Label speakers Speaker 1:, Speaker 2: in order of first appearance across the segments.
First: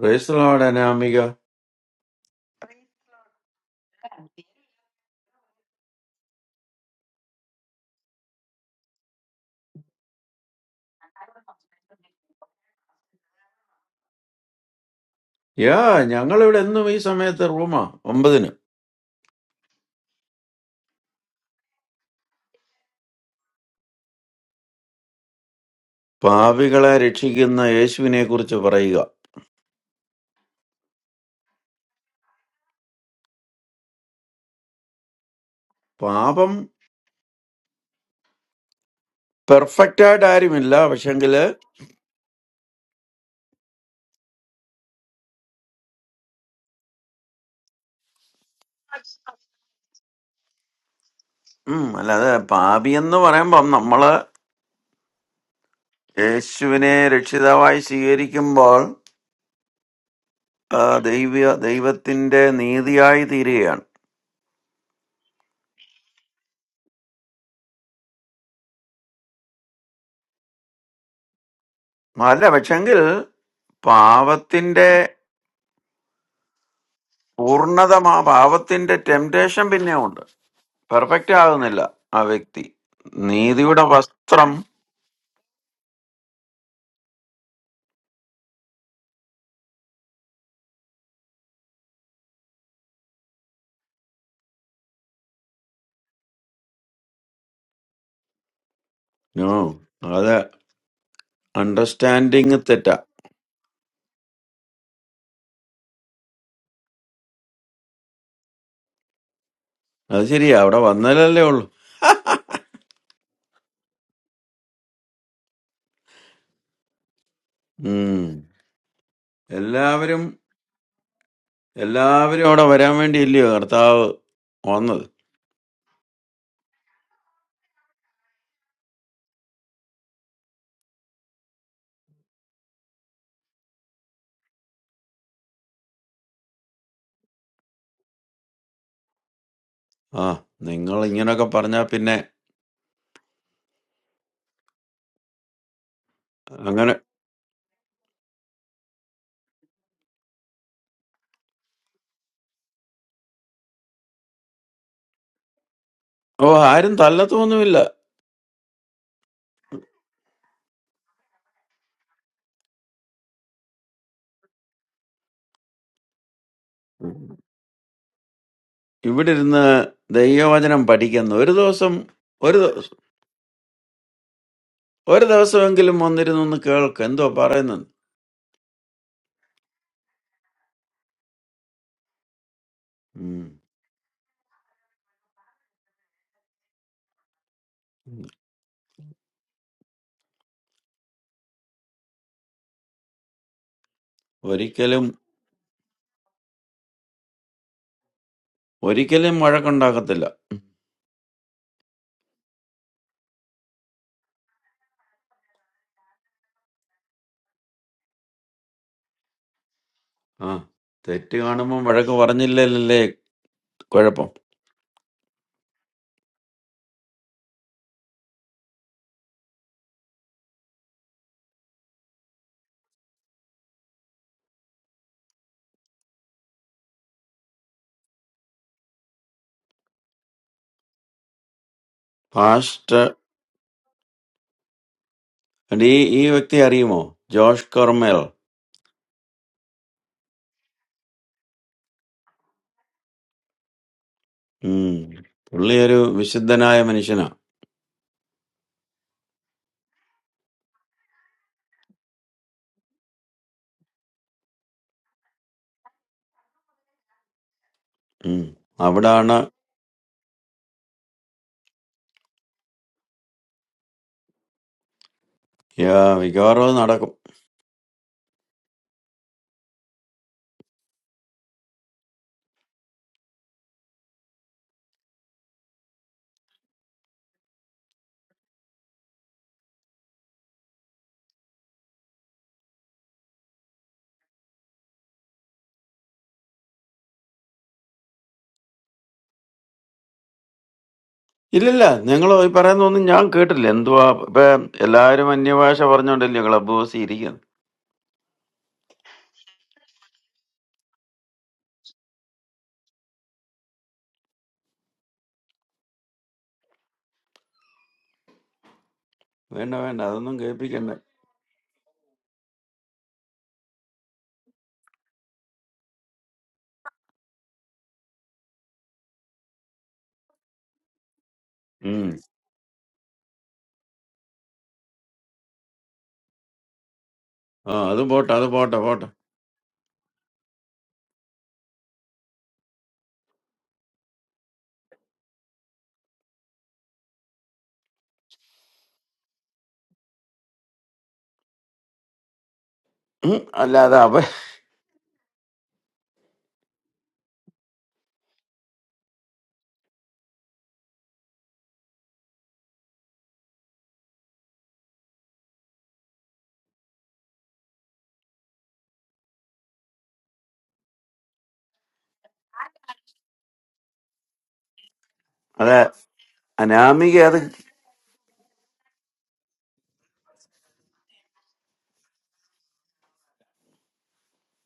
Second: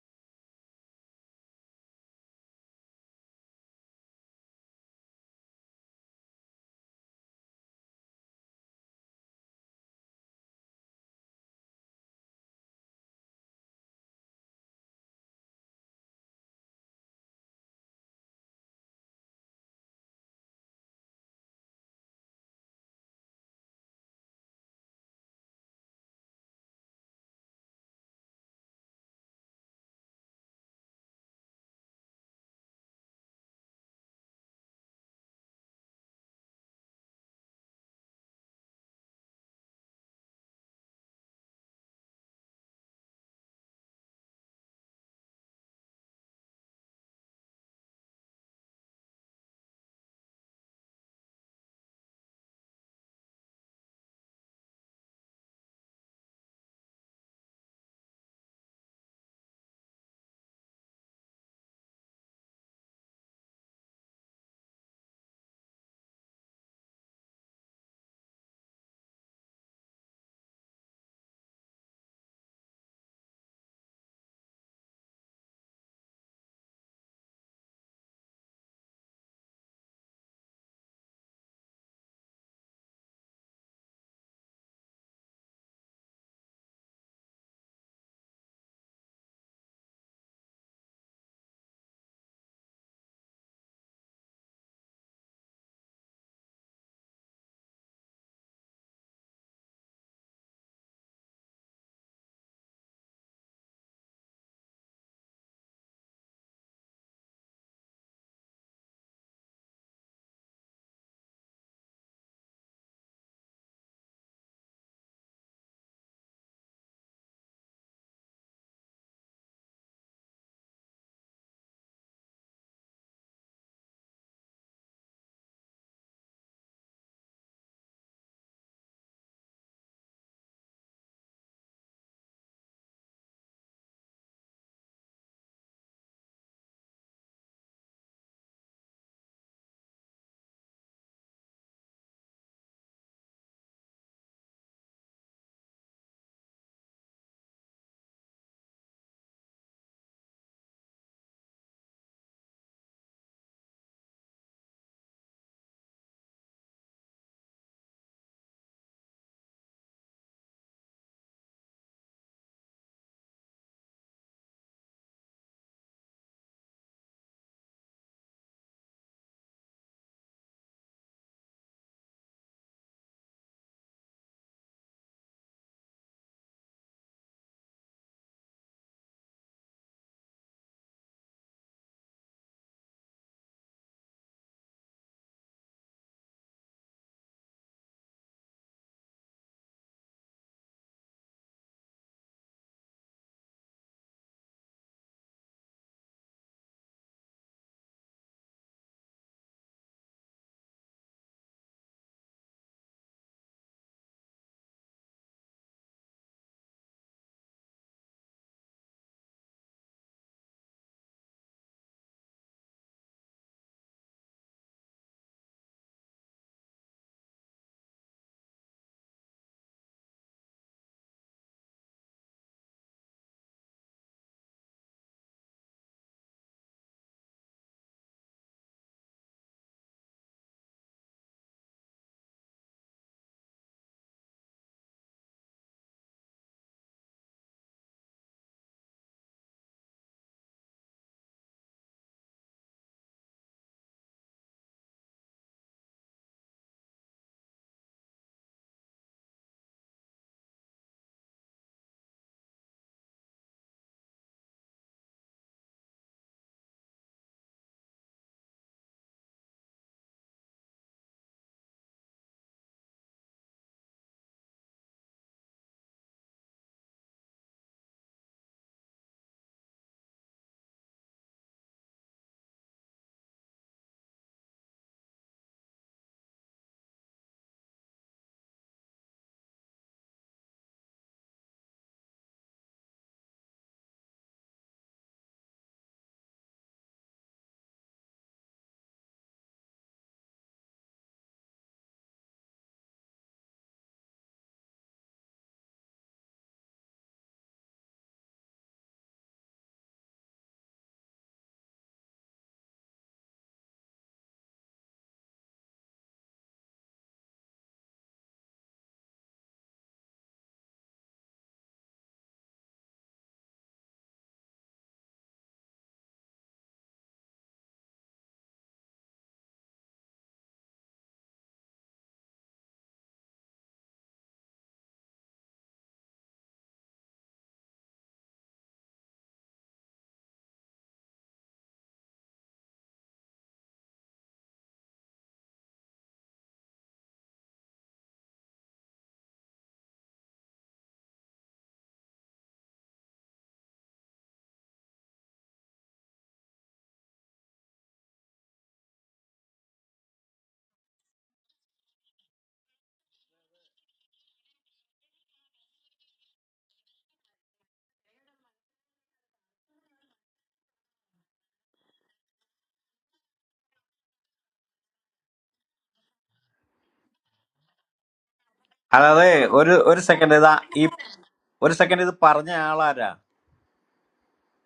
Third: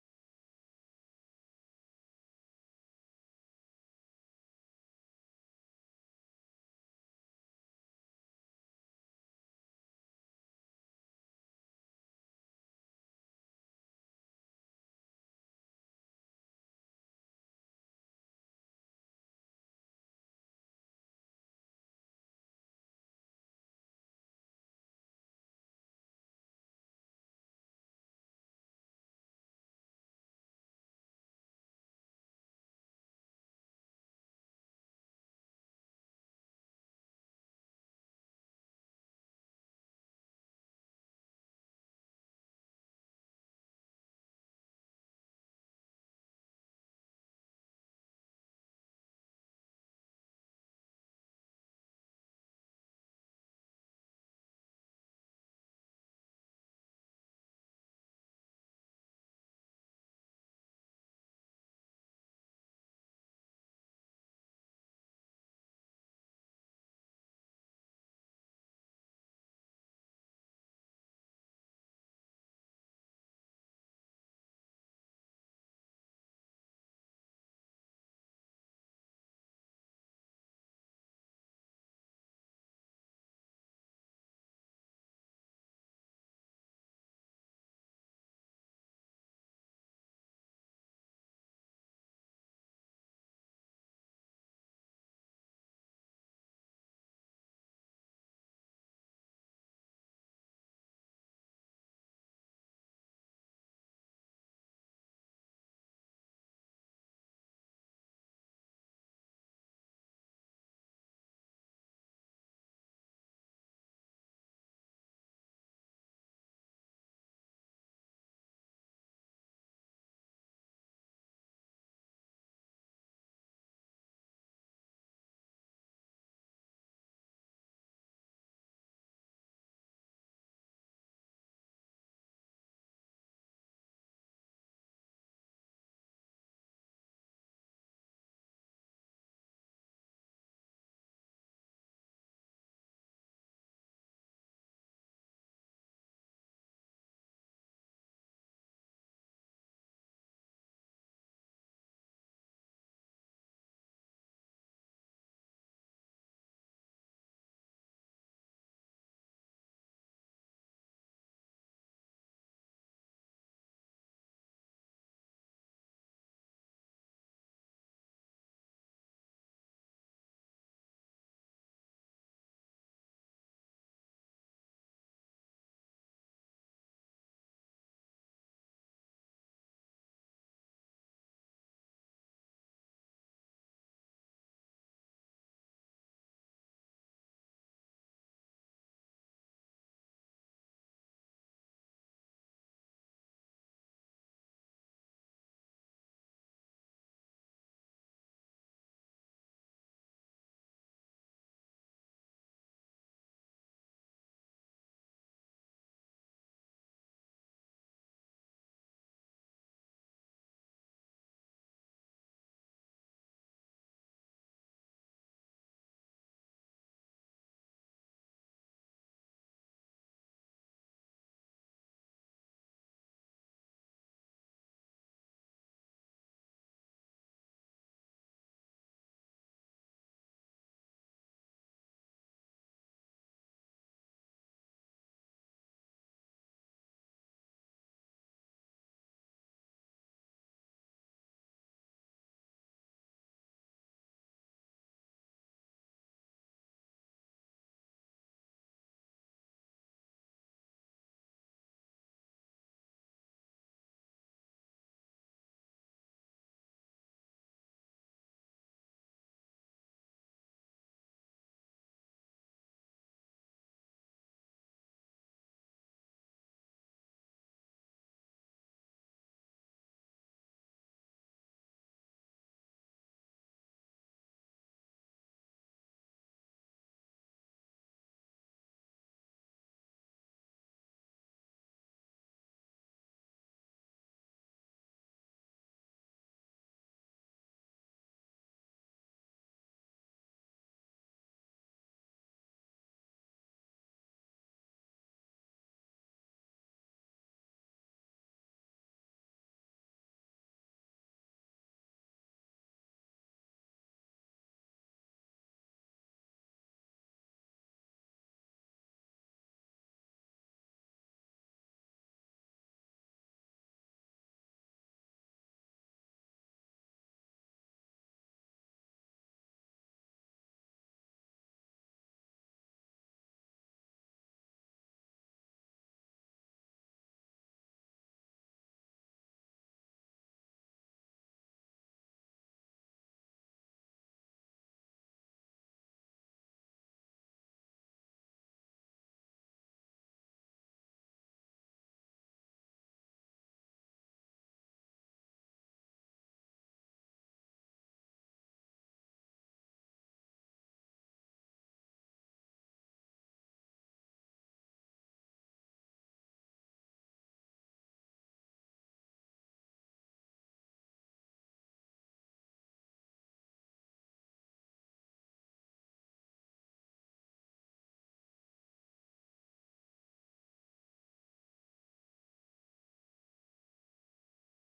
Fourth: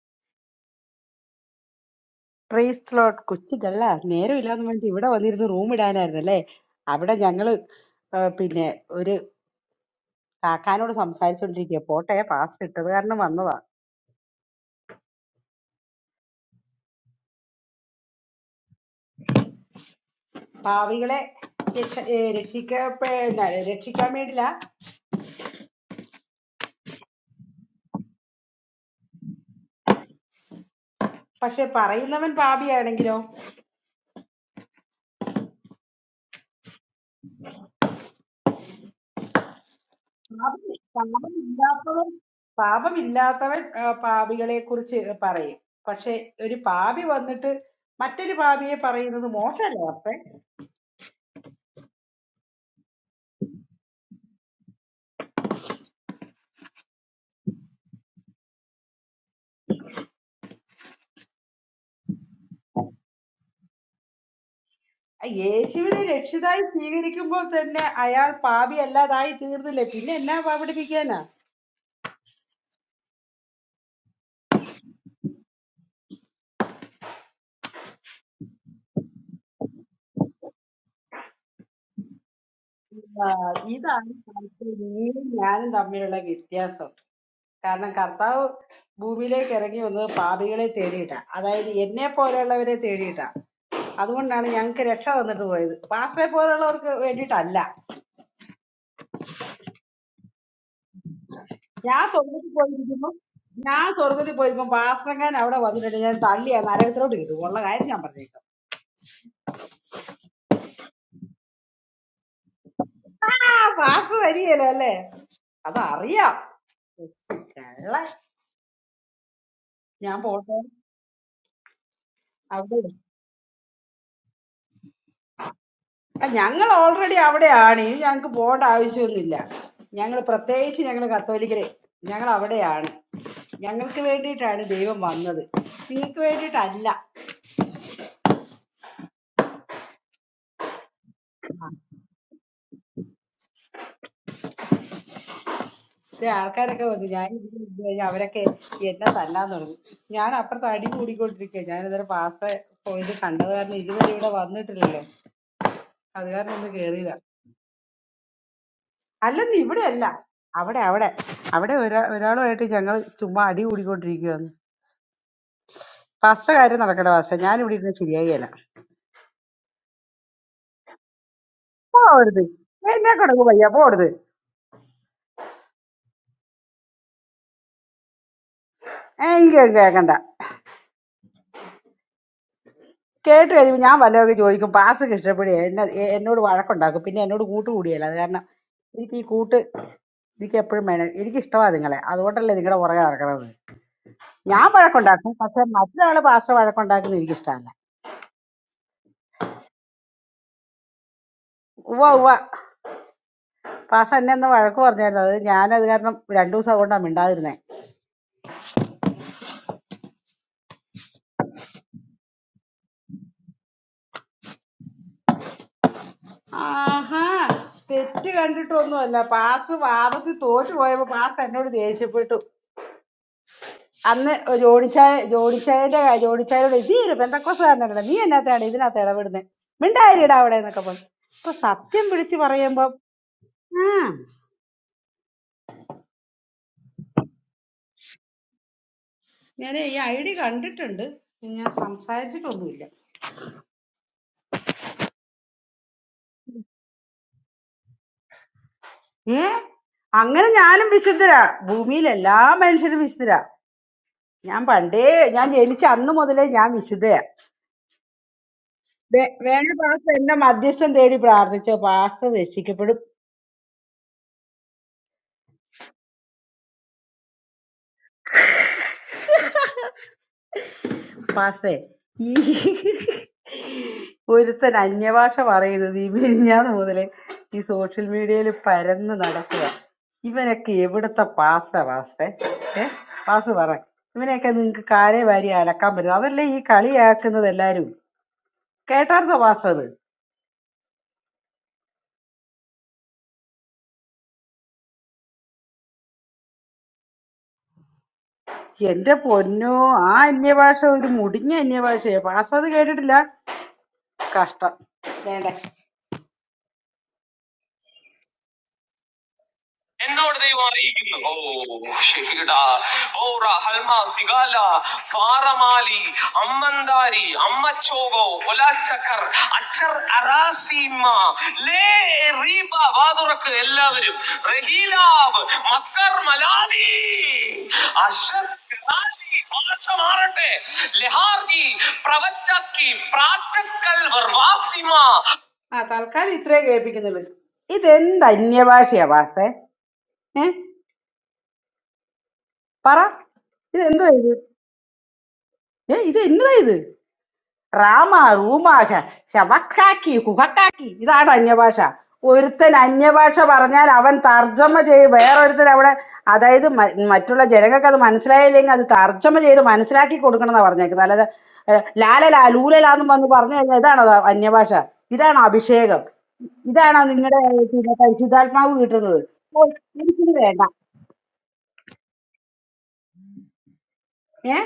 Speaker 1: പ്രേസ്തലോട് Anamika
Speaker 2: price ലോട്ട് കൊച്ചു കള്ള നേരമില്ലാന്ന് പറഞ്ഞിട്ട് ഇവിടെ വന്നിരുന്ന് റൂം ഇടാനായിരുന്നു അല്ലേ അവിടെ ഞങ്ങള് ആ, പിന്നെ ഒരു കാക്കാനോട് സംസാരിച്ചോണ്ടിരിക്കുക പോട്ടെ പാസ് ഇട്ടത് കാരണം വന്നതാ
Speaker 1: യാ ഞങ്ങളിവിടെ എന്നും ഈ സമയത്ത് റൂമാ ഒമ്പതിന്
Speaker 2: പാവികളെ രക്ഷ- ഏ, രക്ഷിക്കപ്പെ ന- രക്ഷിക്കാൻ വേണ്ടില്ല
Speaker 1: പാപികളെ രക്ഷിക്കുന്ന യേശുവിനെ കുറിച്ച് പറയുക
Speaker 2: പക്ഷെ പറയുന്നവൻ പാപിയാണെങ്കിലോ
Speaker 1: പാപം പെർഫെക്റ്റ് ആയിട്ട്
Speaker 2: പാപം
Speaker 1: ആരുമില്ല പക്ഷെങ്കില്
Speaker 2: പാപമില്ലാത്തവൻ പാപമില്ലാത്തവൻ ആ, പാപികളെ കുറിച്ച് പറയും പക്ഷെ ഒരു പാപി വന്നിട്ട് മറ്റൊരു പാപിയെ പറയുന്നത് മോശമല്ലേ അപ്പെ
Speaker 1: ഉം അല്ലാതെ പാപി എന്ന് പറയുമ്പം നമ്മള് യേശുവിനെ രക്ഷിതാവായി സ്വീകരിക്കുമ്പോൾ ആ, ദൈവ ദൈവത്തിന്റെ നീതിയായി തീരുകയാണ്
Speaker 2: ആ യേശുവിനെ രക്ഷിതായി സ്വീകരിക്കുമ്പോൾ തന്നെ അയാൾ പാപി അല്ലാതായി തീർന്നില്ലേ പിന്നെ എന്നാ പാപിടിപ്പിക്കാനാ
Speaker 1: അല്ല പക്ഷെങ്കിൽ പാപത്തിന്റെ പൂർണത മാ- പാപത്തിന്റെ ടെംപ്ടേഷൻ പിന്നെ ഉണ്ട് പെർഫെക്റ്റ് ആകുന്നില്ല ആ വ്യക്തി
Speaker 2: ആ,
Speaker 1: നീതിയുടെ
Speaker 2: ഇതാണ്
Speaker 1: വസ്ത്രം
Speaker 2: നീയും ഞാനും തമ്മിലുള്ള വ്യത്യാസം കാരണം കർത്താവ് ഭൂമിയിലേക്ക് ഇറങ്ങി വന്നത് പാപികളെ തേടിയിട്ടാ അതായത് എന്നെ പോലെയുള്ളവരെ തേടിയിട്ടാ അതുകൊണ്ടാണ് ഞങ്ങൾക്ക് രക്ഷ തന്നിട്ട് പോയത് പാസ്റ്ററെ പോലുള്ളവർക്ക് വേണ്ടിയിട്ടല്ല
Speaker 1: നോ അത്
Speaker 2: ഞാൻ സ്വർഗത്തിൽ
Speaker 1: അണ്ടർസ്റ്റാൻഡിങ് തെറ്റാ
Speaker 2: പോയിരിക്കുമ്പോ ഞാൻ സ്വർഗത്തിൽ പോയിരിക്കുമ്പോ പാസ്റ്ററങ്ങാൻ അവിടെ വന്നിട്ടുണ്ട് ഞാൻ തള്ളിയാ നരകത്തിലോട്ട് കിട്ടും ഉള്ള കാര്യം ഞാൻ പറഞ്ഞു
Speaker 1: അത് ശരിയാ അവിടെ വന്നാലല്ലേ ഉള്ളു
Speaker 2: ആ പാസ് വരികയില്ല അല്ലേ അതറിയാം കൊച്ചു കള്ളൻ
Speaker 1: ഉം.
Speaker 2: ഞാൻ
Speaker 1: എല്ലാവരും
Speaker 2: പോട്ടെ
Speaker 1: എല്ലാവരും അവിടെ
Speaker 2: അവിടെ
Speaker 1: വരാൻ വേണ്ടിയില്ലയോ കർത്താവ് വന്നത്
Speaker 2: ആ, ഞങ്ങൾ ഓൾറെഡി അവിടെയാണ് ഇനി ഞങ്ങൾക്ക് പോകേണ്ട ആവശ്യമൊന്നുമില്ല ഞങ്ങൾ പ്രത്യേകിച്ച് ഞങ്ങൾ കത്തോലിക്കരെ ഞങ്ങൾ അവിടെയാണ് ഞങ്ങൾക്ക് വേണ്ടിയിട്ടാണ് ദൈവം വന്നത് നിങ്ങൾക്ക് വേണ്ടിയിട്ടല്ല
Speaker 1: ആ നിങ്ങൾ ഇങ്ങനൊക്കെ പറഞ്ഞാ പിന്നെ
Speaker 2: ചില ആൾക്കാരൊക്കെ
Speaker 1: അങ്ങനെ
Speaker 2: വന്നു ഞാൻ ഇതിന് മുമ്പ് കഴിഞ്ഞാൽ അവരൊക്കെ എന്നെ തല്ലാൻ തുടങ്ങി ഞാൻ അപ്പുറത്ത് അടി കൂടിക്കൊണ്ടിരിക്കുക ഞാൻ ഇതൊരു പാസ് പോയത് കണ്ടത് കാരണം ഇതുവരെ ഇവിടെ വന്നിട്ടില്ലല്ലോ അത്
Speaker 1: ഓ
Speaker 2: കാരണം ഒന്ന്
Speaker 1: ആരും
Speaker 2: കേറിയതാ
Speaker 1: തല്ലത്തൊന്നുമില്ല
Speaker 2: അല്ലെന്ന് ഇവിടെ അല്ല അവിടെ അവിടെ അവിടെ ഒരാ ഒരാളുമായിട്ട് ഞങ്ങൾ ചുമ്മാ അടി കൂടിക്കൊണ്ടിരിക്കുകയാണ് ഫാസ്റ്റ കാര്യം നടക്കട്ടെ ഫാസ്റ്റ ഞാൻ ഇവിടെ ഇരുന്ന് ശരിയായില്ല
Speaker 1: ഇവിടെ ഇരുന്ന് ദൈവവചനം പഠിക്കുന്ന ഒരു ദിവസം
Speaker 2: പോകരുത്
Speaker 1: ഒരു ദിവസം
Speaker 2: എന്നെ കൊണ്ടങ്ങ് വയ്യ പോകരുത്
Speaker 1: ഒരു ദിവസമെങ്കിലും വന്നിരുന്നു ഒന്ന് കേൾക്ക് എന്തോ പറയുന്നത്
Speaker 2: എനിക്ക് കേൾക്കണ്ട
Speaker 1: ഉം.
Speaker 2: കേട്ട് കഴിയുമ്പോൾ ഞാൻ വല്ലവർക്ക് ചോദിക്കും പാസ് ഇഷ്ടപ്പെടുക എന്നെ എ- എന്നോട് വഴക്കുണ്ടാക്കും പിന്നെ എന്നോട് കൂട്ട് കൂടിയല്ല അത് കാരണം എനിക്ക് ഈ കൂട്ട് എനിക്ക് എപ്പോഴും വേണം എനിക്ക് ഇഷ്ടമാണ് നിങ്ങളെ അതുകൊണ്ടല്ലേ നിങ്ങളുടെ പുറകെ നടക്കണത് ഞാൻ
Speaker 1: ഒരിക്കലും
Speaker 2: വഴക്കുണ്ടാക്കും പക്ഷെ മറ്റൊരാൾ പാസ്റ്റർ വഴക്കുണ്ടാക്കുന്നത് എനിക്ക് ഇഷ്ടമല്ല
Speaker 1: ഒരിക്കലും വഴക്കുണ്ടാക്കത്തില്ല
Speaker 2: ഉവ്വ ഉവ്വ പാഷ എന്നെ ഒന്ന് വഴക്ക് പറഞ്ഞായിരുന്നു അത് ഞാനത് കാരണം രണ്ടു ദിവസം അതുകൊണ്ടാണ് മിണ്ടാതിരുന്നേ
Speaker 1: ആ തെറ്റ് കാണുമ്പോൾ വഴക്ക് പറഞ്ഞില്ലല്ലേ കുഴപ്പം
Speaker 2: ആഹാ തെറ്റ് കണ്ടിട്ടൊന്നുമല്ല പാസ് വാദത്തിൽ തോറ്റു പോയപ്പോ പാസ് എന്നോട് ദേഷ്യപ്പെട്ടു അന്ന് ജോണിച്ചായ ജോണിച്ചായന്റെ കാ- ജോണിച്ചായയോട് ഇത് ഒരു പെന്തക്കോസുകാരനാണ് നീ എന്നാത്താണ് ഇതിനകത്ത് ഇടപെടുന്നത് മിണ്ടായിരിടാ അവിടെ എന്നൊക്കെ പറഞ്ഞു അപ്പൊ സത്യം പിടിച്ച് പറയുമ്പോ
Speaker 1: പാസ്റ്റർ
Speaker 2: ആ
Speaker 1: ഈ ഈ വ്യക്തി അറിയുമോ ജോഷ് കൊർമേൽ
Speaker 2: ഞാൻ ഈ ഐ ഡി കണ്ടിട്ടുണ്ട് ഞാൻ സംസാരിച്ചിട്ടൊന്നുമില്ല
Speaker 1: ഉം. പുള്ളി ഒരു വിശുദ്ധനായ മനുഷ്യനാ
Speaker 2: ഏ അങ്ങനെ ഞാനും വിശുദ്ധരാ ഭൂമിയിൽ എല്ലാ മനുഷ്യരും വിശുദ്ധരാ ഞാൻ പണ്ടേ ഞാൻ ജനിച്ച അന്ന് മുതലേ ഞാൻ വിശുദ്ധയാ
Speaker 1: ഉം.
Speaker 2: വേ-
Speaker 1: അവിടാണ്
Speaker 2: വേണ പാസ്റ്റർ എന്നെ മധ്യസ്ഥം തേടി പ്രാർത്ഥിച്ചോ പാസ്റ്റർ രക്ഷിക്കപ്പെടും
Speaker 1: യാ- മിക്കവാറും അത് നടക്കും
Speaker 2: പാസ്റ്റേ ഈ ഒരുത്തൻ അന്യഭാഷ പറയുന്നത് ഈ മെരിഞ്ഞാന്ന് മുതലേ ഈ സോഷ്യൽ മീഡിയയിൽ പരന്ന് നടക്കുക ഇവനൊക്കെ എവിടുത്തെ പാസ്റ്റ പാസ്റ്റേ ഏ പാസ് പറ ഇവനെയൊക്കെ നിങ്ങക്ക് കാലേ വാരി അലക്കാൻ പറ്റും അതല്ലേ ഈ കളിയാക്കുന്നത് എല്ലാരും കേട്ടായിരുന്നോ പാസ്റ്റർ അത്
Speaker 1: ഇല്ലില്ല നിങ്ങൾ ഈ പറയുന്നൊന്നും ഞാൻ കേട്ടില്ല എന്തുവാ ഇപ്പൊ എല്ലാവരും അന്യഭാഷ പറഞ്ഞോണ്ടല്ലേ ക്ലബ് ഹൗസി ഇരിക്കുന്നത്
Speaker 2: എന്റെ പൊന്നോ ആ അന്യഭാഷ ഒരു മുടിഞ്ഞ അന്യഭാഷയാ പാസ്സാത് കേട്ടിട്ടില്ല കഷ്ടം വേണ്ട
Speaker 1: വേണ്ട വേണ്ട അതൊന്നും
Speaker 2: എന്നോട് ദൈവം
Speaker 1: കേൾപ്പിക്കണ്ട
Speaker 2: അറിയിക്കുന്നു ഓ ഷെഹിഡാ ഓറ ഹൽമ സിഗാല ഫാറമാലി അമ്മന്താരി അമ്മച്ചോഗോ ഒലാച്ചക്കർ അച്ചർ അറാസീമ ലേ
Speaker 1: ഉം.
Speaker 2: റീബ വാതുറക്ക് എല്ലാവരും റഹീലാവ് മക്കർ മലാദി
Speaker 1: ആ അത് പോട്ടെ അത്
Speaker 2: അശസ്
Speaker 1: പോട്ടെ പോട്ടെ
Speaker 2: ഖിറാലി, ഭാഷ മാറട്ടെ ലെഹാർഗി പ്രവറ്റക്കി പ്രാറ്റക്കൽ വർവാസിമ ആ തൽക്കാലം ഇത്രേ കേൾപ്പിക്കുന്നുള്ളൂ ഇതെന്ത് അന്യഭാഷയാ വാസേ ഏ പറ
Speaker 1: ഉം. അല്ല
Speaker 2: ഇത്
Speaker 1: അത്
Speaker 2: എന്തോ
Speaker 1: അപ്പൊ
Speaker 2: ഇത് ഏ ഇത് എന്നതാ ഇത് റാമ റൂമാശ ശവക്കാക്കി കുഹക്കാക്കി ഇതാണ് അന്യഭാഷ ഒരുത്തൻ അന്യഭാഷ പറഞ്ഞാൽ അവൻ തർജ്ജമ ചെയ്ത് വേറൊരുത്തൻ അവിടെ അതായത് മ- മറ്റുള്ള ജനങ്ങൾക്ക് അത് മനസ്സിലായില്ലെങ്കിൽ അത് തർജ്ജമ ചെയ്ത് മനസ്സിലാക്കി കൊടുക്കണം എന്നാ പറഞ്ഞേക്കുന്നത് അല്ലാതെ ഏ, ലാലലാ ലൂലലാന്ന് വന്ന് പറഞ്ഞു കഴിഞ്ഞാൽ ഇതാണോ ദാ അന്യഭാഷ ഇതാണോ
Speaker 1: അതെ
Speaker 2: അഭിഷേകം ഇതാണോ
Speaker 1: അനാമിക അത്
Speaker 2: നിങ്ങളുടെ പിന്നെ പരിശുദ്ധാത്മാവ് കിട്ടുന്നത്
Speaker 3: അതായത്
Speaker 2: ഓ,
Speaker 3: ഒരു ഒരു
Speaker 2: എനിക്കിത്
Speaker 3: സെക്കൻഡ് ഇതാ
Speaker 2: വേണ്ട
Speaker 3: ഈ ഒരു സെക്കൻഡ് ഇത് പറഞ്ഞ ആളാരാ
Speaker 2: ഏ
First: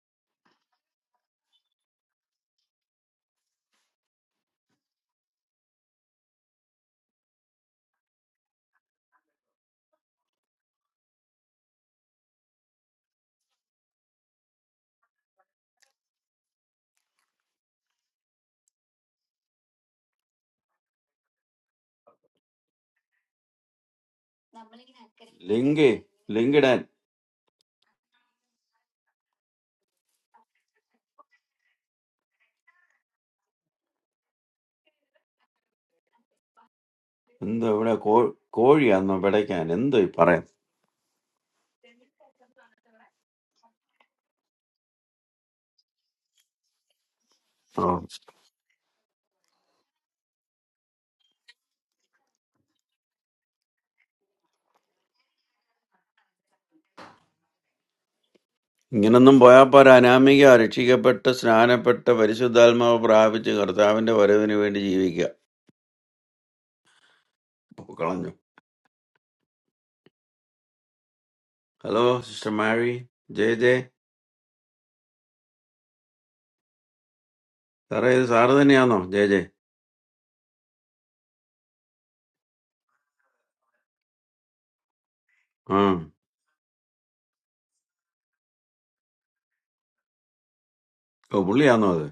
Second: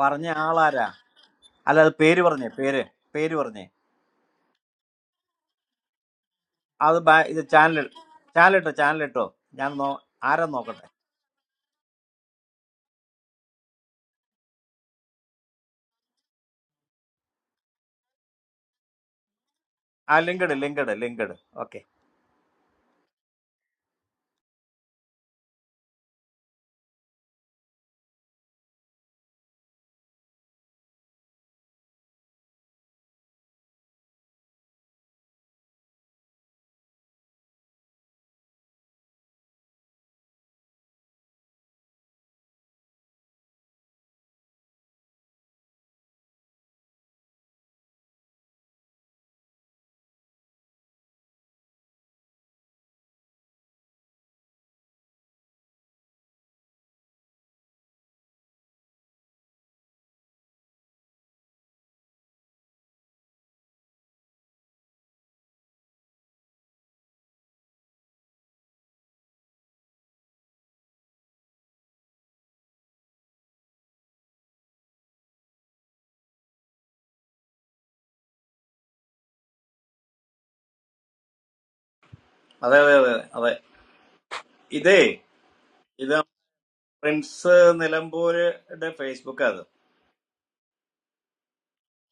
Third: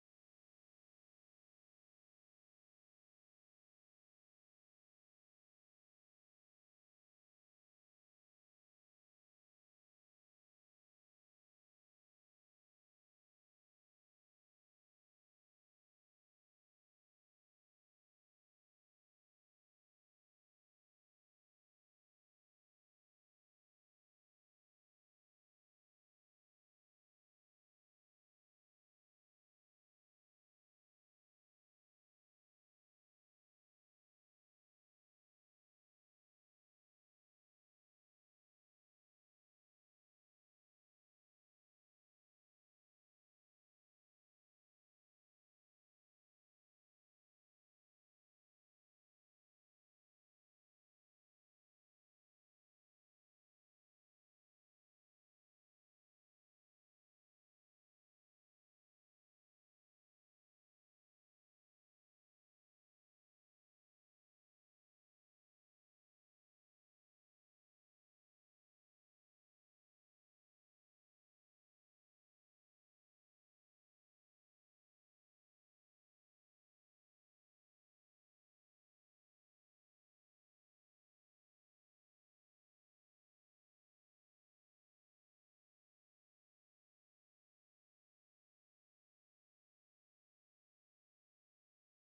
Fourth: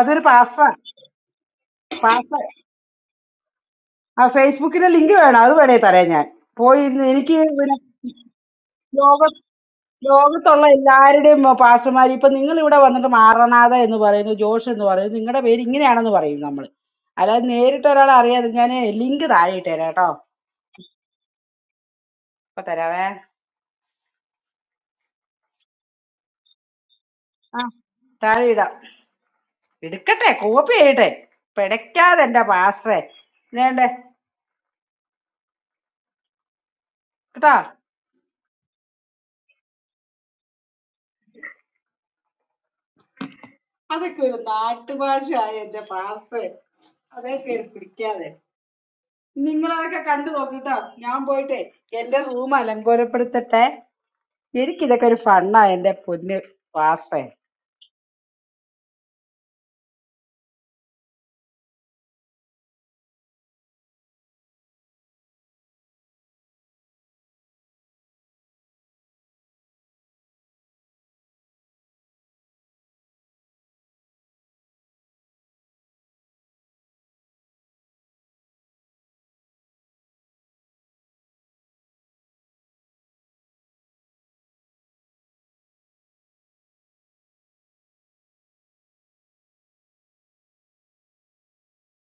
Speaker 2: അതൊരു
Speaker 3: പറഞ്ഞ
Speaker 2: പാസ്വാ
Speaker 3: ആളാരാ അല്ല അത് പേര്
Speaker 2: പാസ്വ
Speaker 3: പറഞ്ഞേ പേര് പേര് പറഞ്ഞേ
Speaker 2: ആ ഫേസ്ബുക്കിന്റെ ലിങ്ക് വേണം അത് വേണേ തരാം ഞാൻ
Speaker 3: അത്
Speaker 2: പോയിരുന്നു
Speaker 3: ബാ-
Speaker 2: എനിക്ക്
Speaker 3: ഇത്
Speaker 2: പിന്നെ
Speaker 3: ചാനൽ ചാനലിട്ടോ
Speaker 2: ലോക
Speaker 3: ചാനലിട്ടോ ഞാൻ നോ ആരാ
Speaker 2: ലോകത്തുള്ള
Speaker 3: നോക്കട്ടെ
Speaker 2: എല്ലാവരുടെയും പാസ്റ്റർമാർ ഇപ്പൊ നിങ്ങൾ ഇവിടെ വന്നിട്ട് മാറണാഥ എന്ന് പറയുന്നു ജോഷ് എന്ന് പറയുന്നു നിങ്ങളുടെ പേര് ഇങ്ങനെയാണെന്ന് പറയും നമ്മൾ അല്ലാതെ നേരിട്ട് ഒരാളെ അറിയാതെ ഞാൻ ലിങ്ക് താഴെ ഇട്ട് തരാം കേട്ടോ
Speaker 3: ആ ലിങ്കഡ് ലിങ്കഡ് ലിങ്കഡ് ഓക്കെ
Speaker 2: ഇപ്പൊ തരാവേ
Speaker 1: ലിങ്ക് ലിങ്കിടാൻ
Speaker 2: ആ താഴെ ഇടാം എടുക്കട്ടെ കോപ്പി ചെയ്യട്ടെ പിടയ്ക്കാതെ എന്റെ പാസ്റ്ററെ വേണ്ടേ കേട്ടോ
Speaker 1: എന്തോ ഇവിടെ കോ- കോഴിയാന്നോ പിടയ്ക്കാൻ എന്തോ ഈ പറയാൻ
Speaker 2: അതൊക്കെ ഒരു നാട്ടുഭാഷയായ എന്റെ പാസ്റ്ററെ അതേ കയറി
Speaker 1: ആ.
Speaker 2: പിടിക്കാതെ നിങ്ങളതൊക്കെ കണ്ടു നോക്കിട്ടോ ഞാൻ പോയിട്ടെ എന്റെ റൂം അലങ്കോലപ്പെടുത്തട്ടെ എനിക്കിതൊക്കെ ഒരു ഫണ്ണാ എന്റെ പൊന്ന് വാസേ
Speaker 1: ഇങ്ങനൊന്നും പോയാൽ പോരാ അനാമിക രക്ഷിക്കപ്പെട്ട് സ്നാനപ്പെട്ട് പരിശുദ്ധാത്മാവ് പ്രാപിച്ച് കർത്താവിന്റെ വരവിന് വേണ്ടി ജീവിക്കുക പോ, കളഞ്ഞു hello sister Mary J J സാറേ ഇത് സാറ് തന്നെയാണോ ജെ ജെ
Speaker 3: അതെ അതെ അതെ അതെ ഇതേ
Speaker 1: ആ
Speaker 3: ഇത് പ്രിൻസ് നിലമ്പൂരുടെ ഫേസ്ബുക്ക് അത്
Speaker 1: ഓ പുള്ളിയാന്നോ അത്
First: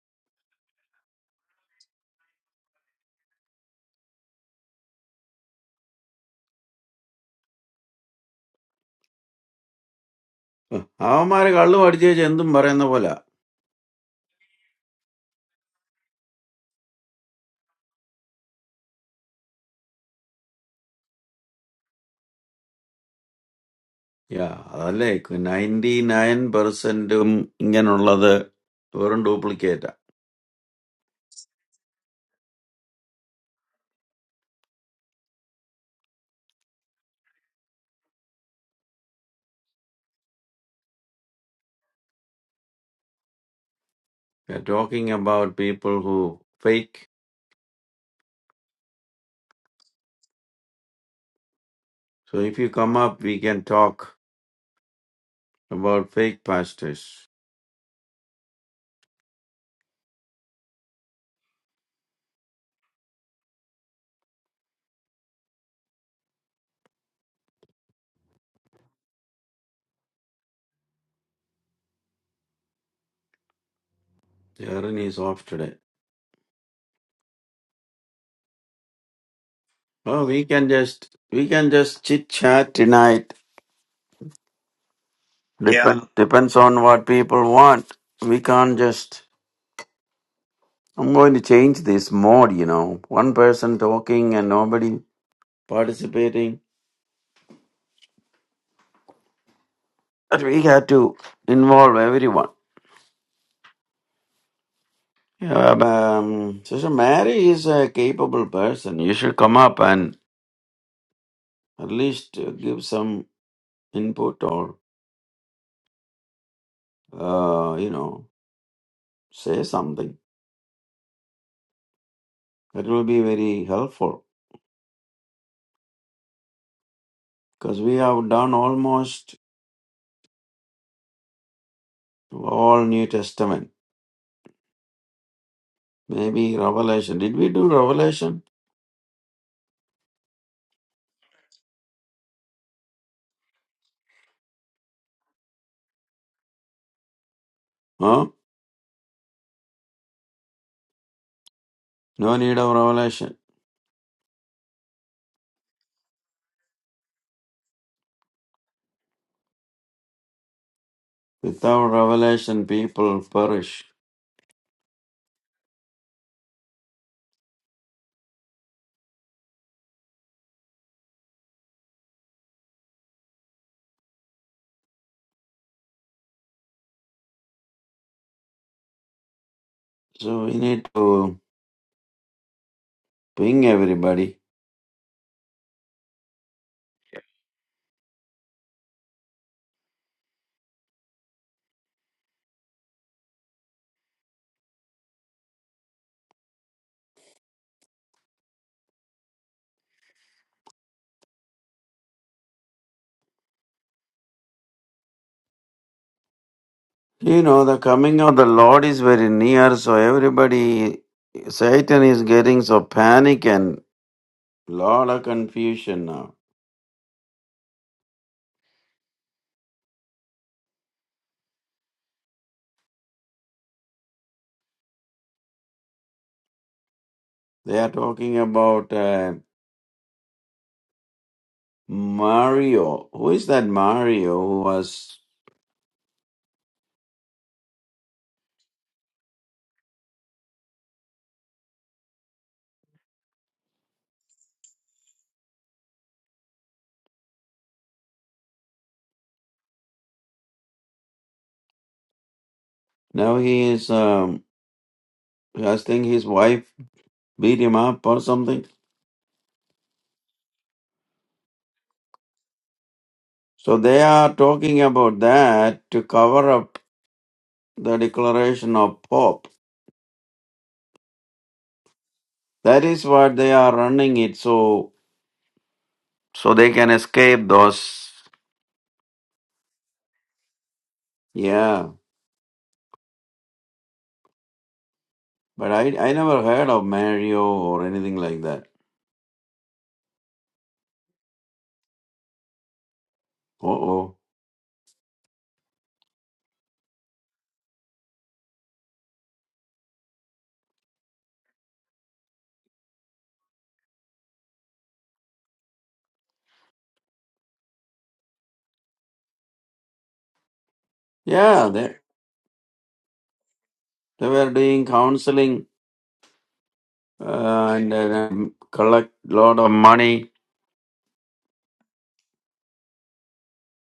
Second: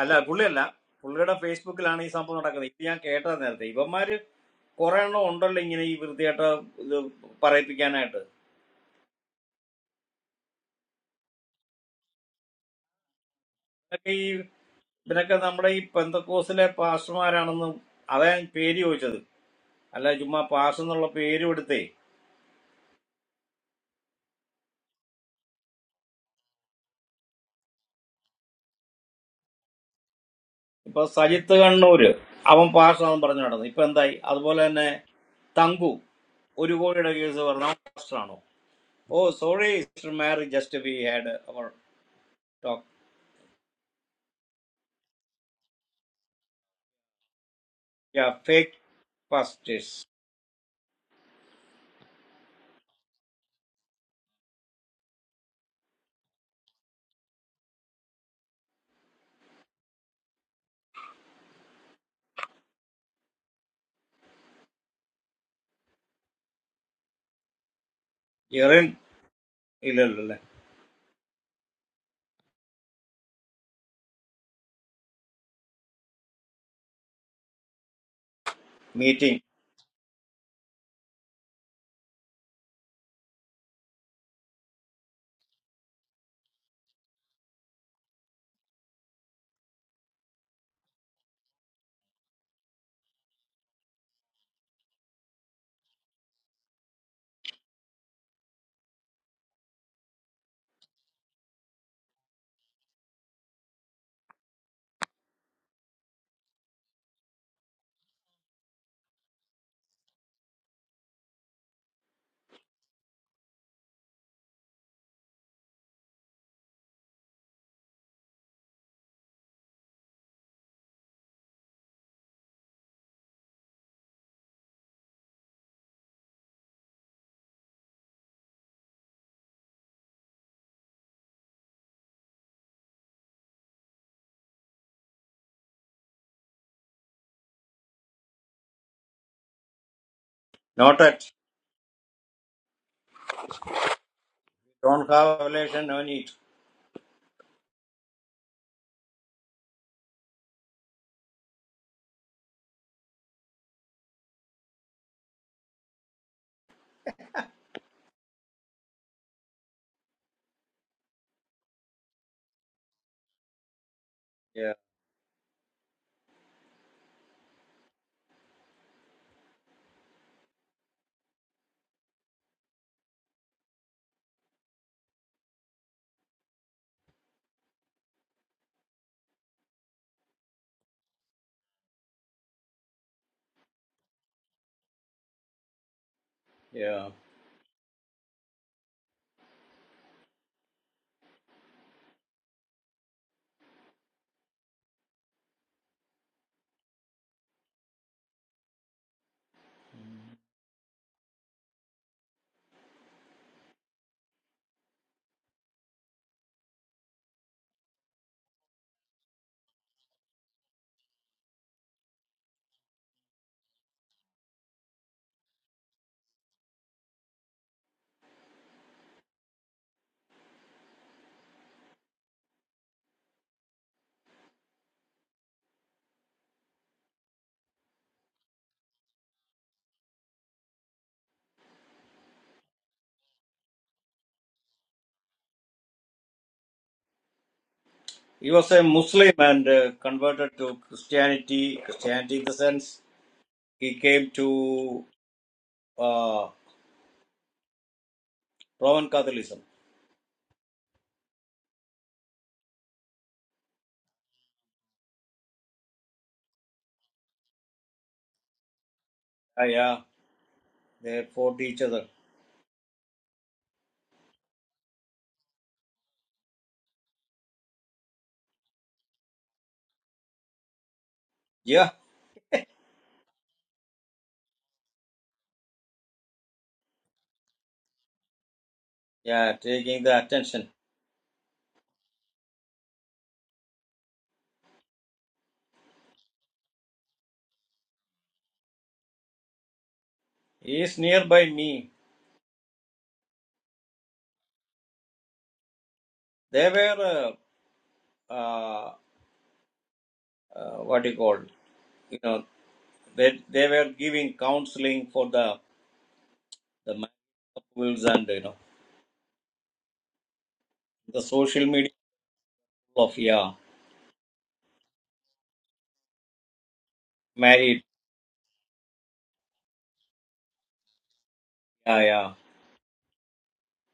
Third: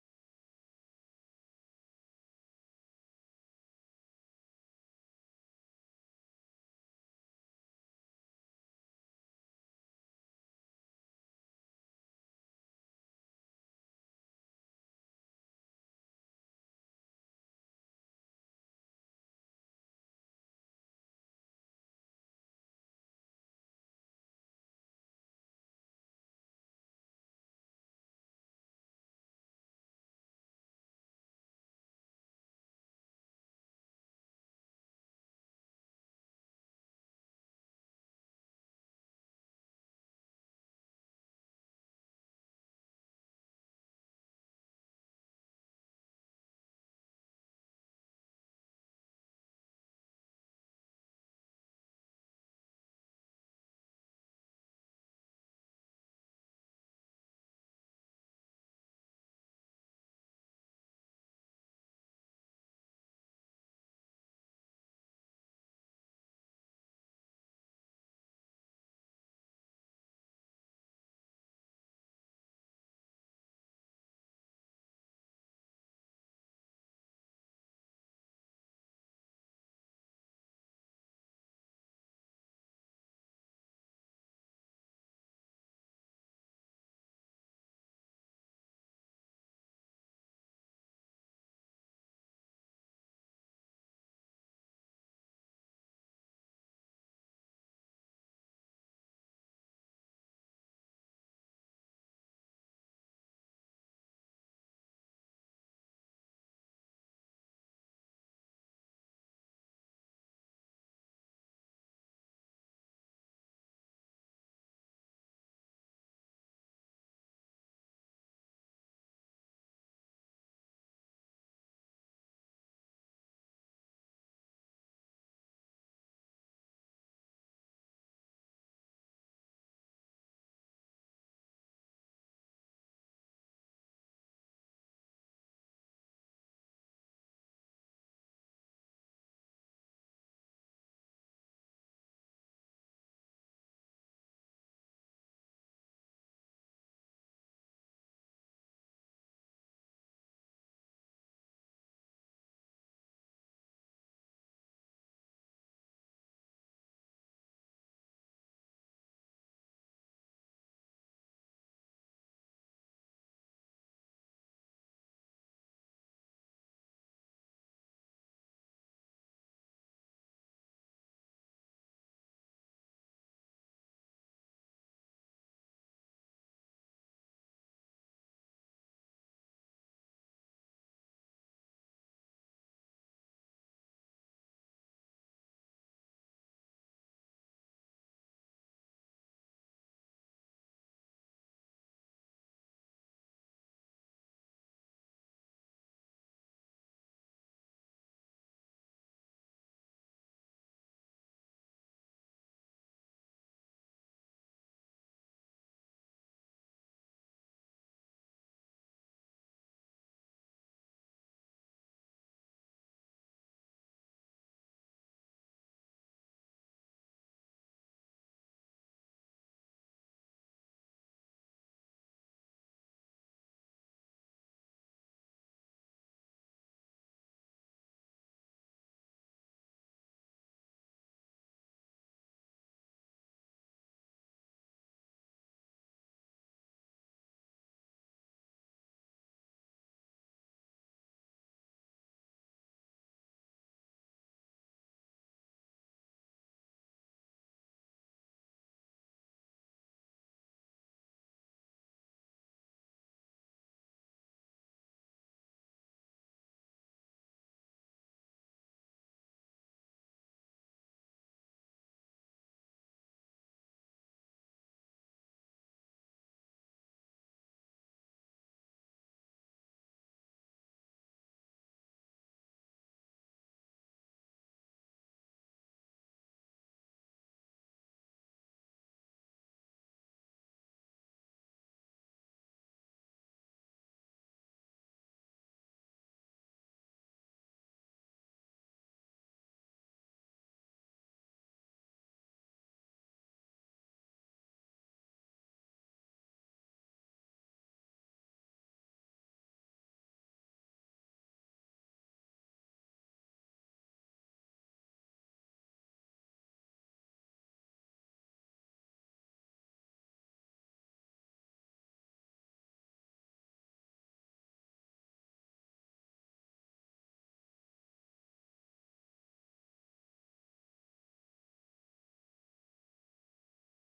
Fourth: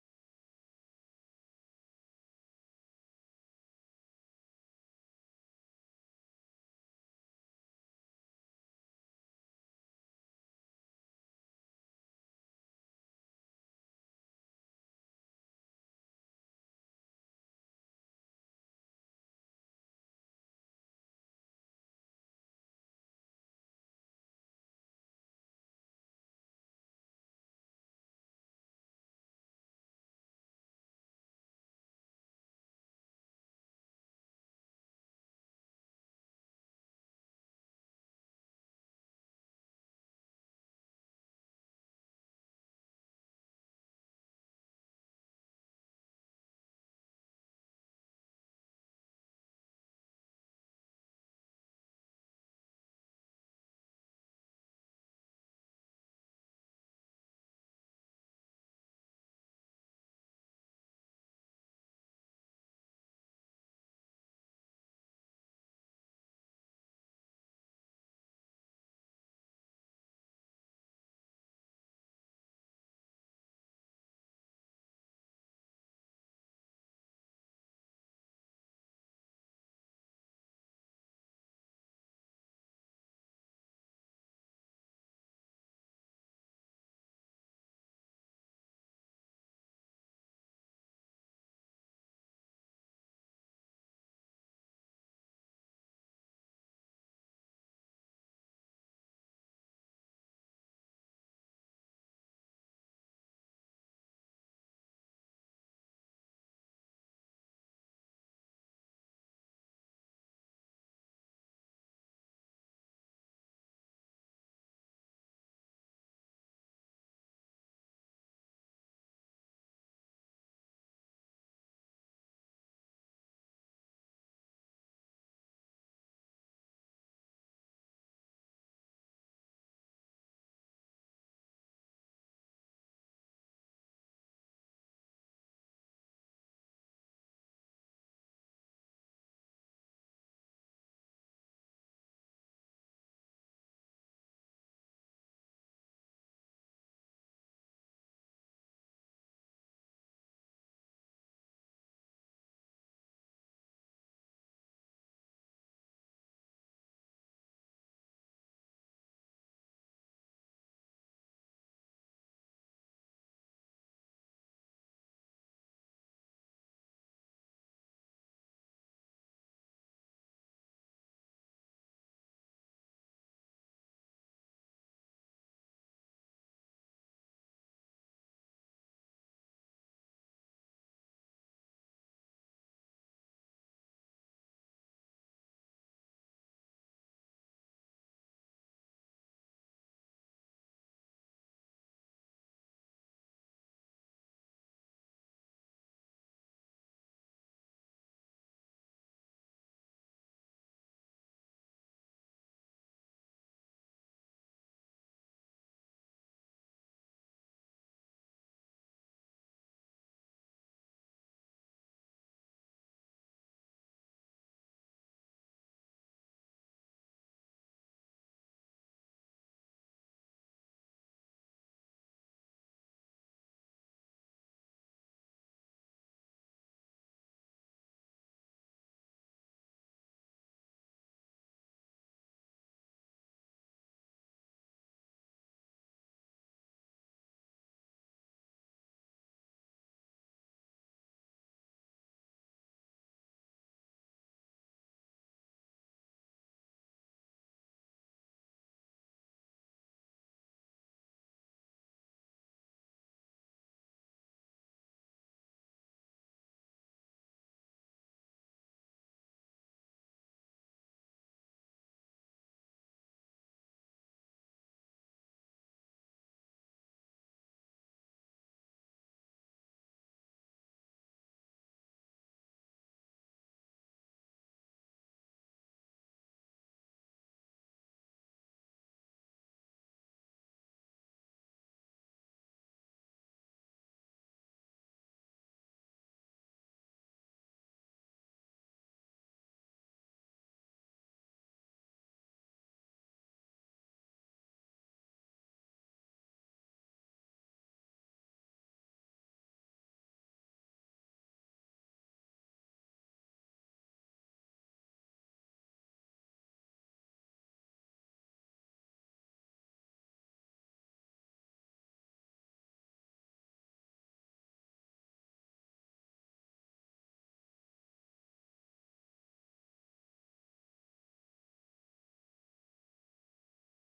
Speaker 3: അല്ല പുള്ളിയല്ല പുള്ളിയുടെ ഫേസ്ബുക്കിലാണ് ഈ സംഭവം നടക്കുന്നത് ഇത് ഞാൻ കേട്ടത് നേരത്തെ ഇവന്മാര് കുറെ എണ്ണം ഉണ്ടല്ലോ ഇങ്ങനെ ഈ വൃത്തിയായിട്ട് ഇത് പറയിപ്പിക്കാനായിട്ട്
Speaker 1: ഉം. അവന്മാര് കള്ളു പഠിച്ചു വെച്ച് എന്തും പറയുന്ന പോലെ
Speaker 3: ഇതൊക്കെ ഈ ഇവരൊക്കെ നമ്മുടെ ഈ പെന്തക്കോസിലെ പാസ്റ്റർമാരാണെന്നും അതാ ഞാൻ പേര് ചോദിച്ചത് അല്ല ചുമ്മാ പാസ്റ്റർ എന്നുള്ള പേര് എടുത്തേ
Speaker 1: യാ അതല്ലേ നയൻറ്റി നയൻ പെർസെന്റും ഇങ്ങനുള്ളത് വെറും ഡ്യൂപ്ലിക്കേറ്റാ
Speaker 3: ഇപ്പൊ സജിത്ത് കണ്ണൂര് അവൻ പാസ്റ്ററാണെന്ന് പറഞ്ഞു നടന്നു ഇപ്പൊ എന്തായി അതുപോലെ തന്നെ തങ്കു ഒരു കോടിയുടെ കേസ് പറഞ്ഞ പാസ്റ്ററാണോ oh sorry sister Mary just we had our
Speaker 1: talking about people who fake
Speaker 3: talk fake pastors
Speaker 1: So if you come up, we can talk about fake pastors.
Speaker 3: ഇറൻ ഇല്ലല്ലോ അല്ലേ
Speaker 1: Jaren is off today.
Speaker 3: Meeting
Speaker 1: Oh, we can just we can just chit chat tonight. Depend, yeah. depends on what people want. We can't just. I'm going to change this mode. You know, one person talking and nobody participating. But we have to involve everyone. Yeah, but, um, Sister Mary is a capable person. You should come up and at least uh, give some input or uh, you know say something. That will be very helpful because we have done almost all New Testament. Maybe Revelation. Did we do Revelation?
Speaker 3: Not at don't have relation no need
Speaker 1: Huh? No need of Revelation. Without Revelation, people perish. So we need to ping everybody. You know, the coming of the Lord is very near, so everybody, Satan is getting so panic and lot of confusion now. They are talking about. Uh, Mario. Who is that Mario who was
Speaker 3: He was a Muslim and uh, converted to Christianity. Christianity, in the sense, he came to uh, Roman Catholicism.
Speaker 1: now he is um I think his wife beat him up or something.
Speaker 3: Ah, yeah, they fought each other.
Speaker 1: So they are talking about that to cover up the declaration of Pope.
Speaker 3: Yeah,
Speaker 1: That is what they are running it so so they can escape those
Speaker 3: yeah, taking the attention.
Speaker 1: yeah. But I I never heard of Mario or anything like that.
Speaker 3: He is nearby me.
Speaker 1: Uh oh.
Speaker 3: They were, uh, uh, uh, what do you call, you know, they, they were giving counseling for the the married couples and you know the social
Speaker 1: Yeah,
Speaker 3: media
Speaker 1: they
Speaker 3: of yeah
Speaker 1: they were doing counseling uh,
Speaker 3: married
Speaker 1: and uh, collect lot of money
Speaker 3: yeah yeah.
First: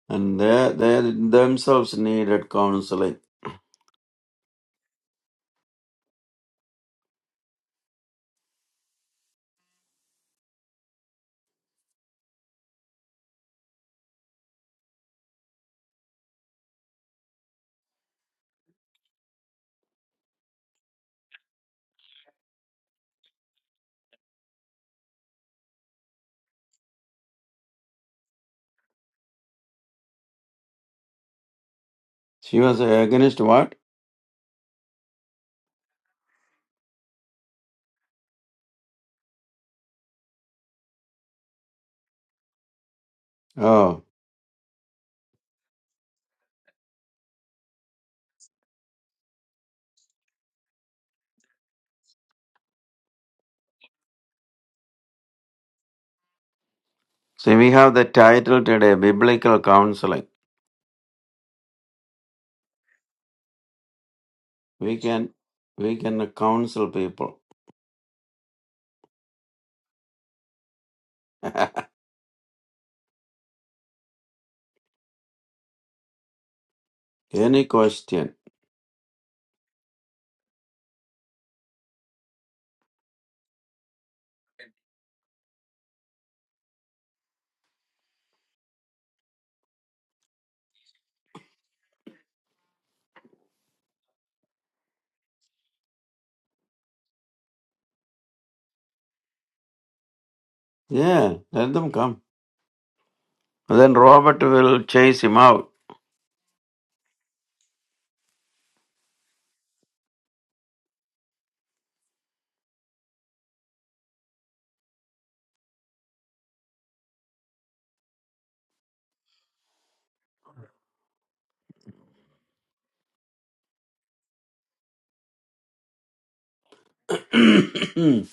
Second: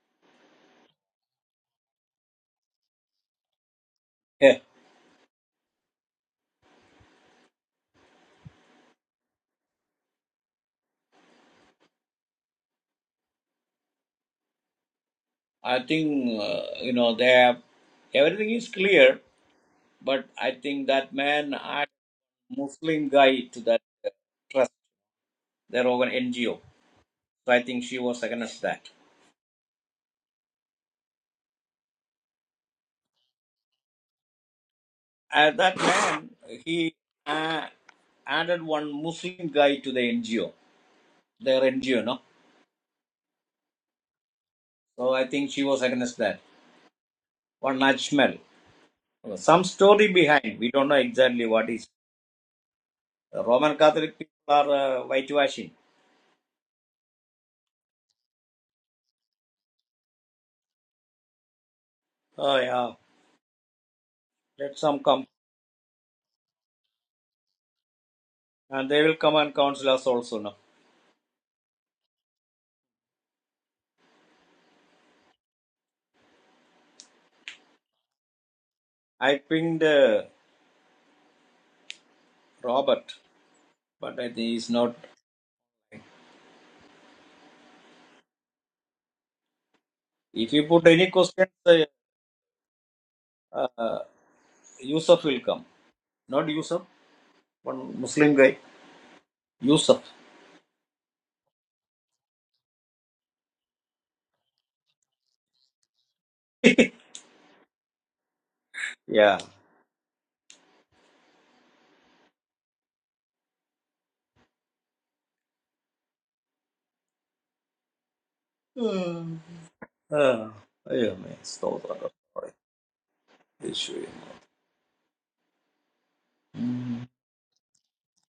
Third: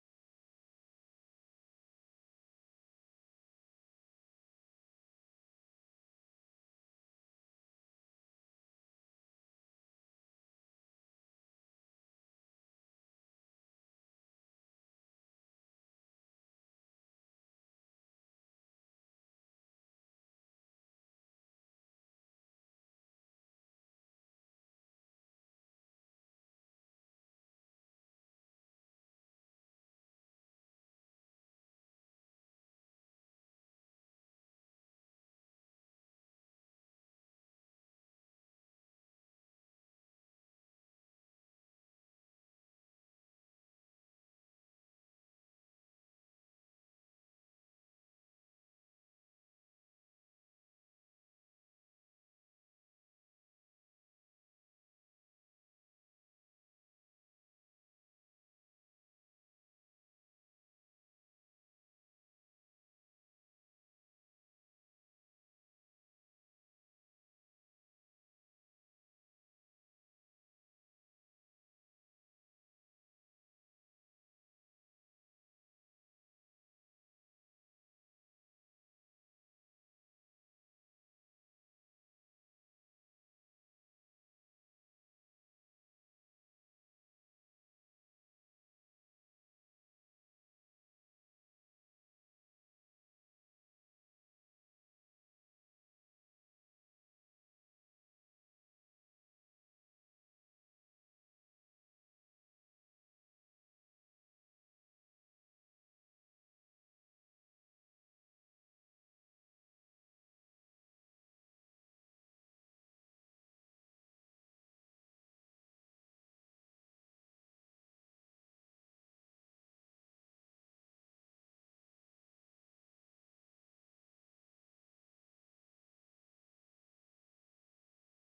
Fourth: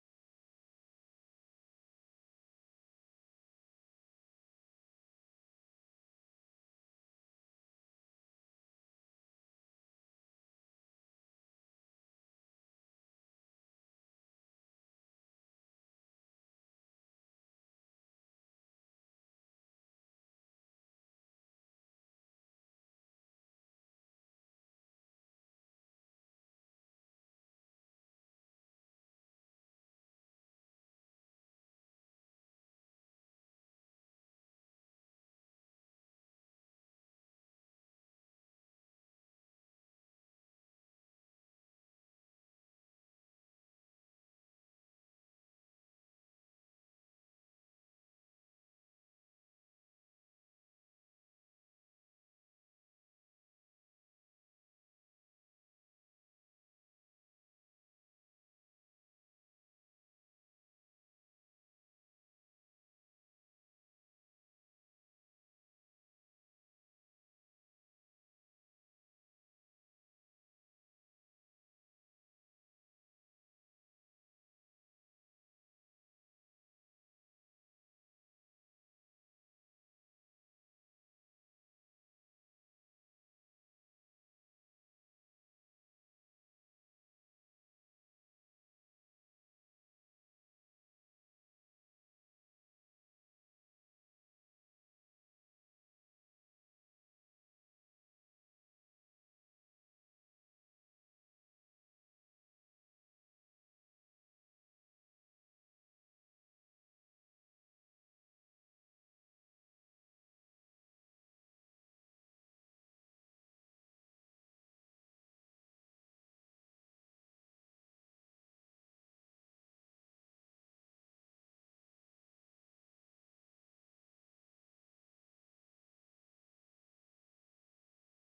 Speaker 1: and they, they themselves needed counseling.
Speaker 3: yeah. I think uh, you know they have everything is clear But I think that man add Muslim guy to that uh, trust, their own NGO. So I think she was against that.
Speaker 1: She was against what?
Speaker 3: And that man, he uh, added one Muslim guy to the NGO, their NGO, no?
Speaker 1: Oh,
Speaker 3: So I think she was against that. One Najmal. Some story behind. We don't know exactly what is. The Roman Catholic people are uh, whitewashing.
Speaker 1: see, we have the title today, biblical counseling.
Speaker 3: Oh, yeah. Let
Speaker 1: We
Speaker 3: some come.
Speaker 1: can, we can counsel people.
Speaker 3: And they will come and counsel us also, no?
Speaker 1: Any question?
Speaker 3: I pinged uh, Robert, but I think he's not If you put any question, uh, uh, Yusuf will come. Not Yusuf, one Muslim guy. Yusuf.
Speaker 1: Yeah, let them come. Then Robert will chase him out.
Speaker 3: yeah. Hmm. Uh, yeah, man. Stotram. Issue. Mm.
Speaker 1: Invite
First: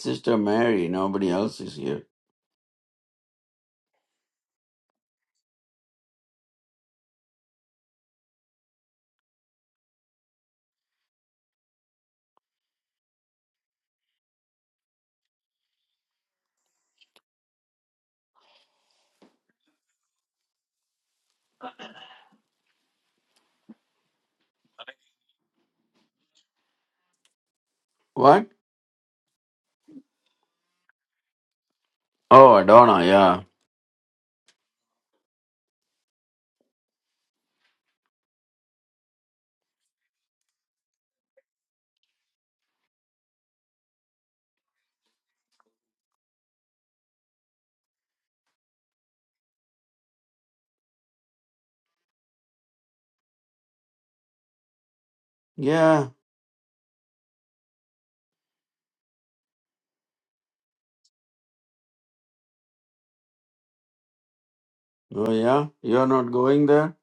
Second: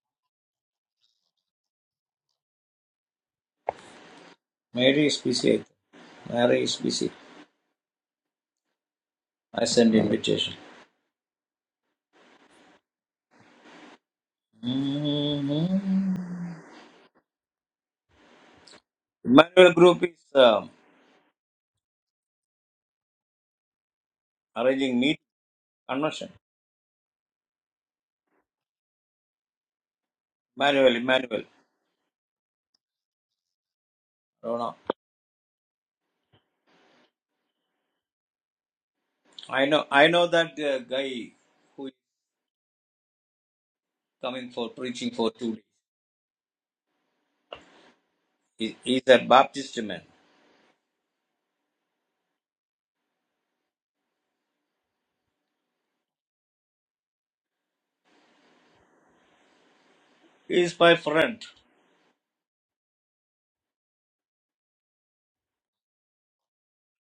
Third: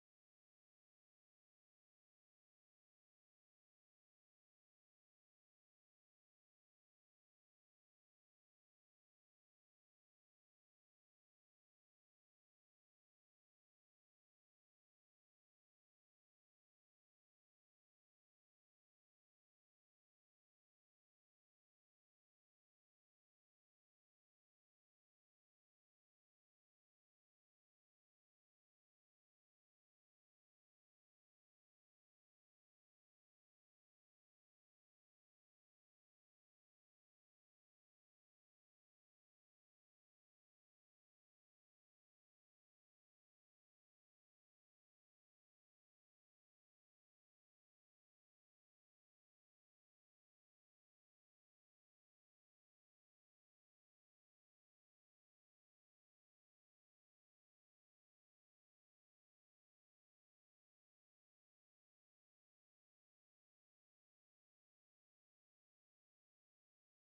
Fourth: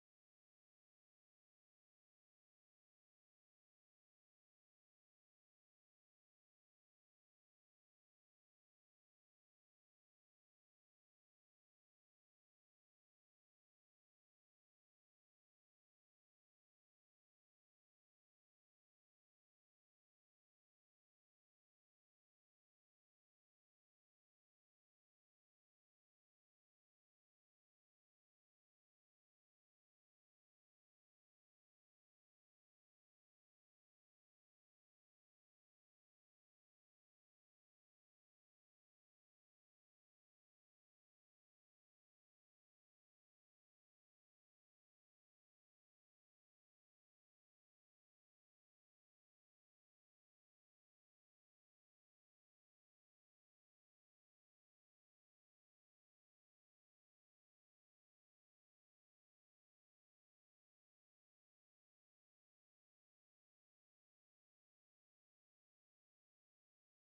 Speaker 1: Sister Mary. Nobody else is here.
Speaker 3: Mary is busy. Mary is busy. I send invitation. Mm-hmm. Emmanuel Group is um, arranging meet convention.
Speaker 1: What?
Speaker 3: Emmanuel, Emmanuel.
Speaker 1: Oh, Adonna. Yeah.
Speaker 3: I don't know. I know. I know that uh, guy who is coming for preaching for two days. He, he's a Baptist man.
Speaker 1: Yeah.
Speaker 3: He is my friend.
Speaker 1: Oh, yeah. You are not going there.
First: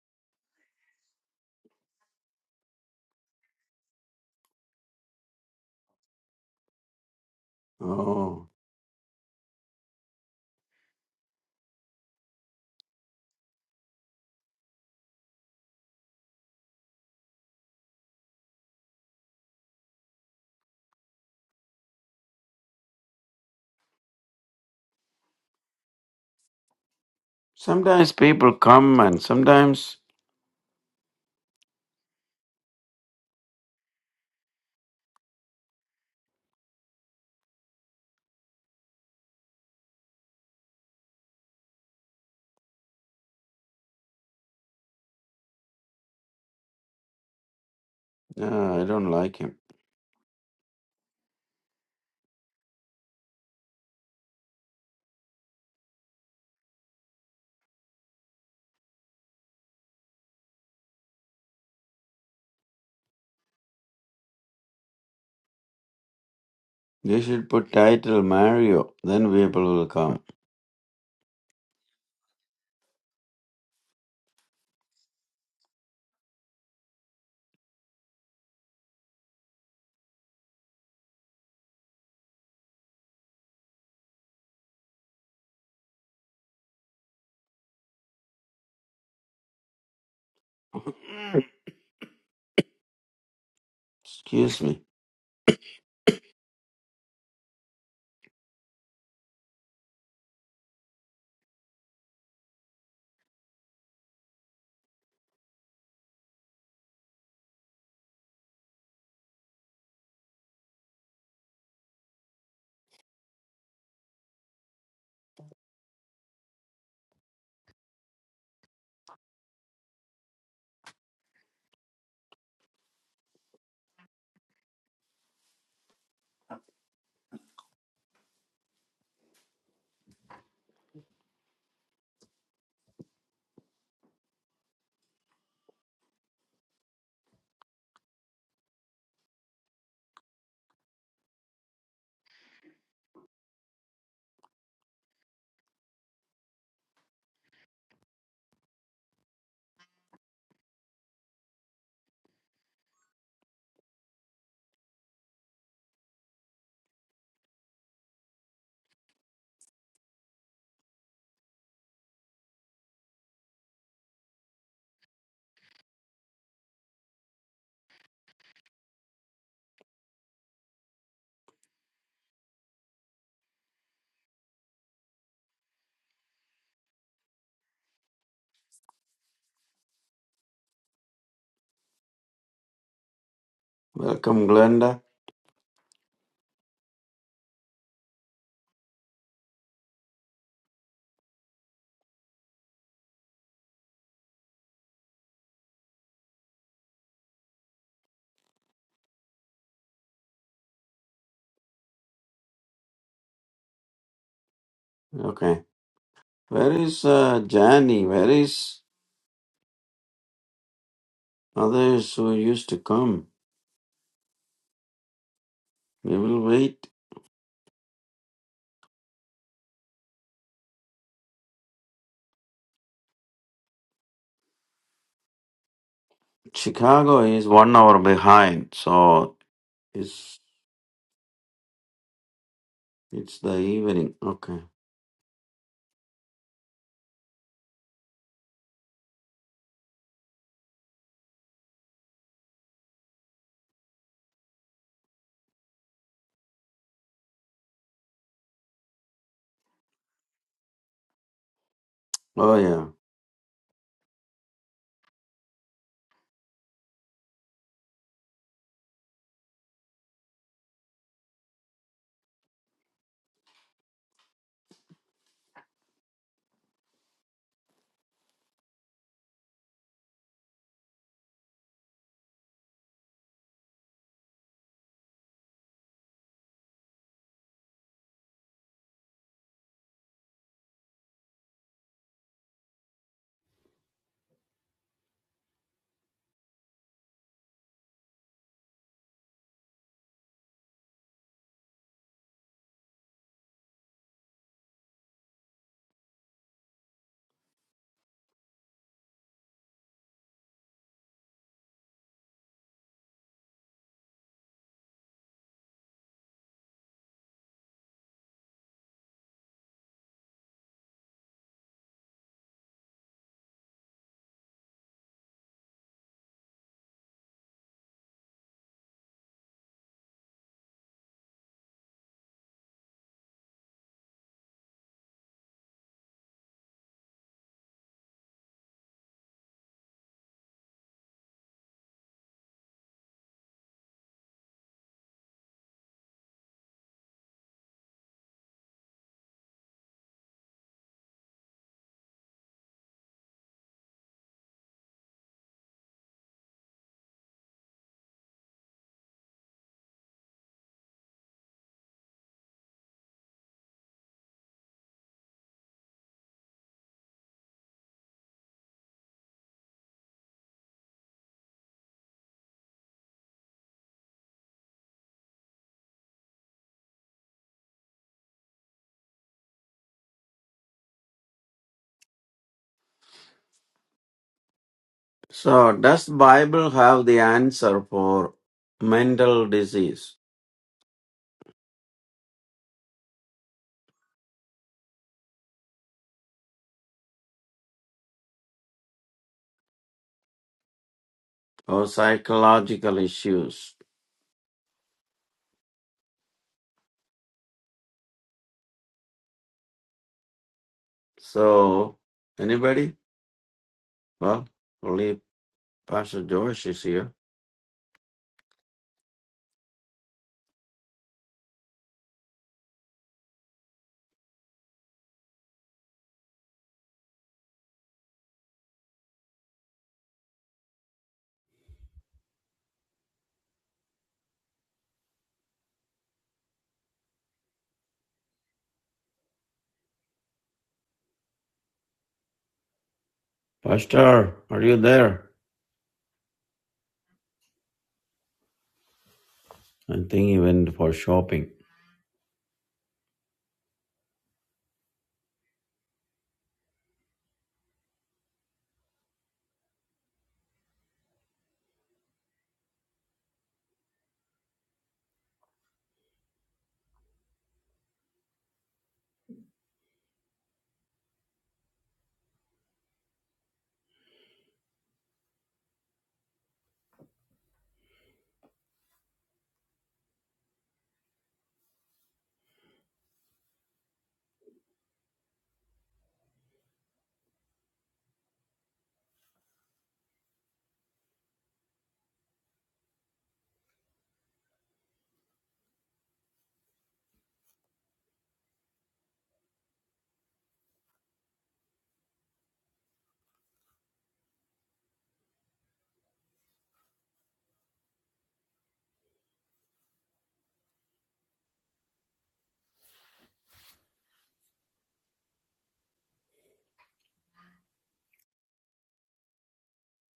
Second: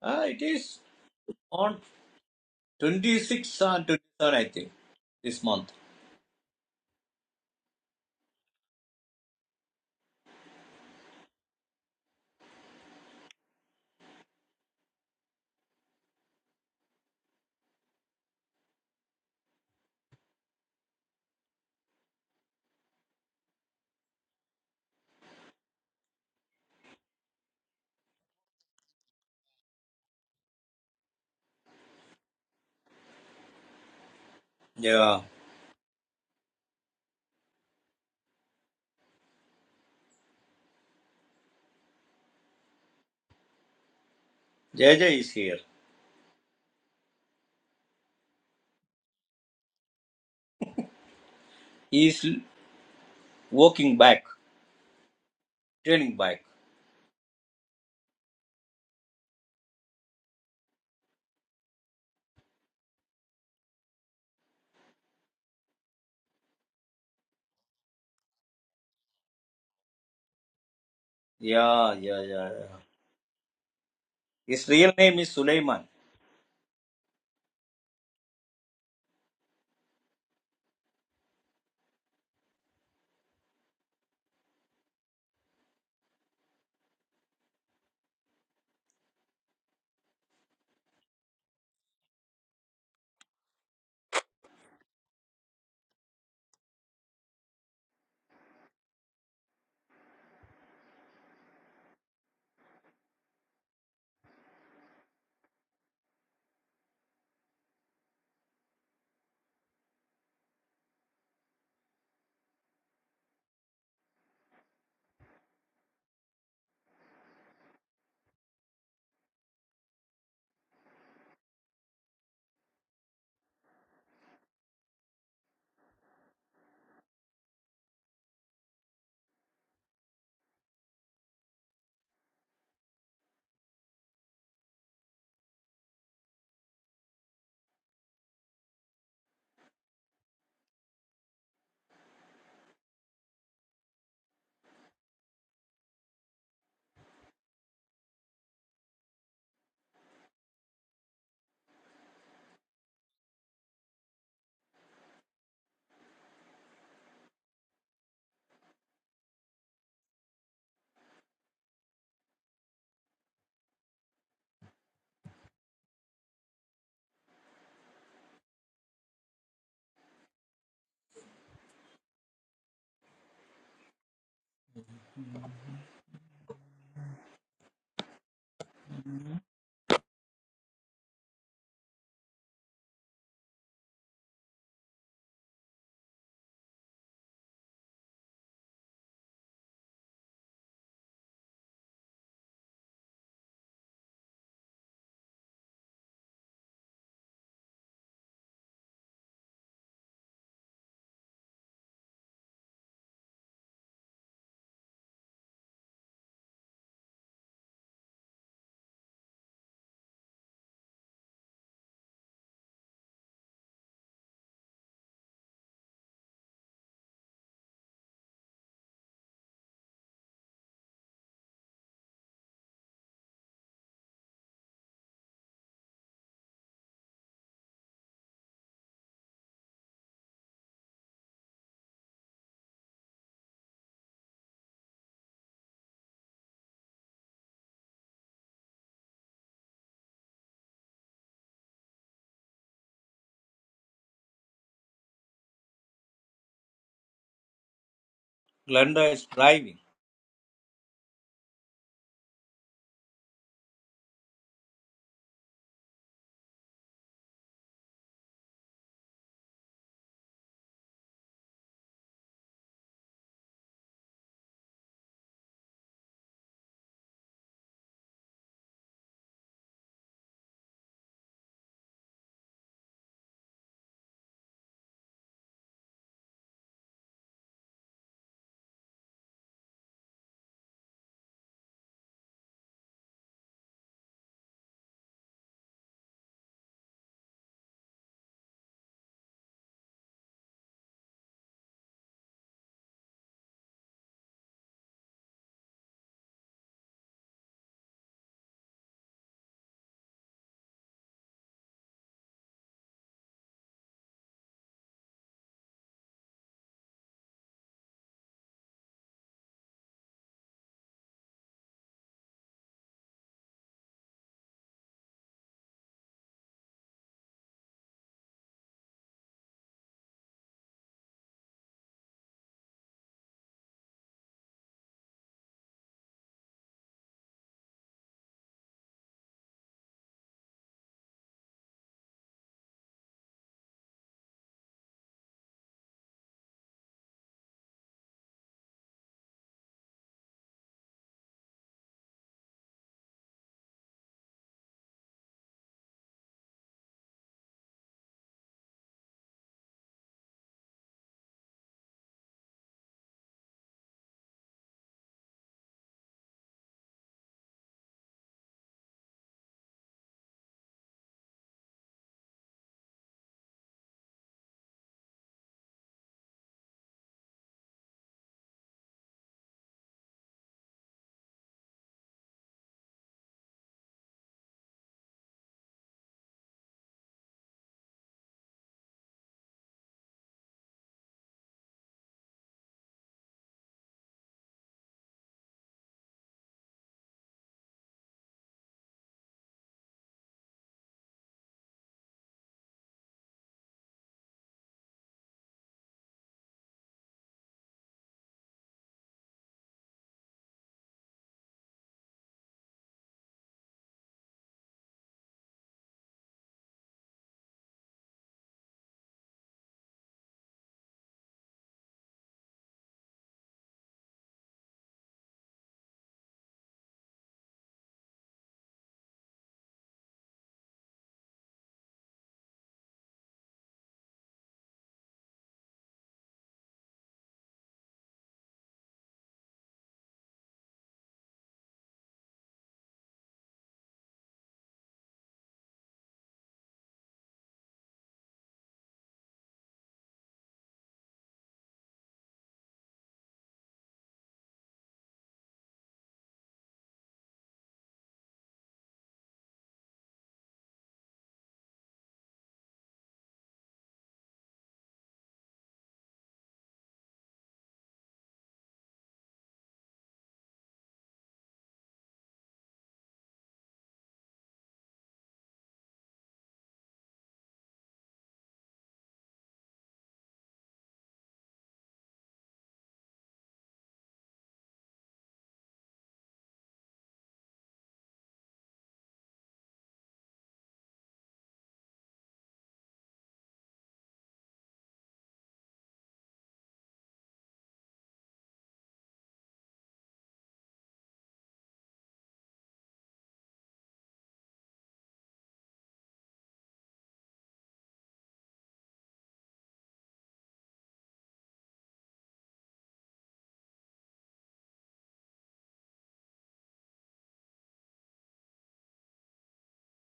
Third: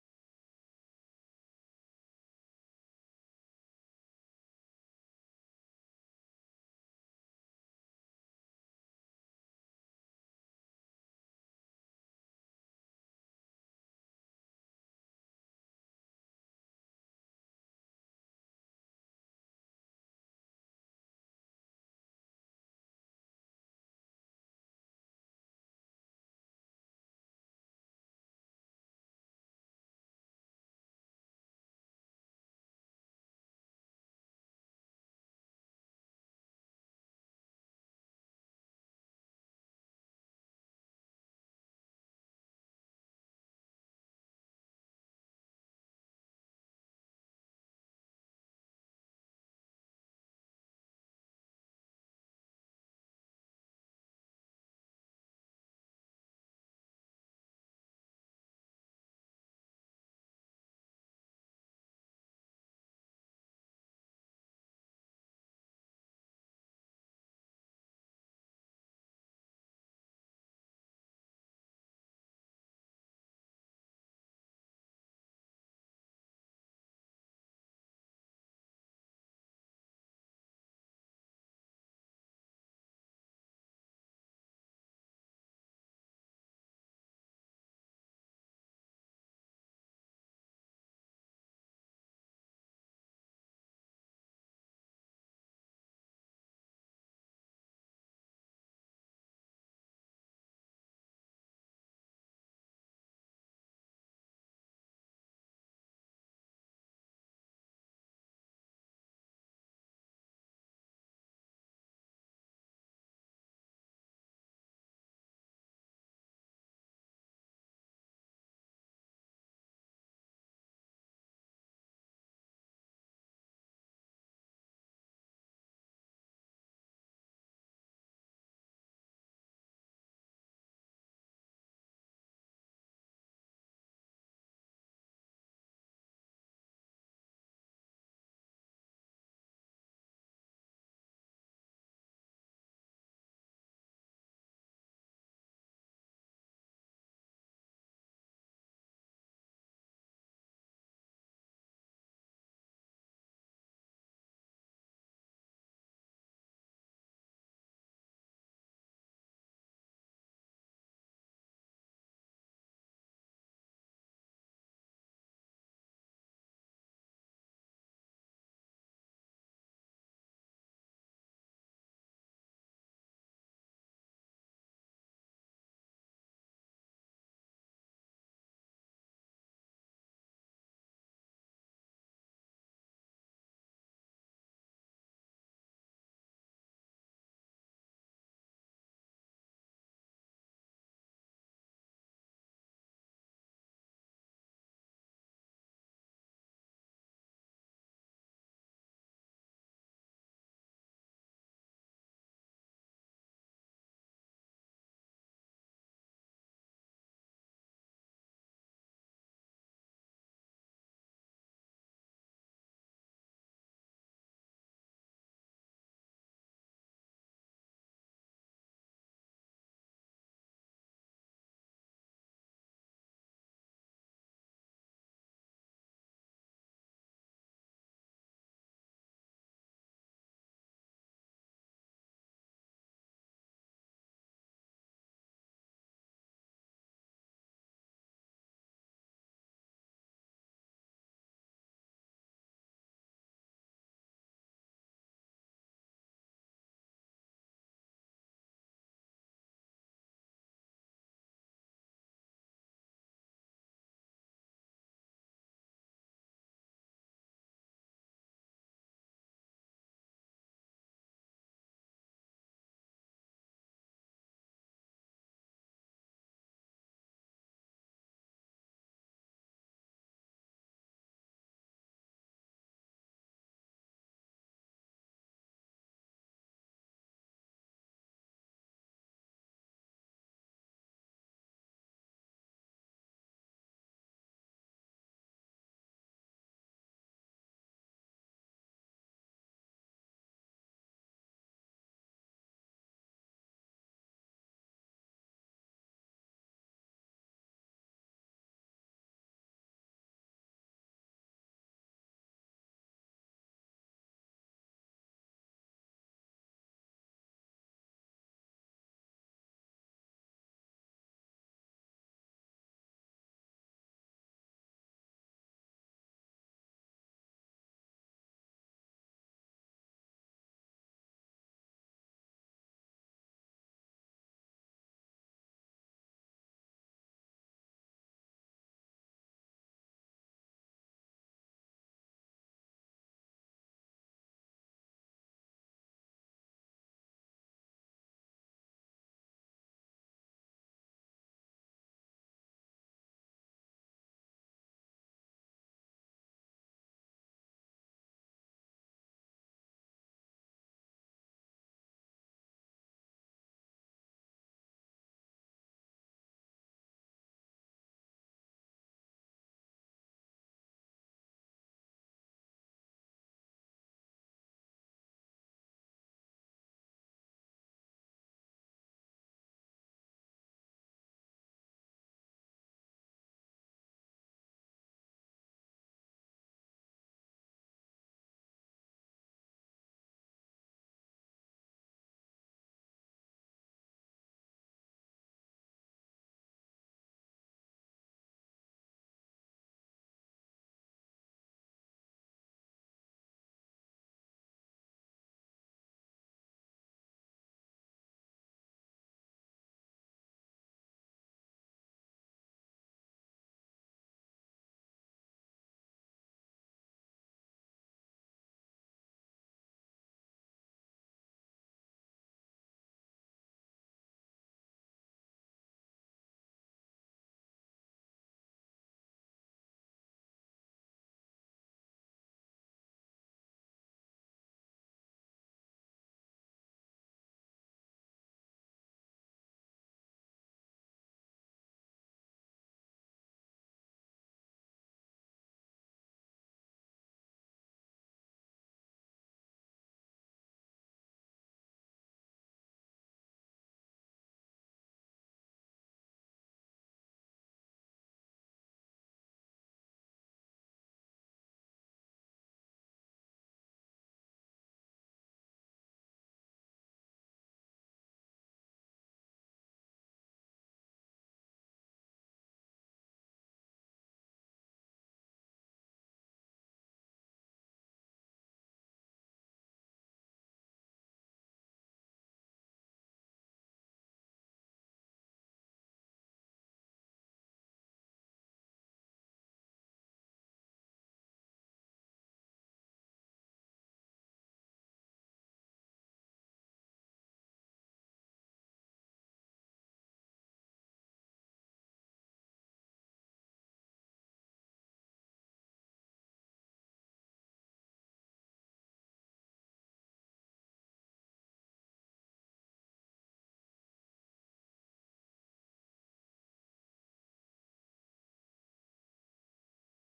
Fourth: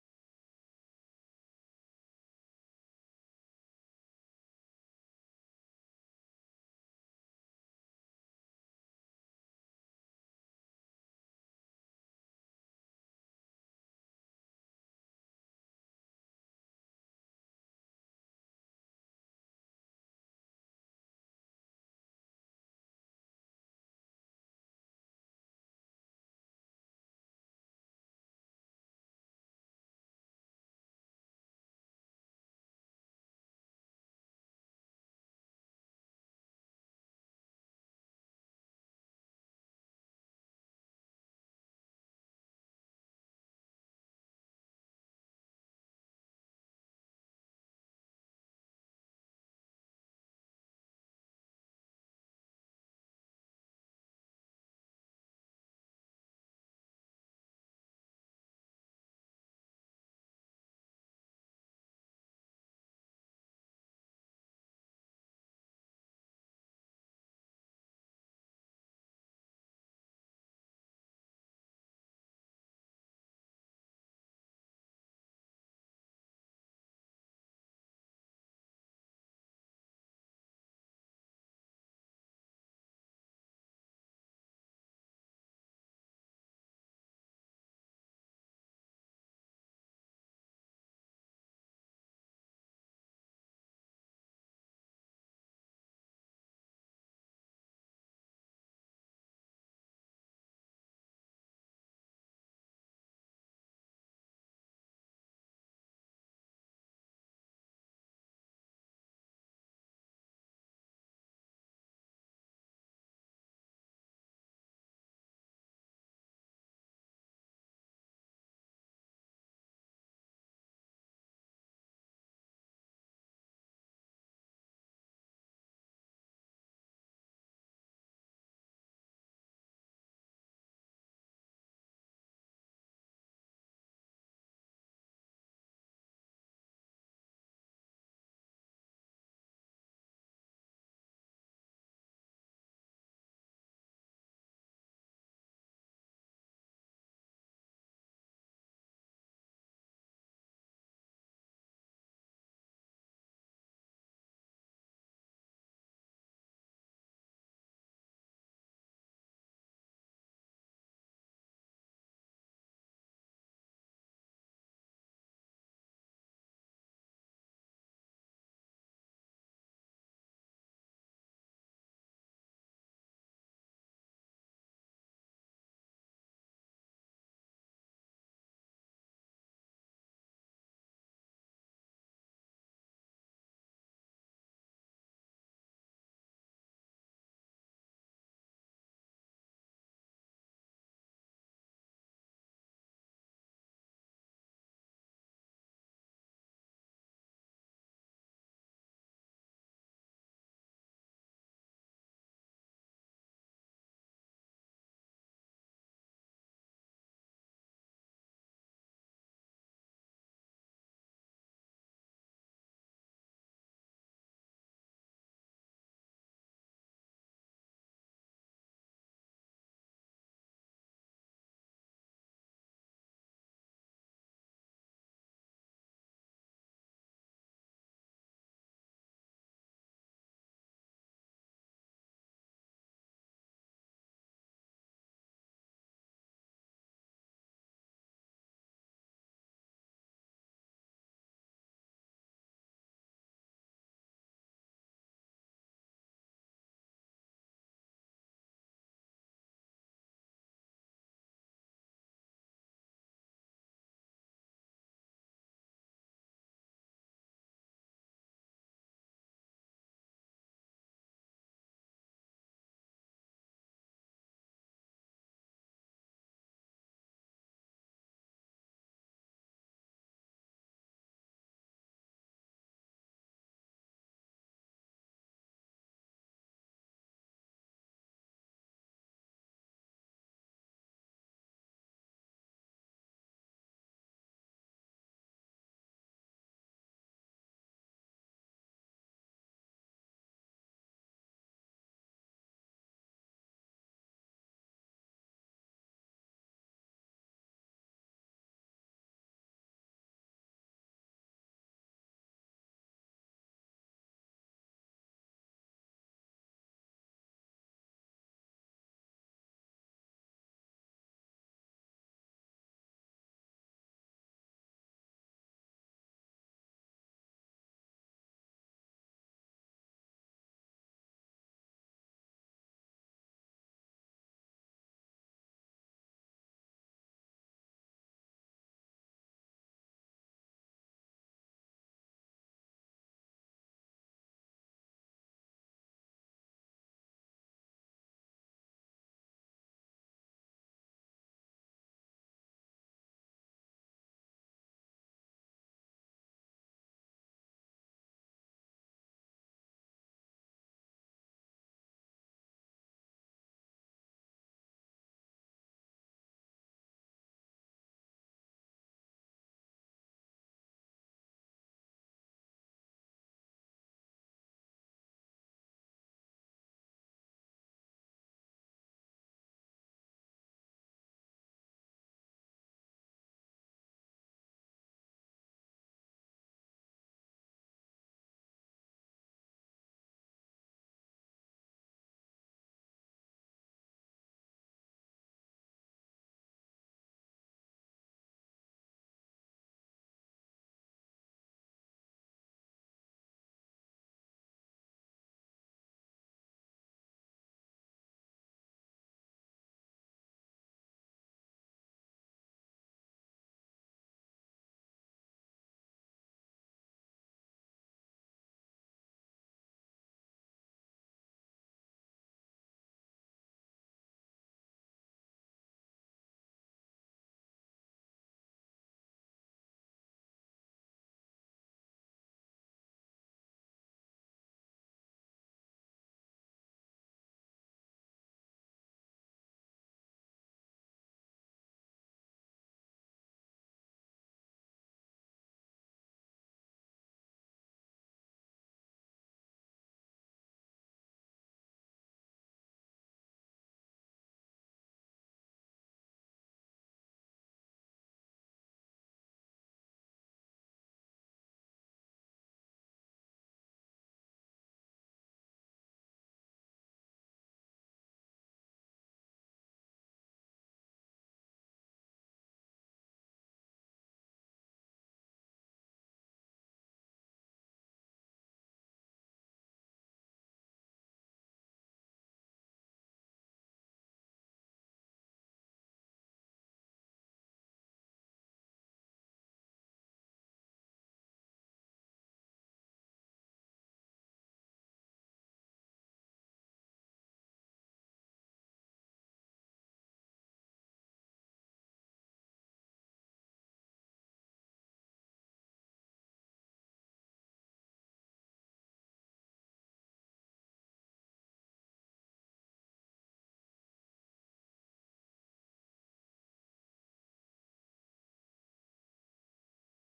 Speaker 3: Ah, it is on twenty-sixth and 27, I think, this month.
Speaker 1: Oh. Sometimes people come and sometimes
Speaker 3: Yeah. JJ is here.
Speaker 1: Ah, I don't like him.
Speaker 3: He is walking back, turning back.
Speaker 1: They should put title Mario, then people will come.
Speaker 3: Yeah, yeah, yeah, yeah. His real name is Suleiman.
Speaker 1: Excuse me. Welcome, Glenda. Okay. Where is uh, Jani? Where is others who used to come? We will wait. Chicago is one hour behind, so it's it's the evening. Okay.
Speaker 3: Glenda is driving.
Speaker 1: Oh yeah. So does Bible have the answer for mental disease or psychological issues? So, anybody? Well, only Pastor Joyce is here. Pastor, are you there? I think he went for shopping.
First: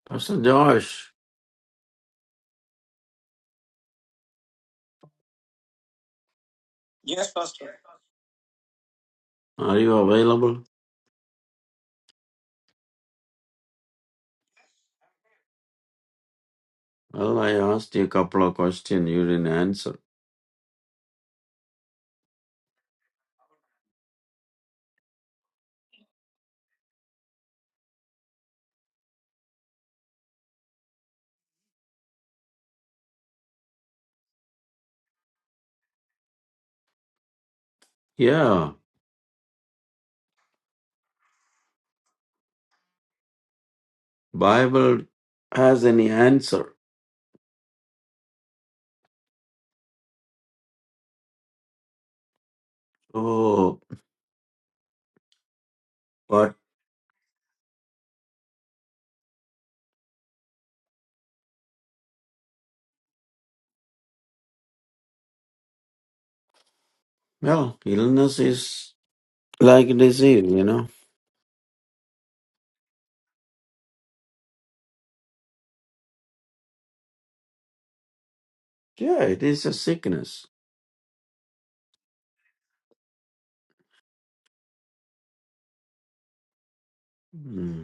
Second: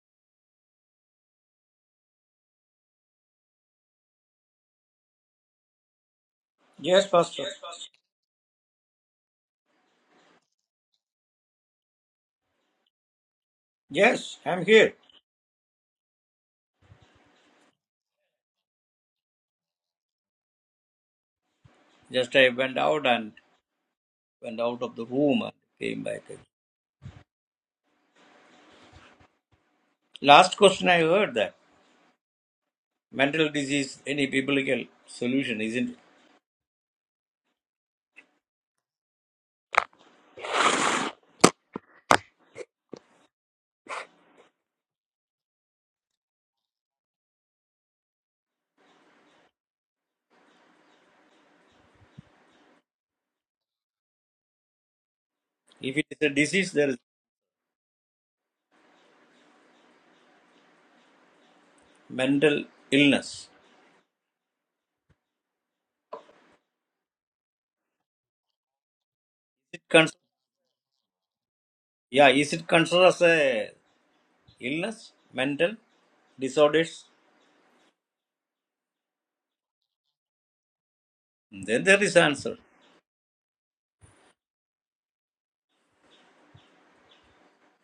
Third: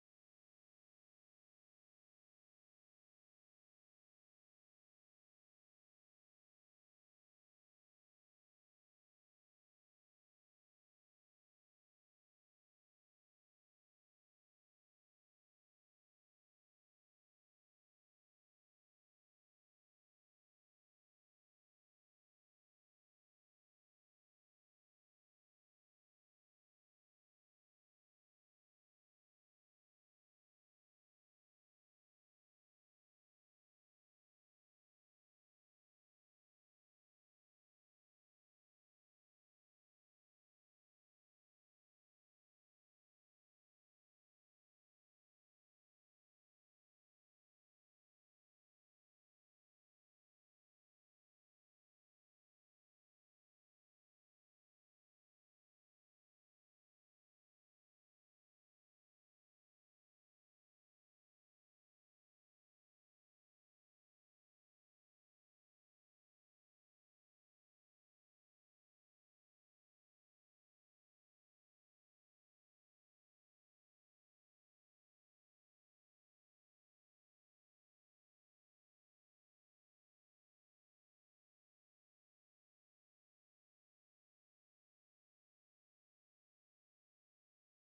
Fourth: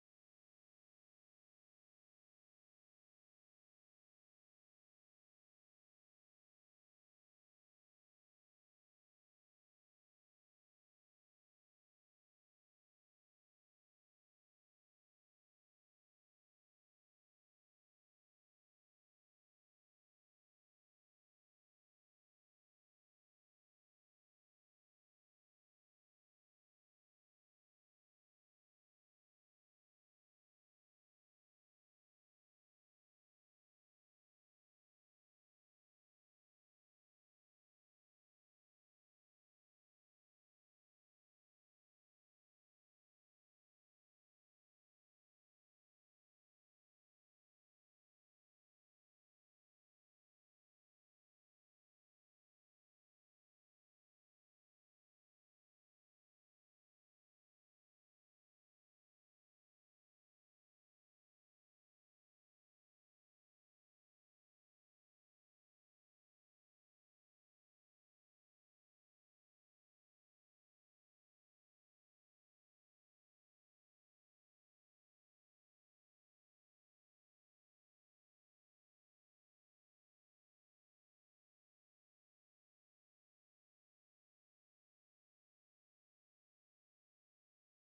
Speaker 1: Pastor Joyce,
Speaker 3: Yes, Pastor. Yes, Pastor.
Speaker 1: are you available?
Speaker 3: Yes, I'm here.
Speaker 1: Well, I asked you a couple of questions. You didn't answer.
Speaker 3: Just I went out and went out of the room and came back. Last question I heard that mental disease, any biblical solution, isn't it?
Speaker 1: Yeah, Bible has any answer. Oh,
Speaker 3: If it is a
Speaker 1: but
Speaker 3: disease, there is mental illness.
Speaker 1: well, illness is
Speaker 3: it
Speaker 1: like
Speaker 3: cons-
Speaker 1: disease, you know.
Speaker 3: yeah, is it considered as a illness, mental disorders?
Speaker 1: Yeah, it is a sickness.
Speaker 3: Then there is answer.
Speaker 1: Hmm.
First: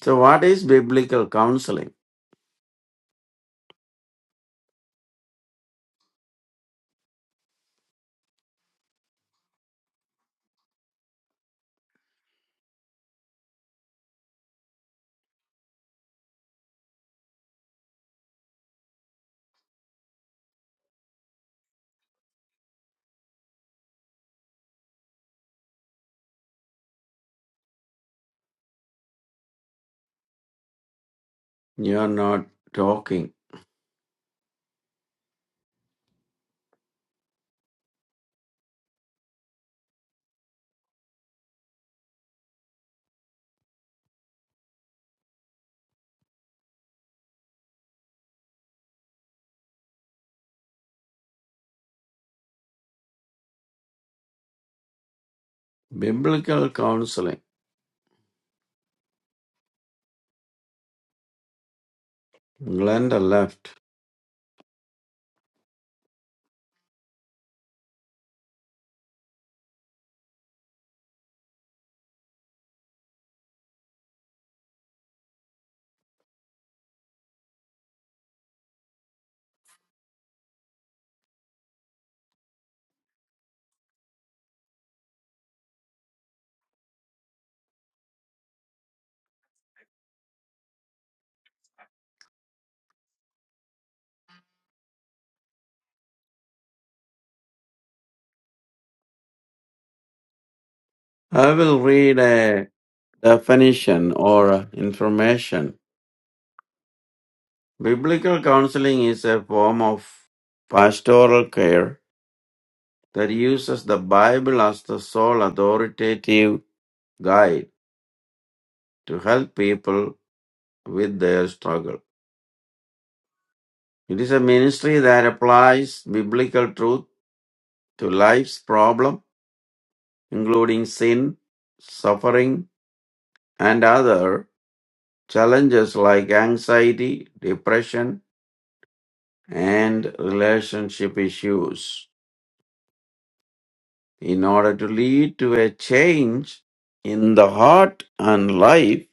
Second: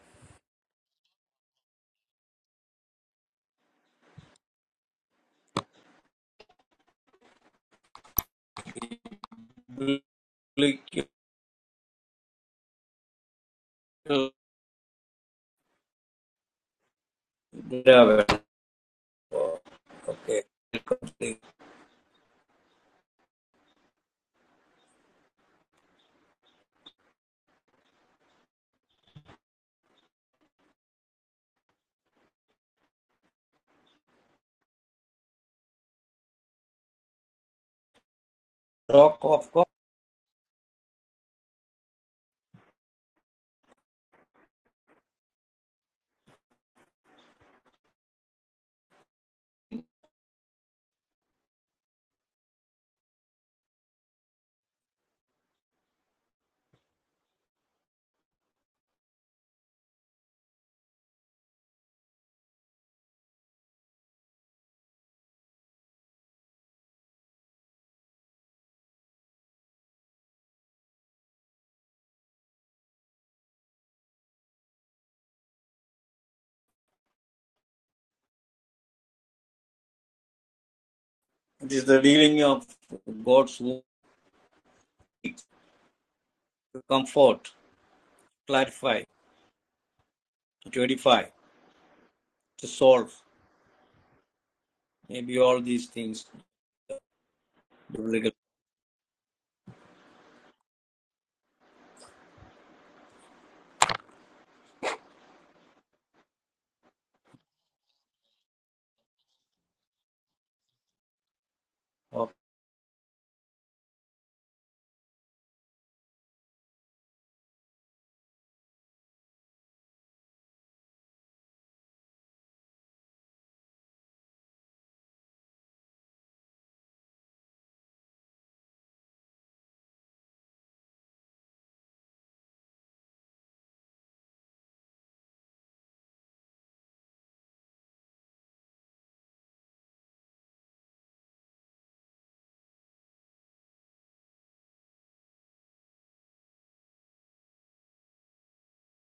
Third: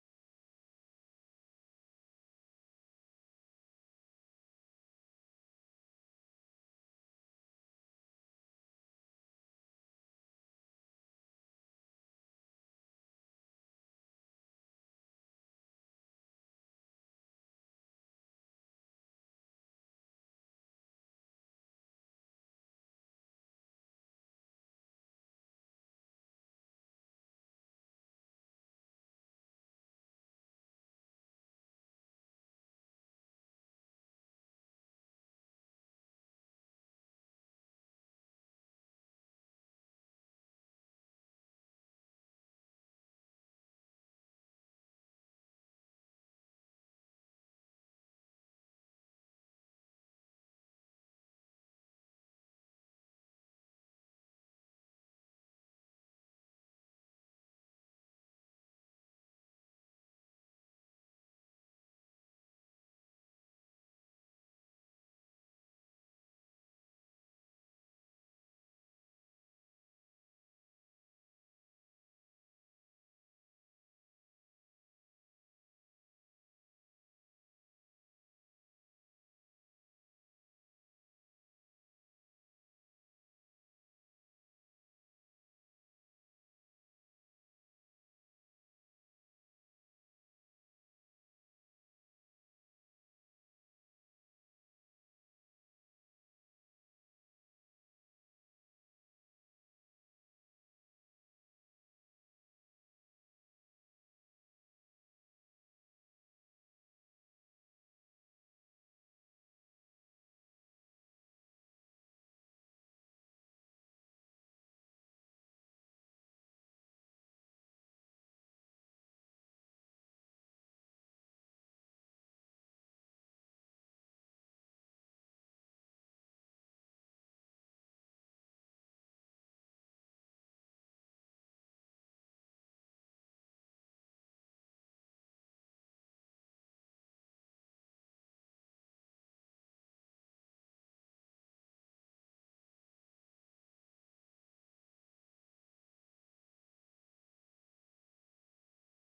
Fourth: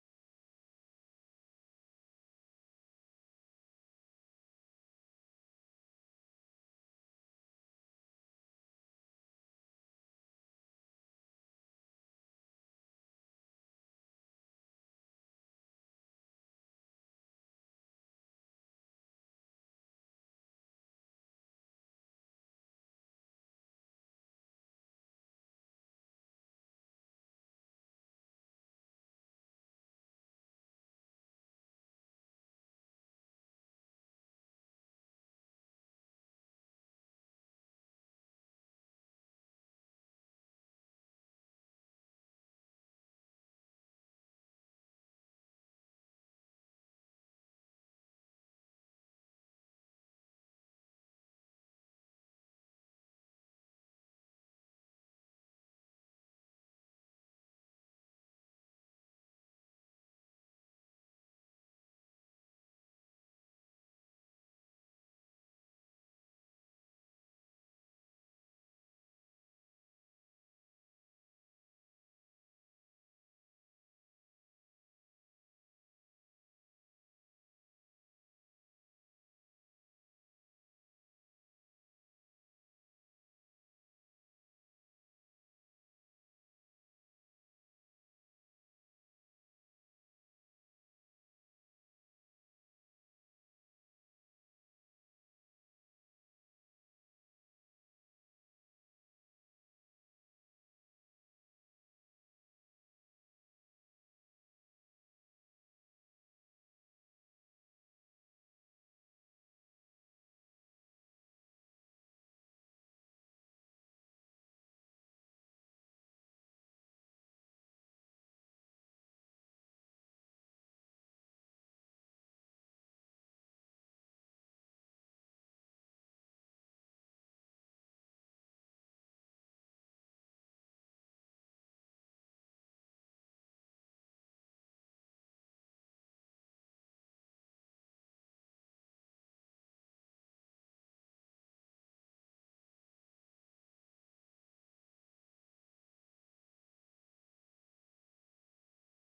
Speaker 1: So, what is biblical counseling?
Speaker 3: Glyco- Okay. The
Speaker 1: You are not talking.
Speaker 3: Talk of God.
Speaker 1: Biblical counseling. Glenda left.
Speaker 3: It is the dealing of God's word to comfort, clarify, to edify, to solve. Maybe all these things. biblical.
Speaker 1: I will read a definition or information. Biblical counseling is a form of pastoral care
Speaker 3: Okay.
Speaker 1: that uses the Bible as the sole authoritative guide to help people with their struggle. It is a ministry that applies biblical truth to life's problem, including sin, suffering, and other Challenges like anxiety, depression, and relationship issues. In order to lead to a change in the heart and life,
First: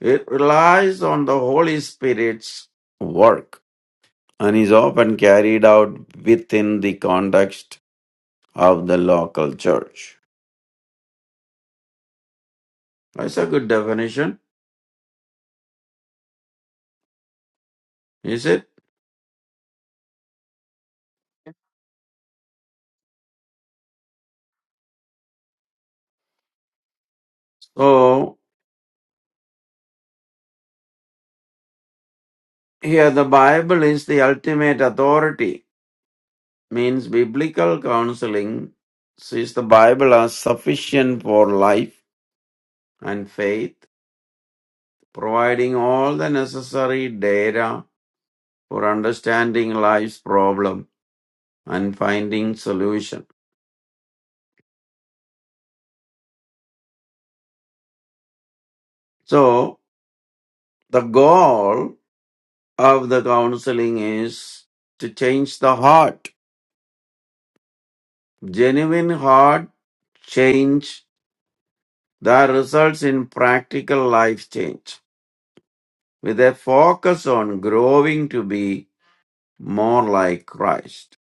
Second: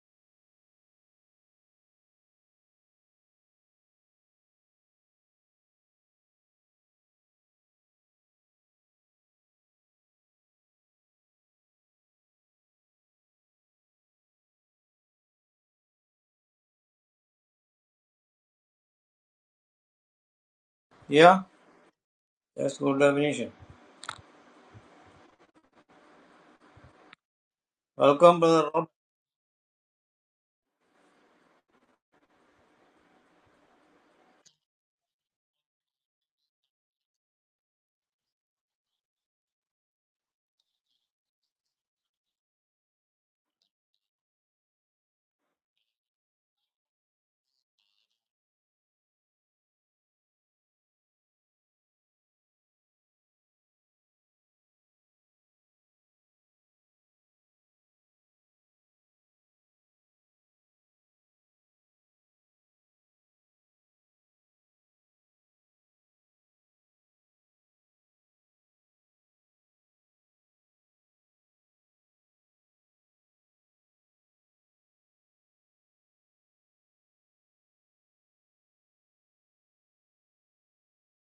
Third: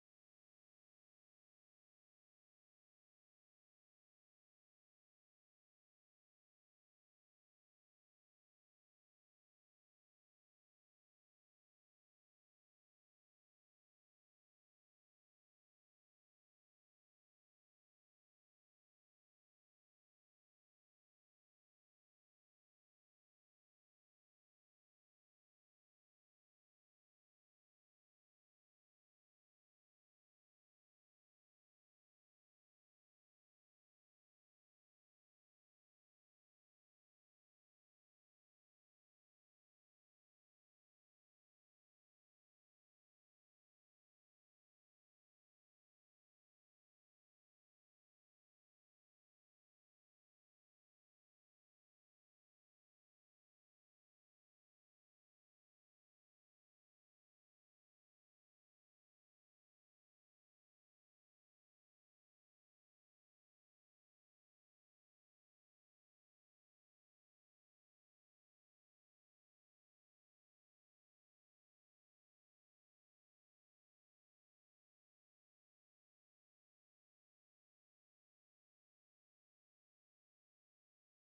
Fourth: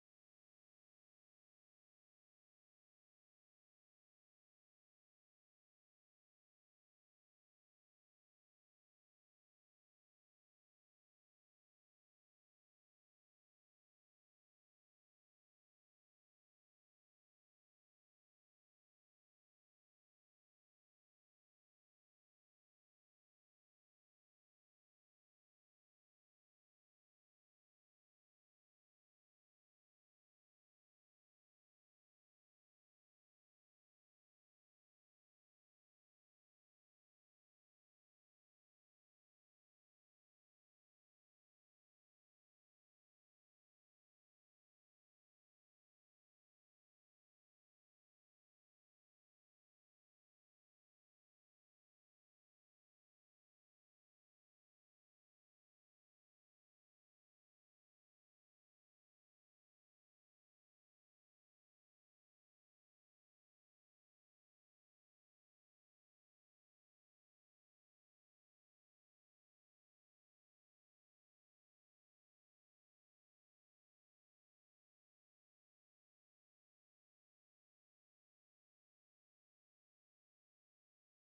Speaker 1: it relies on the Holy Spirit's work and is often carried out within the context of the local church. That's a good definition, is it?
Speaker 3: Yeah, that's good definition.
Speaker 1: So,
Speaker 3: Welcome, brother Rob.
Speaker 1: here the Bible is the ultimate authority means biblical counseling sees the Bible as sufficient for life and faith, providing all the necessary data for understanding life's problem and finding solution. So, the goal of the counseling is to change the heart. Genuine heart change that results in practical life change with a focus on growing to be more like Christ.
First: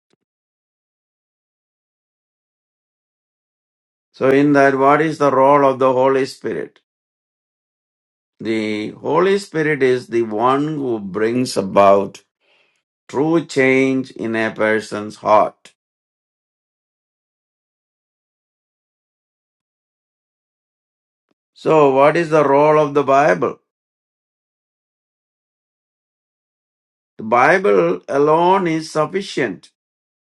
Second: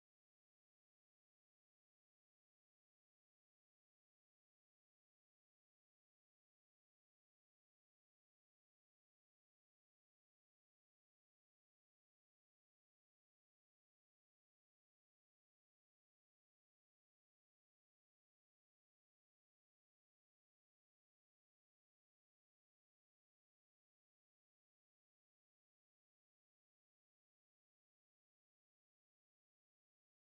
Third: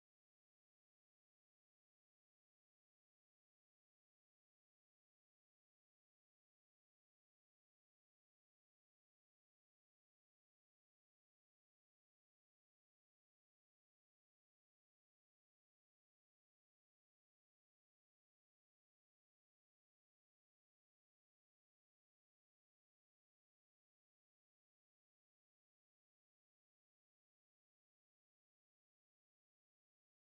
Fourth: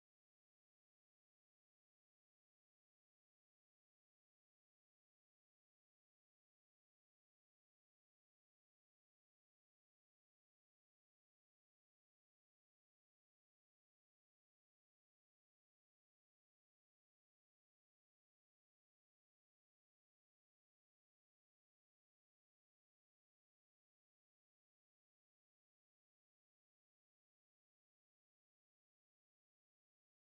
Speaker 1: So, in that, what is the role of the Holy Spirit? The Holy Spirit is the one who brings about true change in a person's heart. So, what is the role of the Bible? The Bible alone is sufficient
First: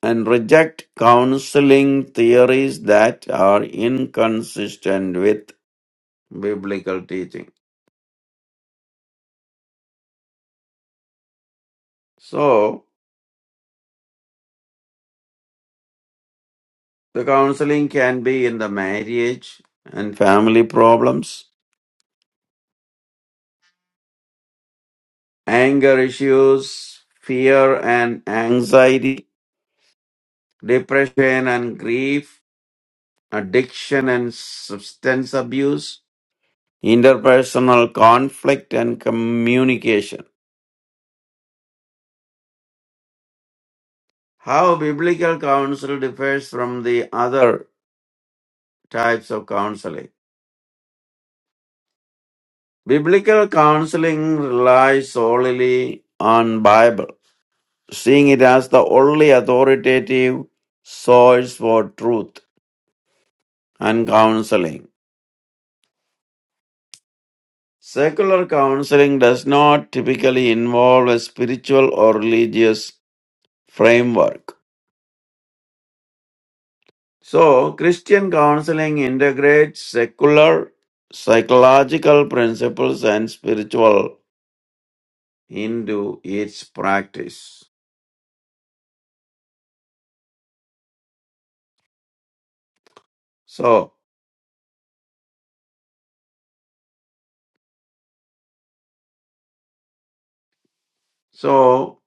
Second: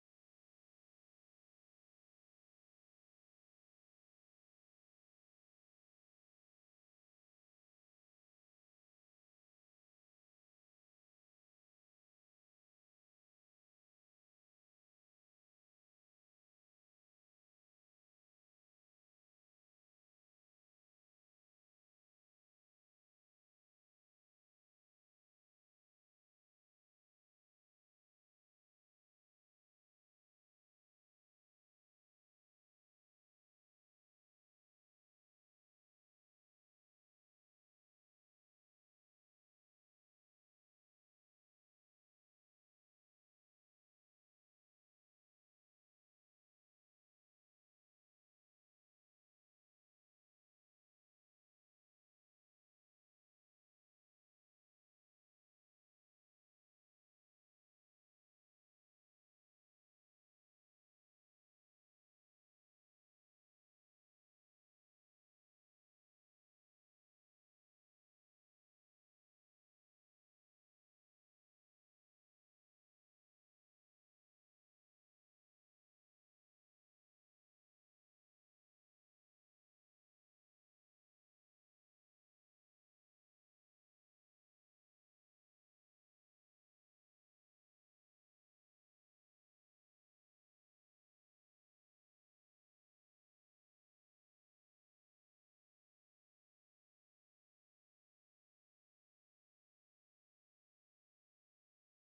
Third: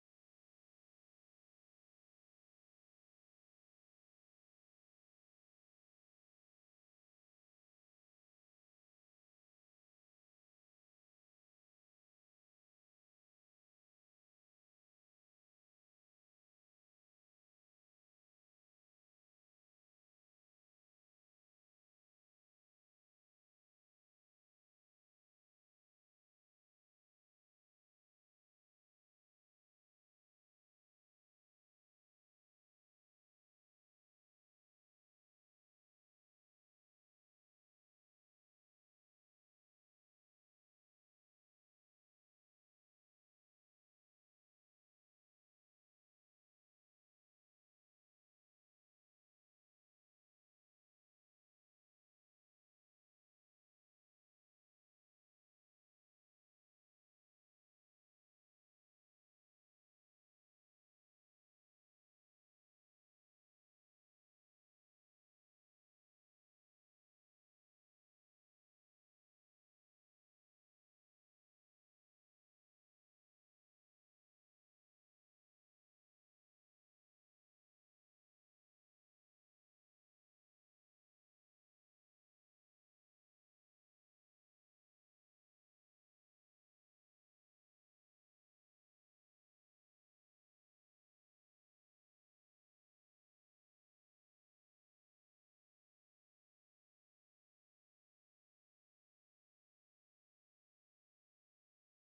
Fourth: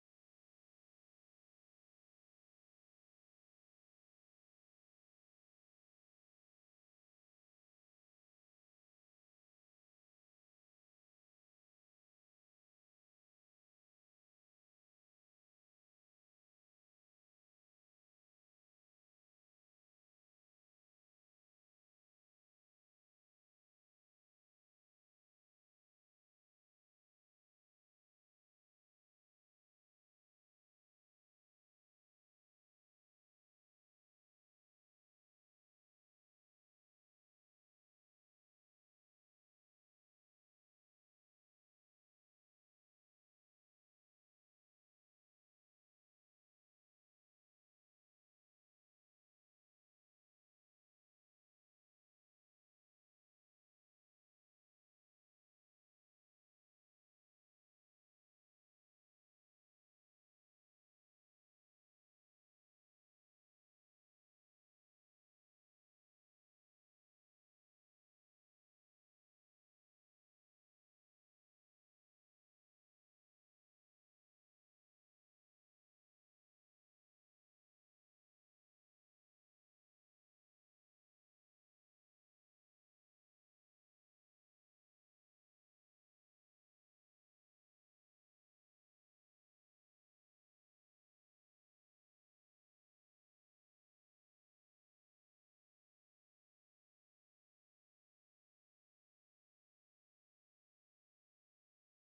Speaker 1: and reject counseling theories that are inconsistent with biblical teaching. So, the counseling can be in the marriage and family problems anger issues, fear and anxiety, depression and grief, addiction and substance abuse, interpersonal conflict and communication. How biblical counsel differs from the other types of counseling. Biblical counseling relies solely on Bible, seeing it as the only authoritative source for truth and counseling. Secular counseling does not typically involve a spiritual or religious framework. So, Christian counseling integrates secular psychological principles and spiritual into its practice. So, so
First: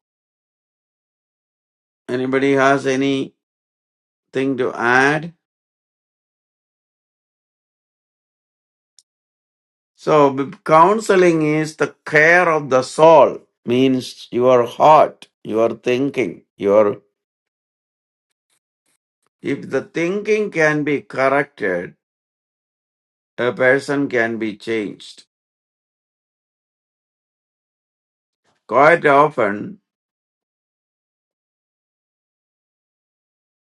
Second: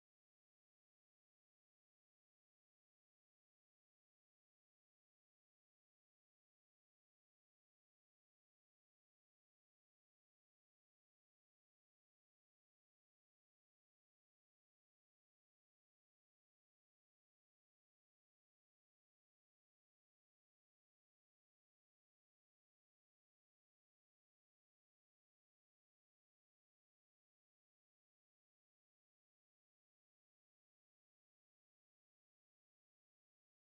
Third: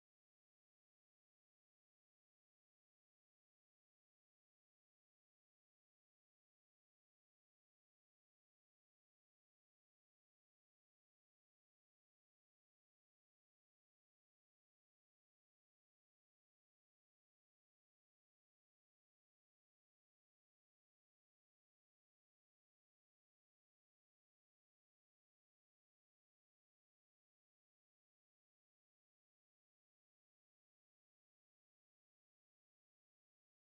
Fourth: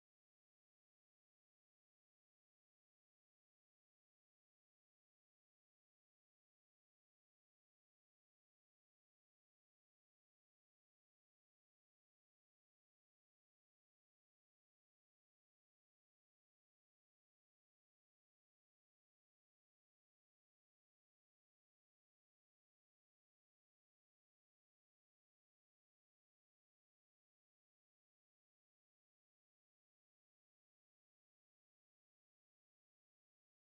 Speaker 1: anybody has anything to add? So, b- counseling is the care of the soul, means your heart, your thinking, your If the thinking can be corrected, a person can be changed. Quite often,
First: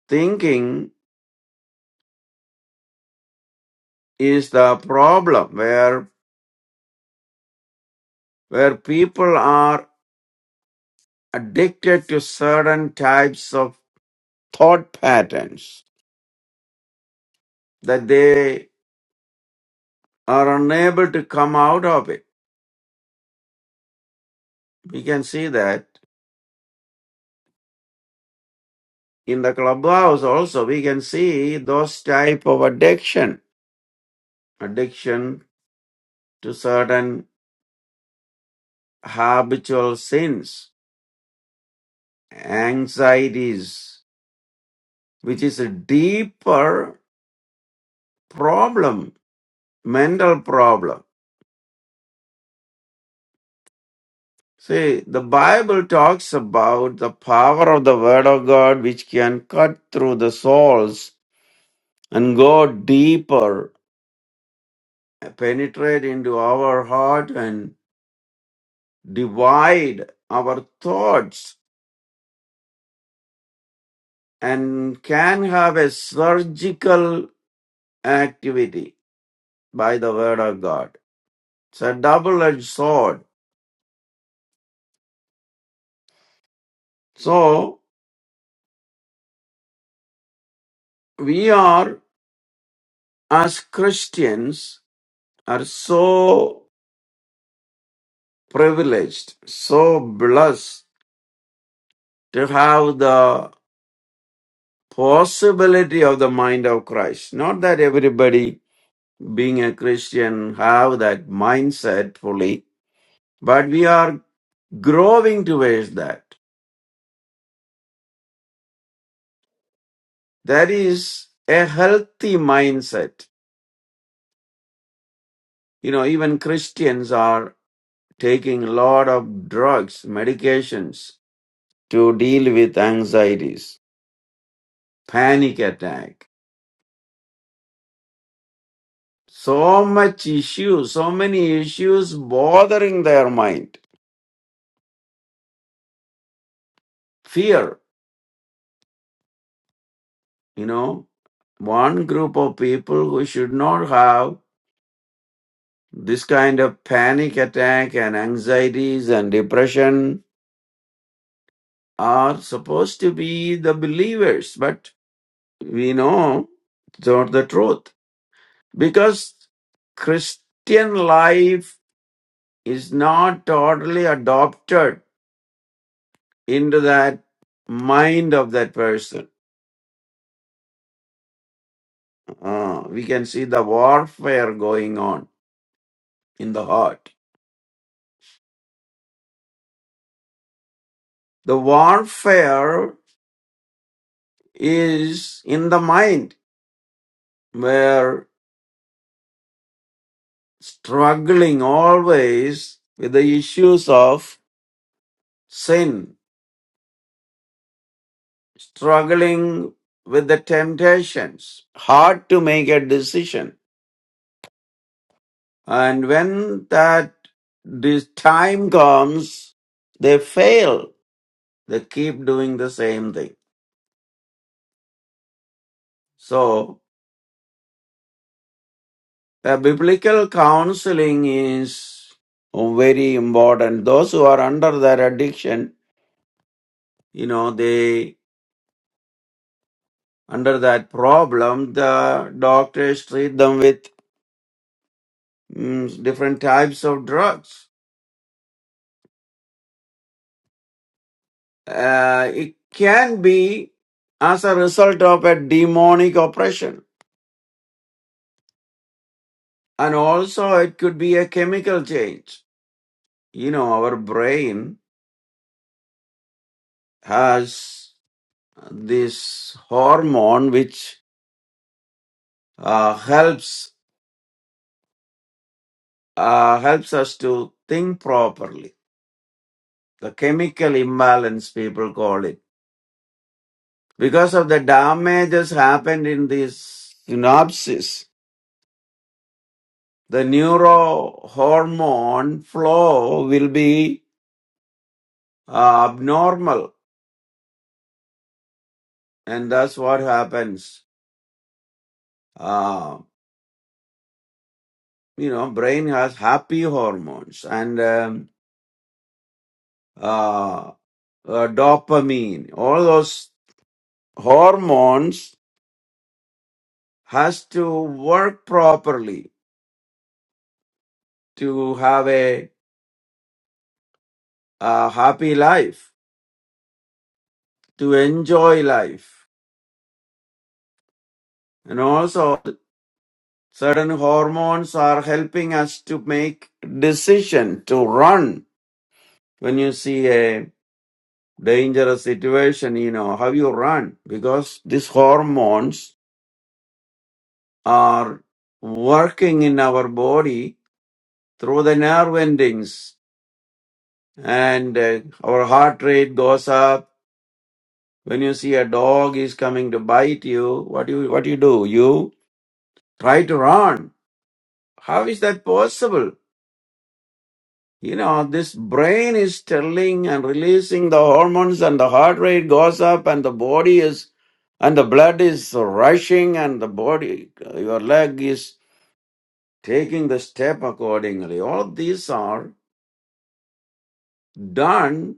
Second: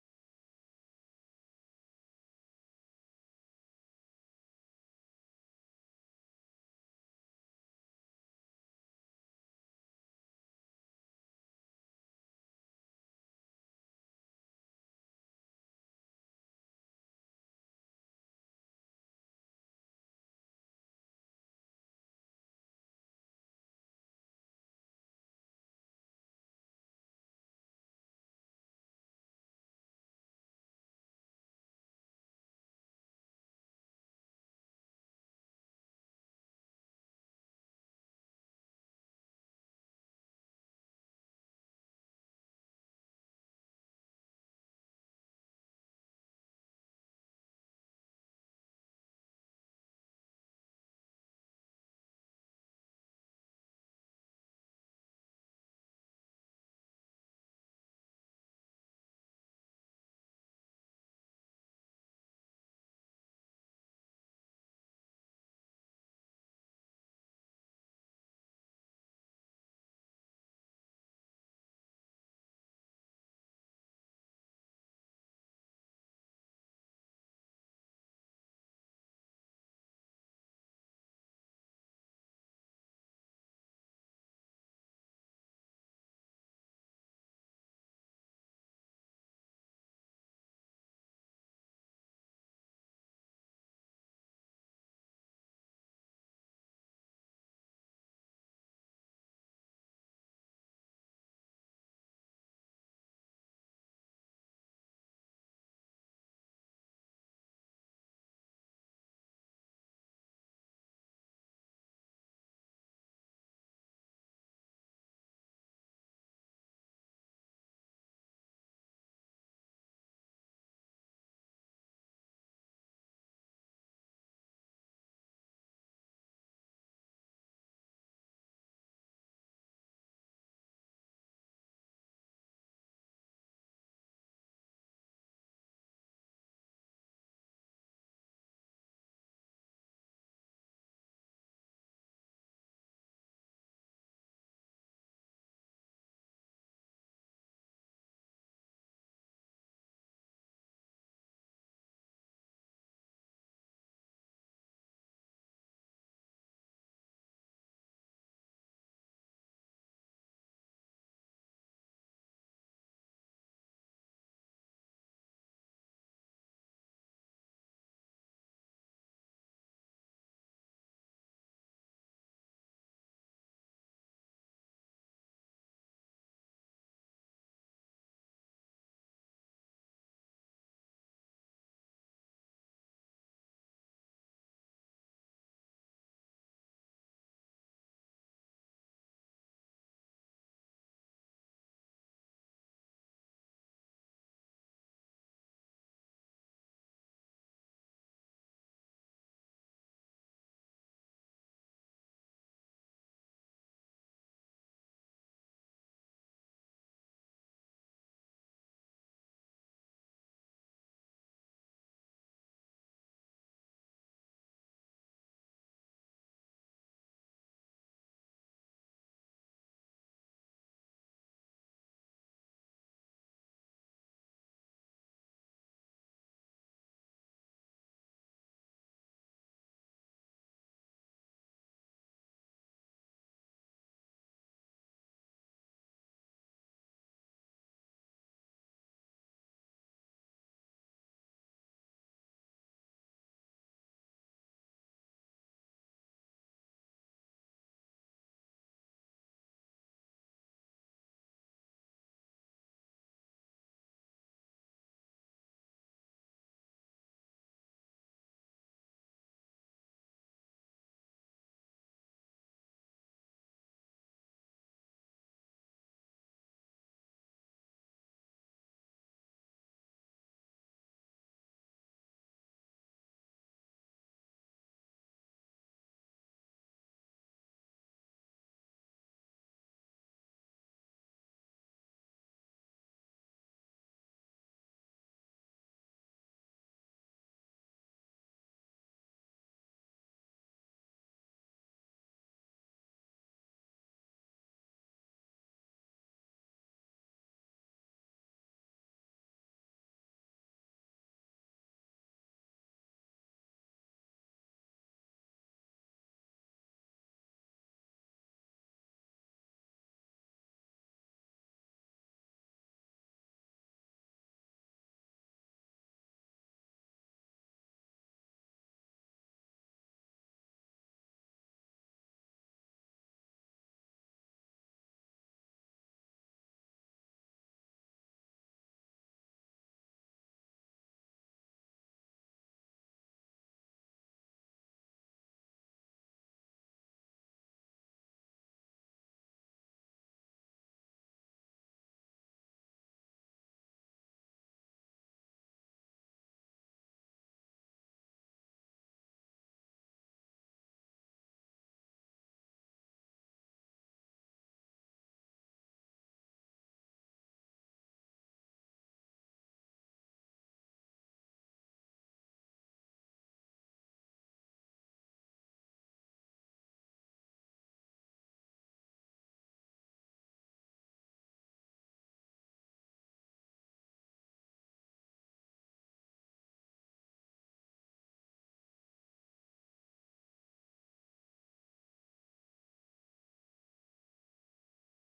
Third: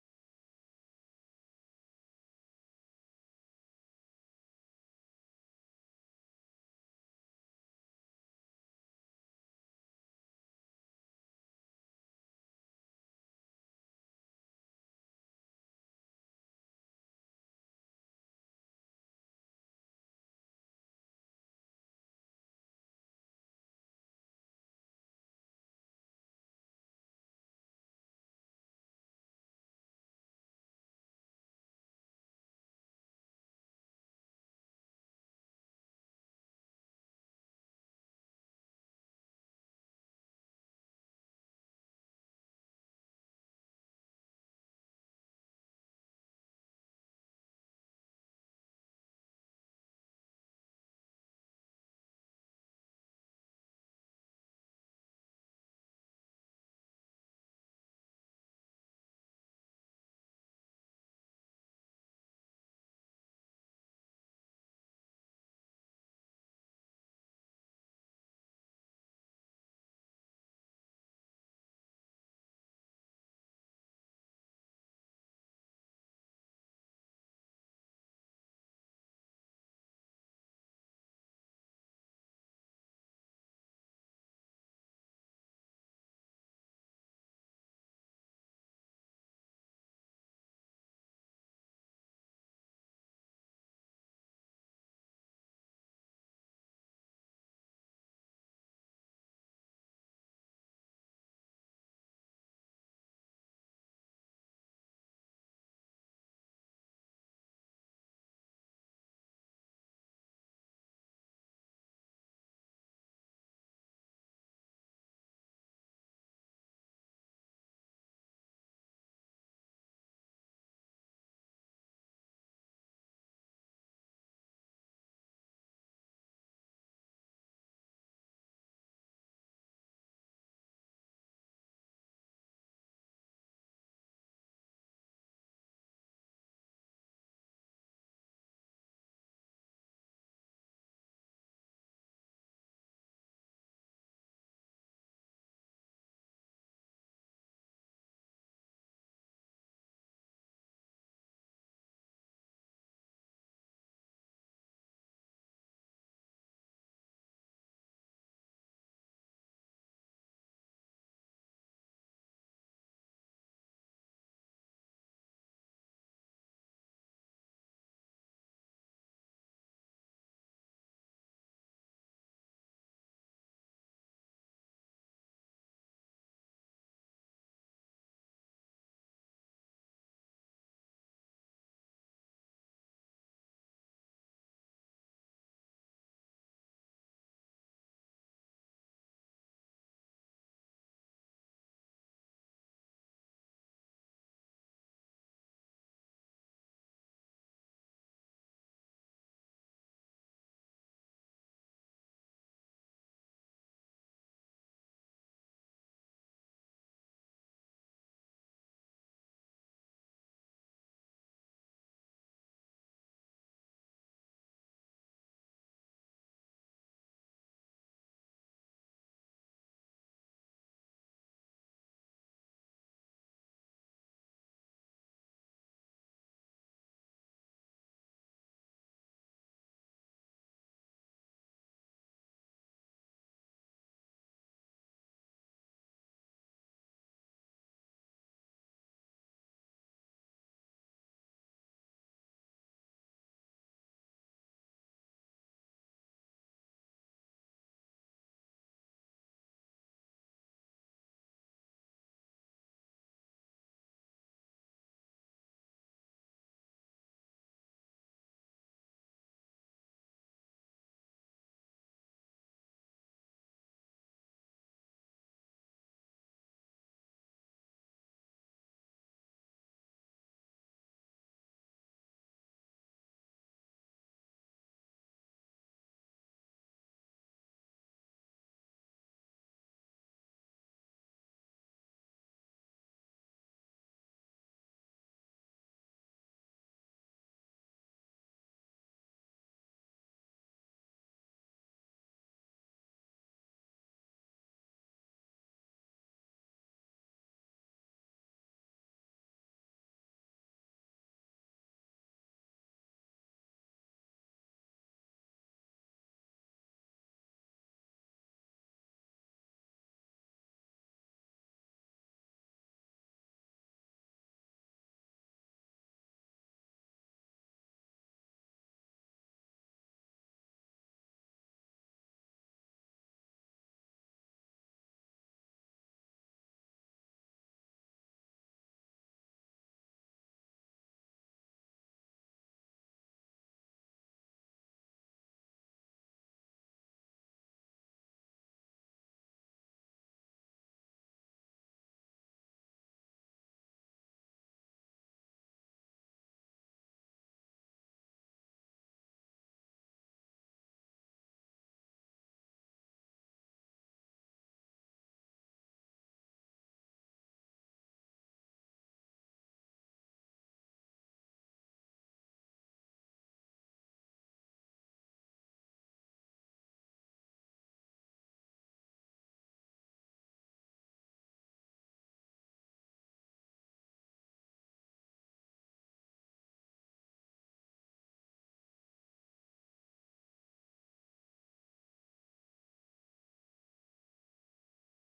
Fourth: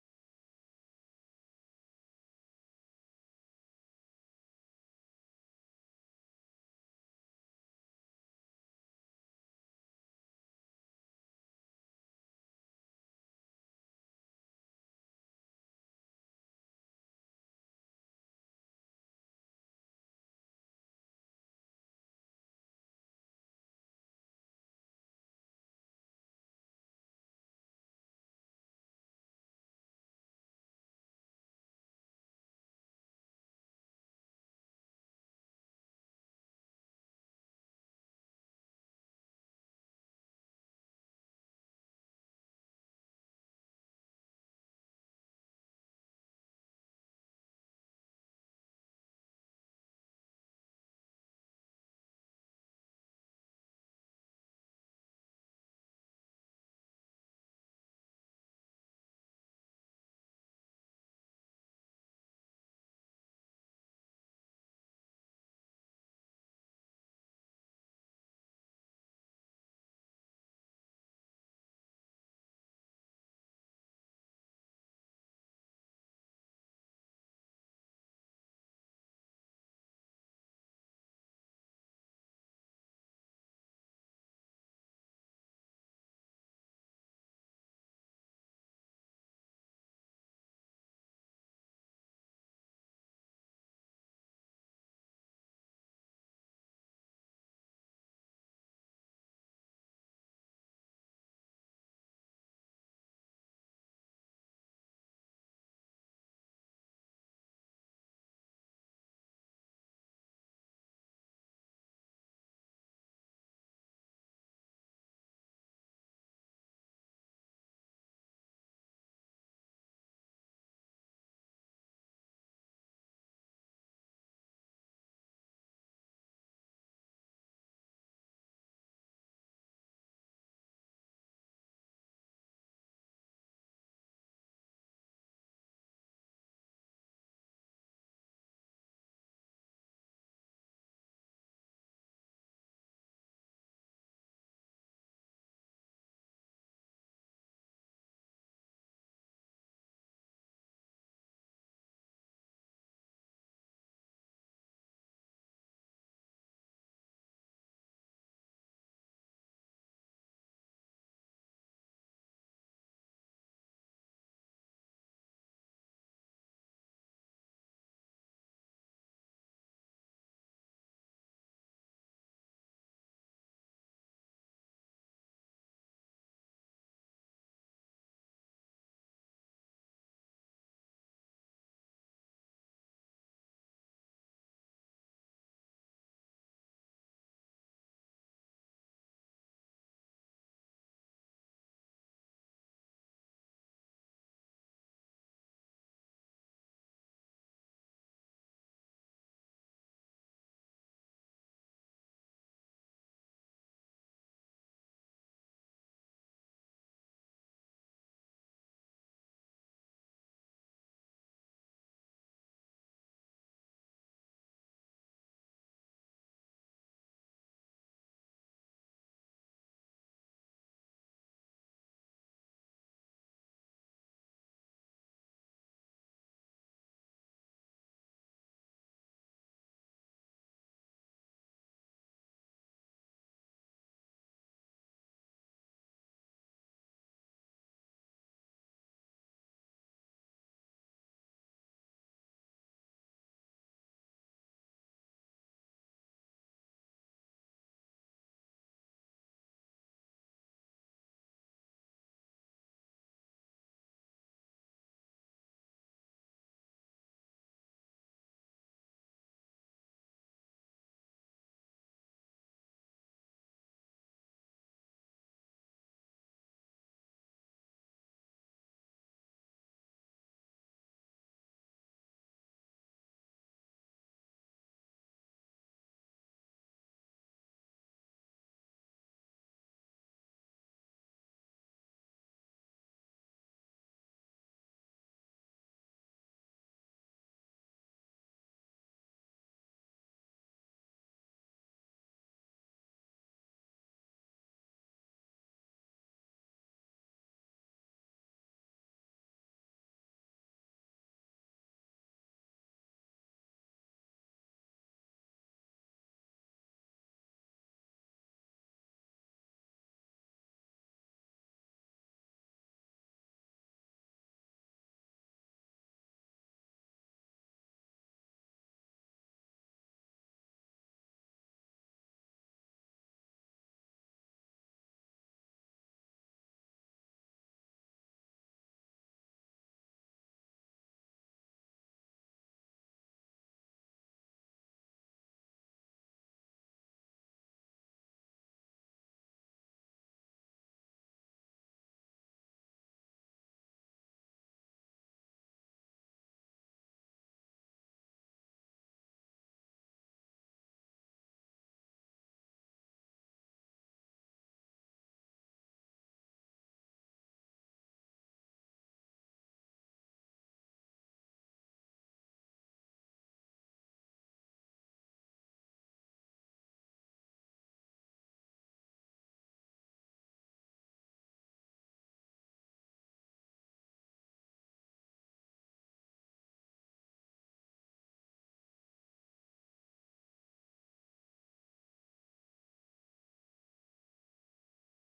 Speaker 1: thinking is the problem where, where people are addicted to certain types of thought patterns that they are unable to come out of it. We can see that in the clubhouse also, we can see those type of addiction, addiction to certain habitual sins anxieties, which is a deeper problem, mental problem. See, the Bible talks about the power of the Word of God which can cut through the souls and go deeper, penetrate into our heart and divide our thoughts and can have a surgical activity by the Word of God. It's a double edged sword. So we are as christians are so privileged so blessed to have the possibility of the mind of christ not that everybody being a christian have that mindset fully but we are growing towards that that is a healthy mindset you know even christians are taking a lot of drugs medications to deal with anxieties panic attack. So much issues, so many issues bothering their mind. Fear, you know, one group of people who should not have this kind of panic attack and anxieties and depression are supposed to be the believers, but we know it's not the truth because Christian life is not totally adopted into that mind of that person. Uh, we can see the warfare going on in the heart. The warfare is in the mind. We're struggling always with the issues of sin, struggling with the temptations, hard to make a decision. And when that this time comes, they fail. They keep doing the same thing So, uh, biblical counseling is very important. Those who are under that addiction, you know, they under that problem, the doctors treat them with mm, different types of drugs. Uh, it can be as a result of a demonic oppression, and also it could be a chemical change. You know, our brain has this hormone which uh, helps uh, helps us to think properly. The chemical imbalance people call it because of the damages happened in this synapses. The neurohormone flow will be uh, abnormal, and that's what happens. Uh, you know, brain has happy hormones and um, uh, uh, dopamine. All those hormones has to work properly to have a, a happy life, to enjoy life. And also, certain hormones are helping us to make decision to run. When you see a dangerous situation, you know how you run because these hormones are working in our body through the nerve endings and uh, our heart rate goes up When you see a dog is coming to bite you, what you what you do? You try to run. How is that possible? You know, this brain is telling and releasing the hormones and the heart rate goes up and the body is and the blood is rushing and the body your leg is taking the step accordingly. All of these are done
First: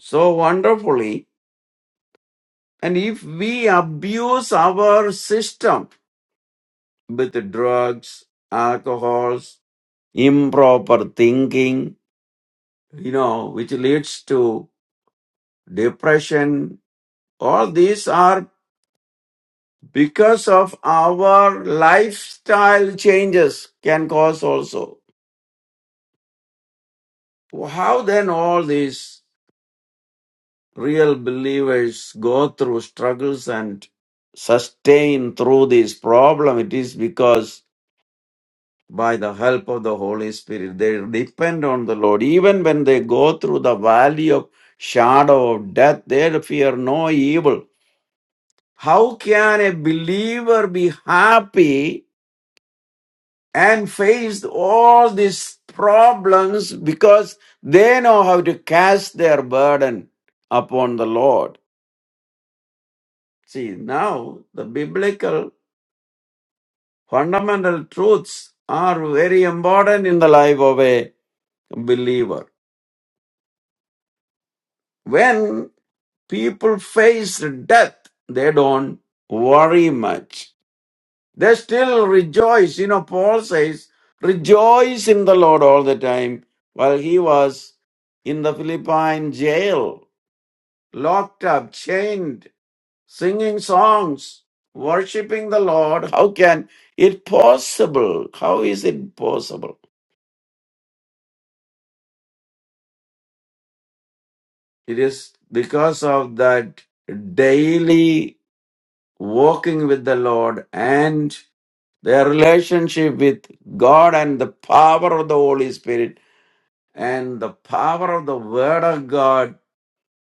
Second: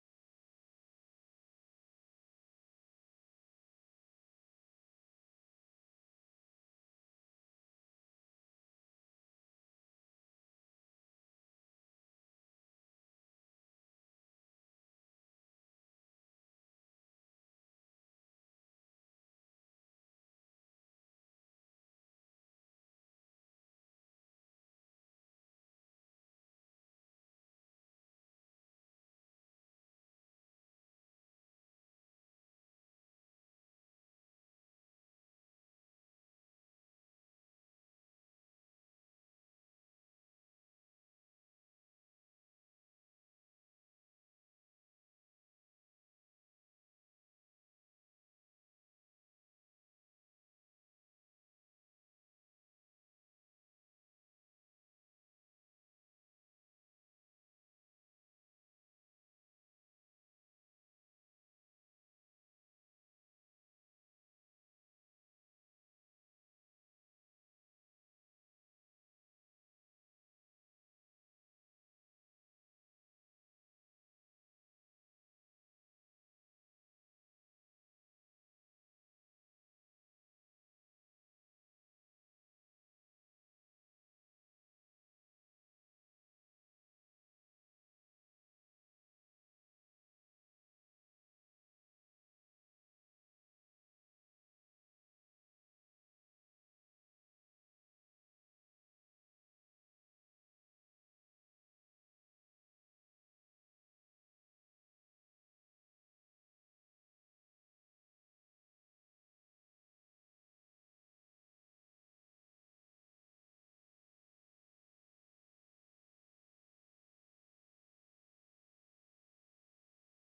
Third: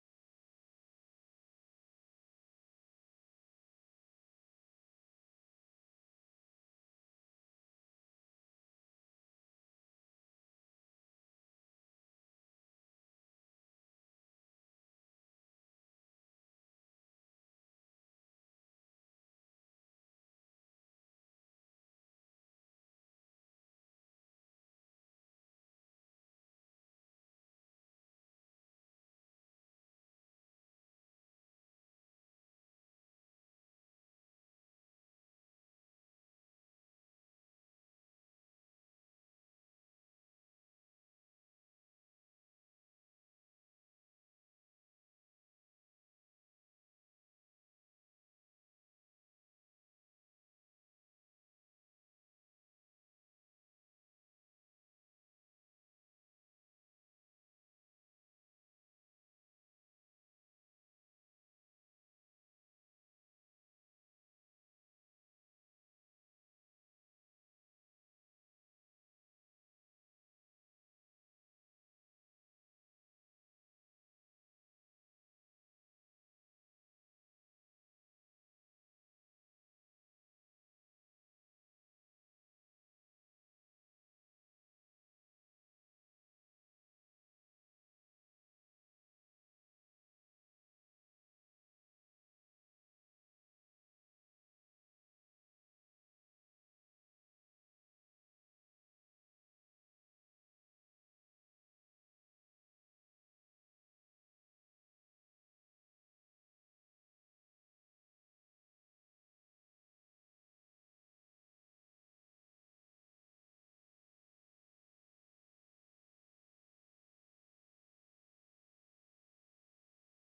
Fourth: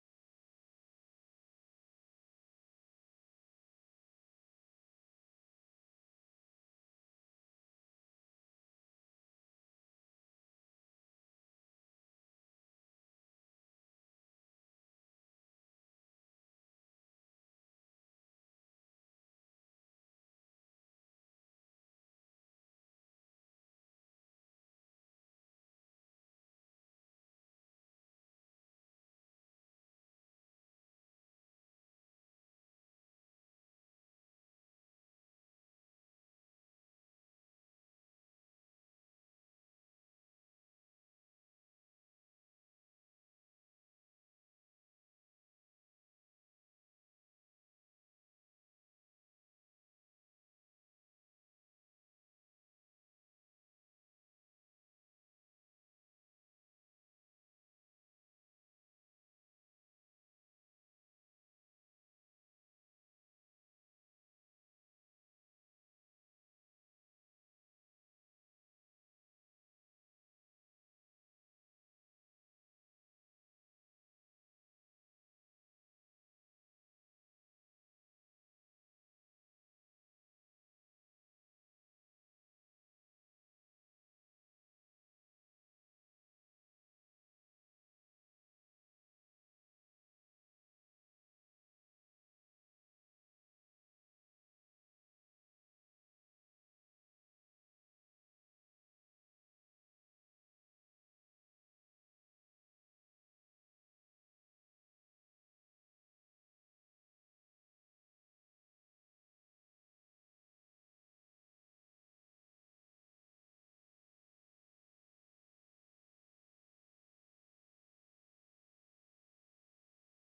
Speaker 1: so wonderfully. And if we abuse our system, with drugs, alcohols, improper thinking, you know, which leads to depression. All these are because of our lifestyle changes can cause also. How then all these real believers go through struggles and sustain through this problem? It is because by the help of the Holy Spirit. They depend on the Lord. Even when they go through the valley of shadow of death, they fear no evil. How can a believer be happy and face all these problems because they know how to cast their burden upon the Lord? See, now the biblical fundamental truths are very important in the life of a believer. When People face death. They don't worry much. They still rejoice. You know, Paul says, rejoice in the Lord all the time. While he was in the Philippine jail, locked up, chained, singing songs, worshiping the Lord. How can it possible? How is it possible? It is because of that daily walking with the Lord and their relationship with God and the power of the Holy Spirit and the power of the Word of God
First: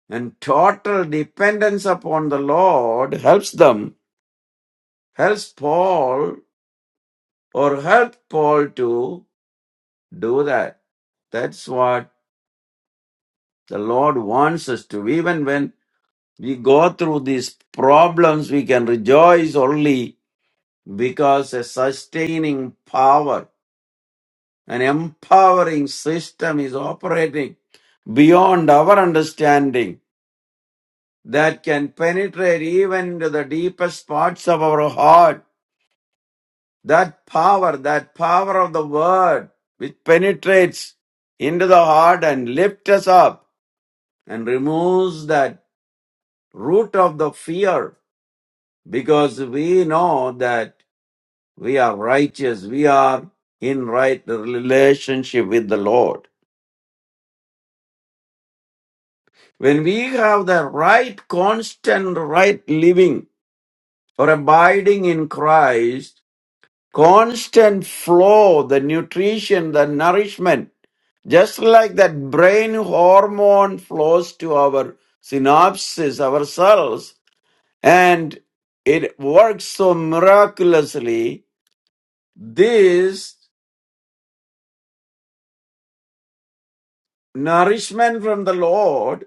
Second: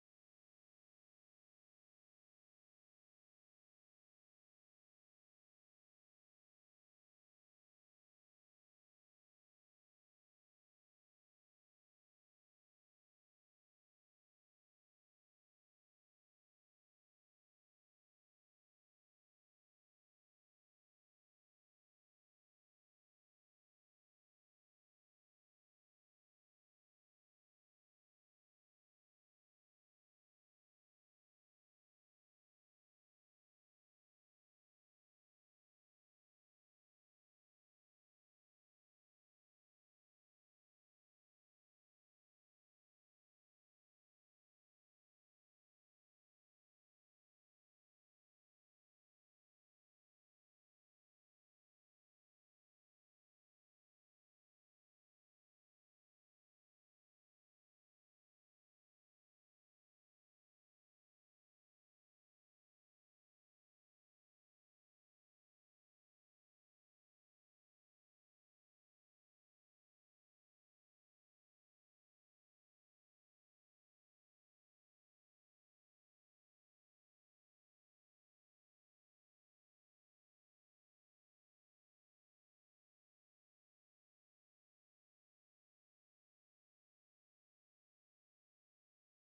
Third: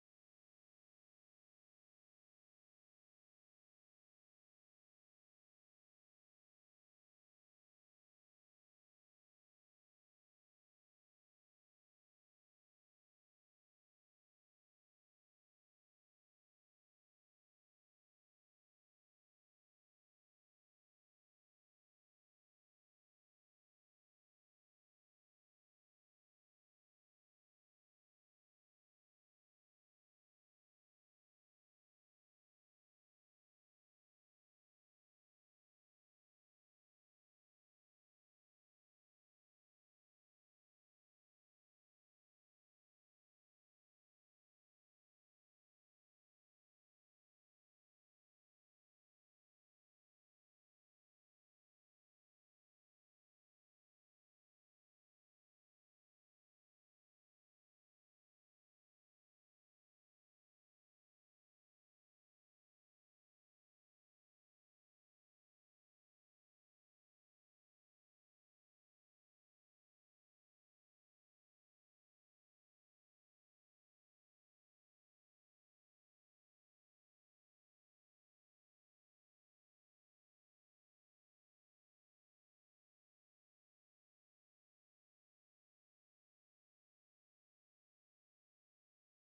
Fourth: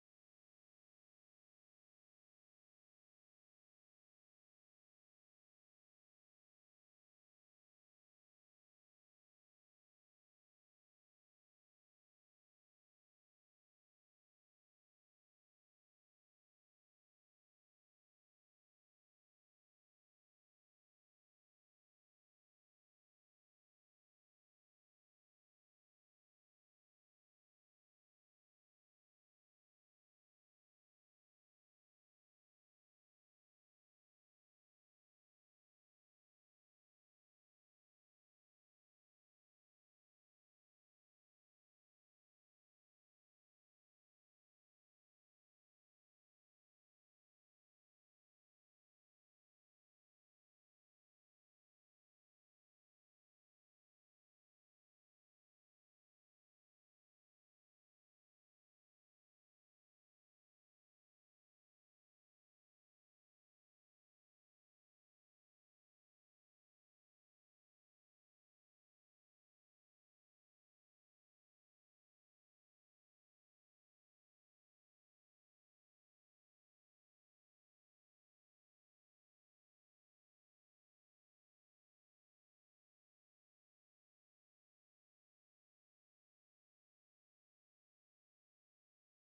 Speaker 1: and total dependence upon the Lord helps them, helps Paul or help Paul to do that. That's what the Lord wants us to. Even when we go through these problems, we can rejoice only because a sustaining power An empowering system is operating beyond our understanding that can penetrate even into the deepest parts of our heart. That power, that power of the word, which penetrates into the heart and lifts us up and removes that root of the fear because we know that we are righteous, we are in right relationship with the Lord. When we have the right, constant, right living or abiding in Christ, constant flow, the nutrition, the nourishment, just like that brain hormone flows to our synapses, our cells, and it works so miraculously, this nourishment from the Lord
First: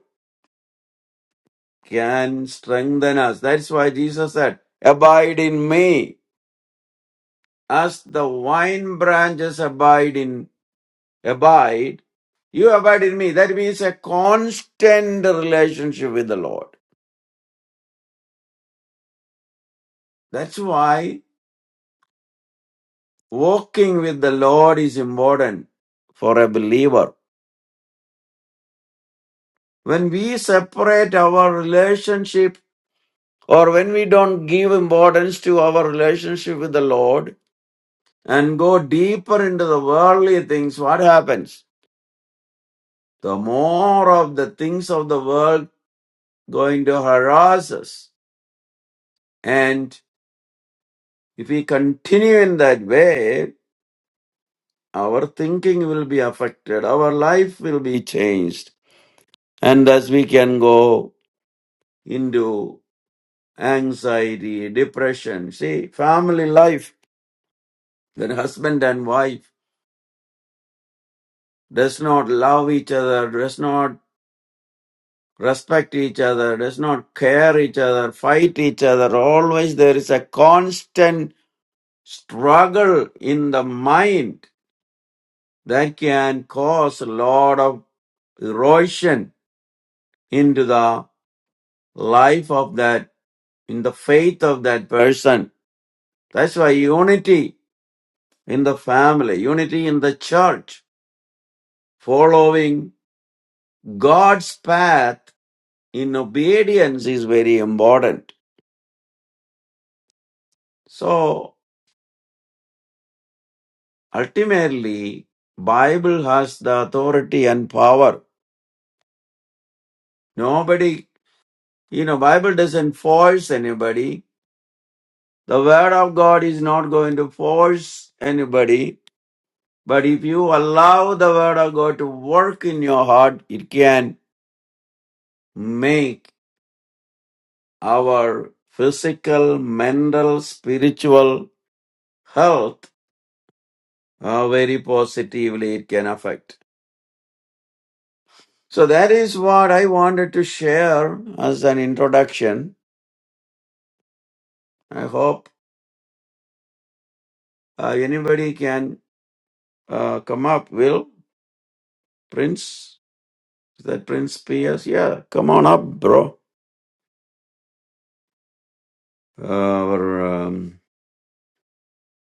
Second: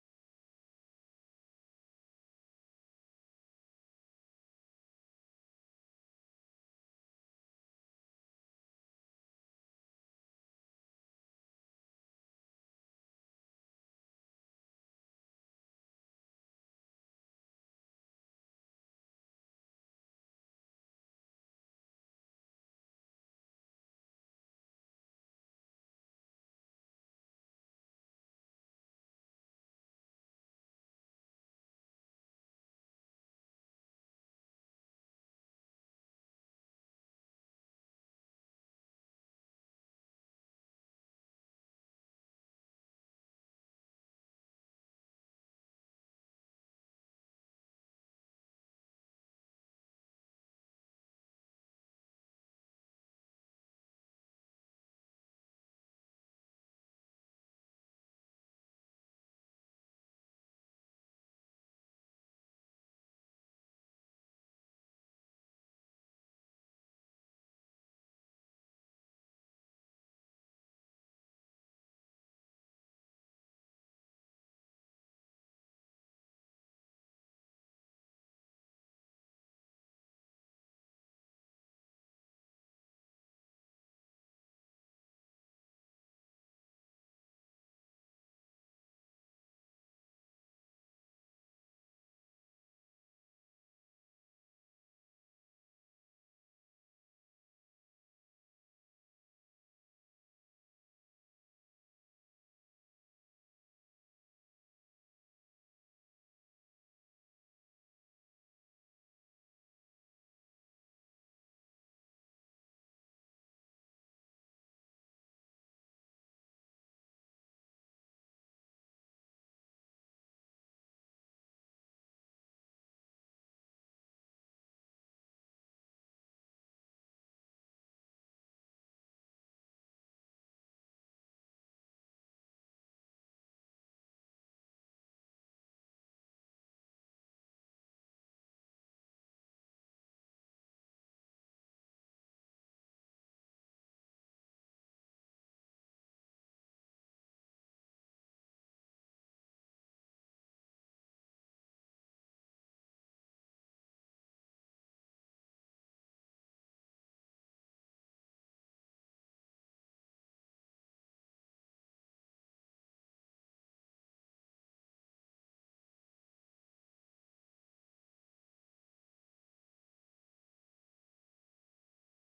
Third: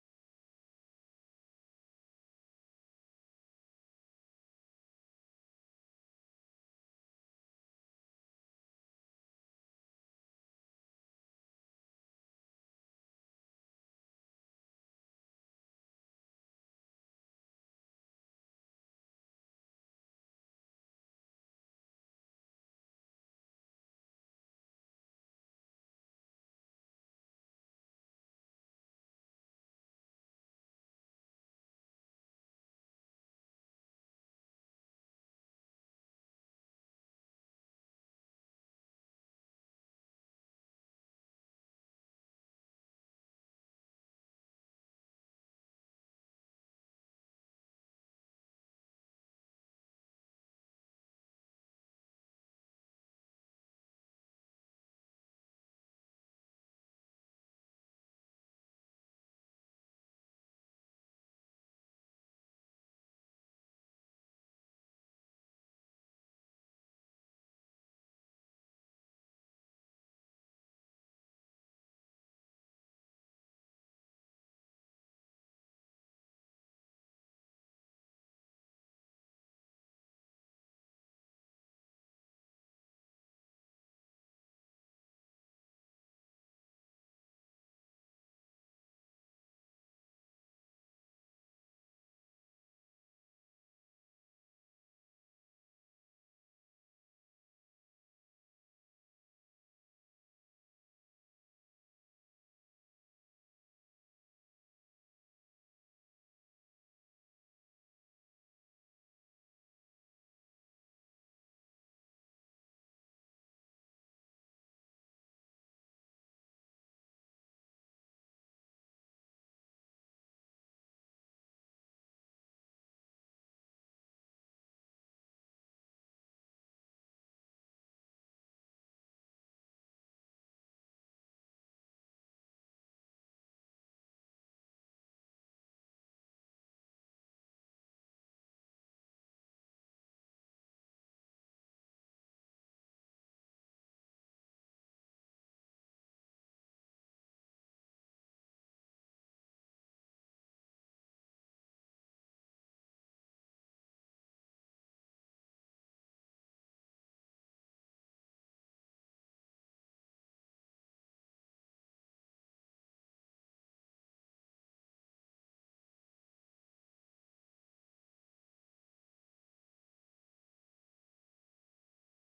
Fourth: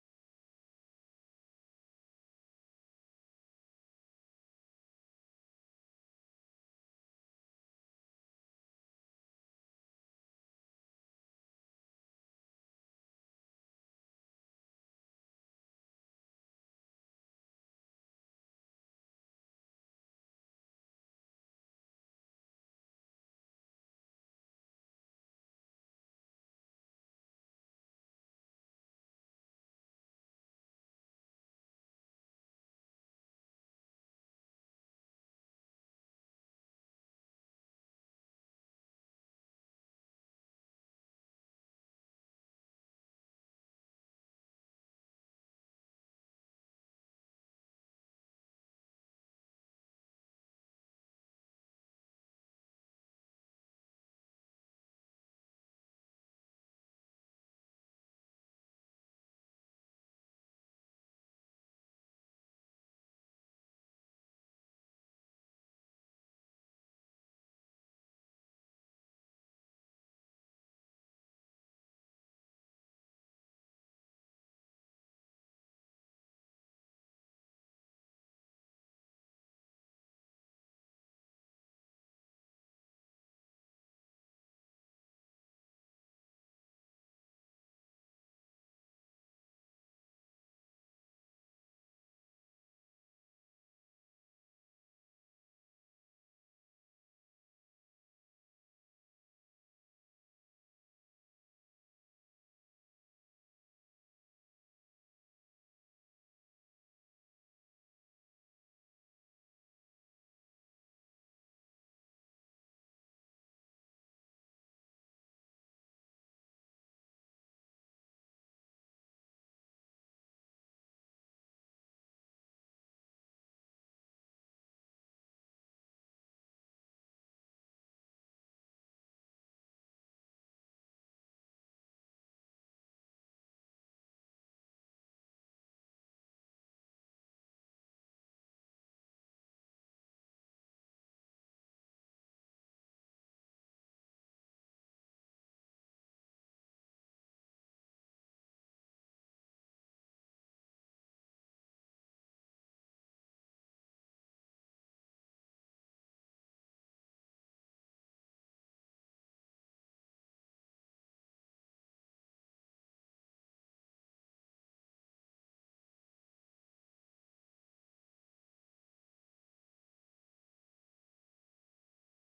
Speaker 1: can strengthen us. That's why Jesus said, Abide in me As the vine branches abide in abide, you abide in me. That means a constant relationship with the Lord. That's why walking with the Lord is important for a believer. When we separate our relationship or when we don't give importance to our relationship with the Lord and go deeper into the worldly things, what happens? The more of the things of the world going to harass us. And if we continue in that way, our thinking will be affected, our life will be changed, and thus we can go into anxiety, depression. See, family life, when husband and wife does not love each other, does not respect each other, does not care each other, fight each other, always there is a constant struggle in the mind that can cause a lot of erosion into the life of that, in the faith of that person. That's why unity in the family, unity in the church, following God's path in obedience is very important. So ultimately, Bible has the authority and power. Nobody, you know, Bible doesn't force anybody The word of God is not going to force anybody, but if you allow the word of God to work in your heart, it can make our physical, mental, spiritual health uh, very positively it can affect. So that is what I wanted to share as an introduction. I hope uh, anybody can uh, come up. Will Prince? Is that Prince P.S.? Yeah, come on up, bro. Uh, or um,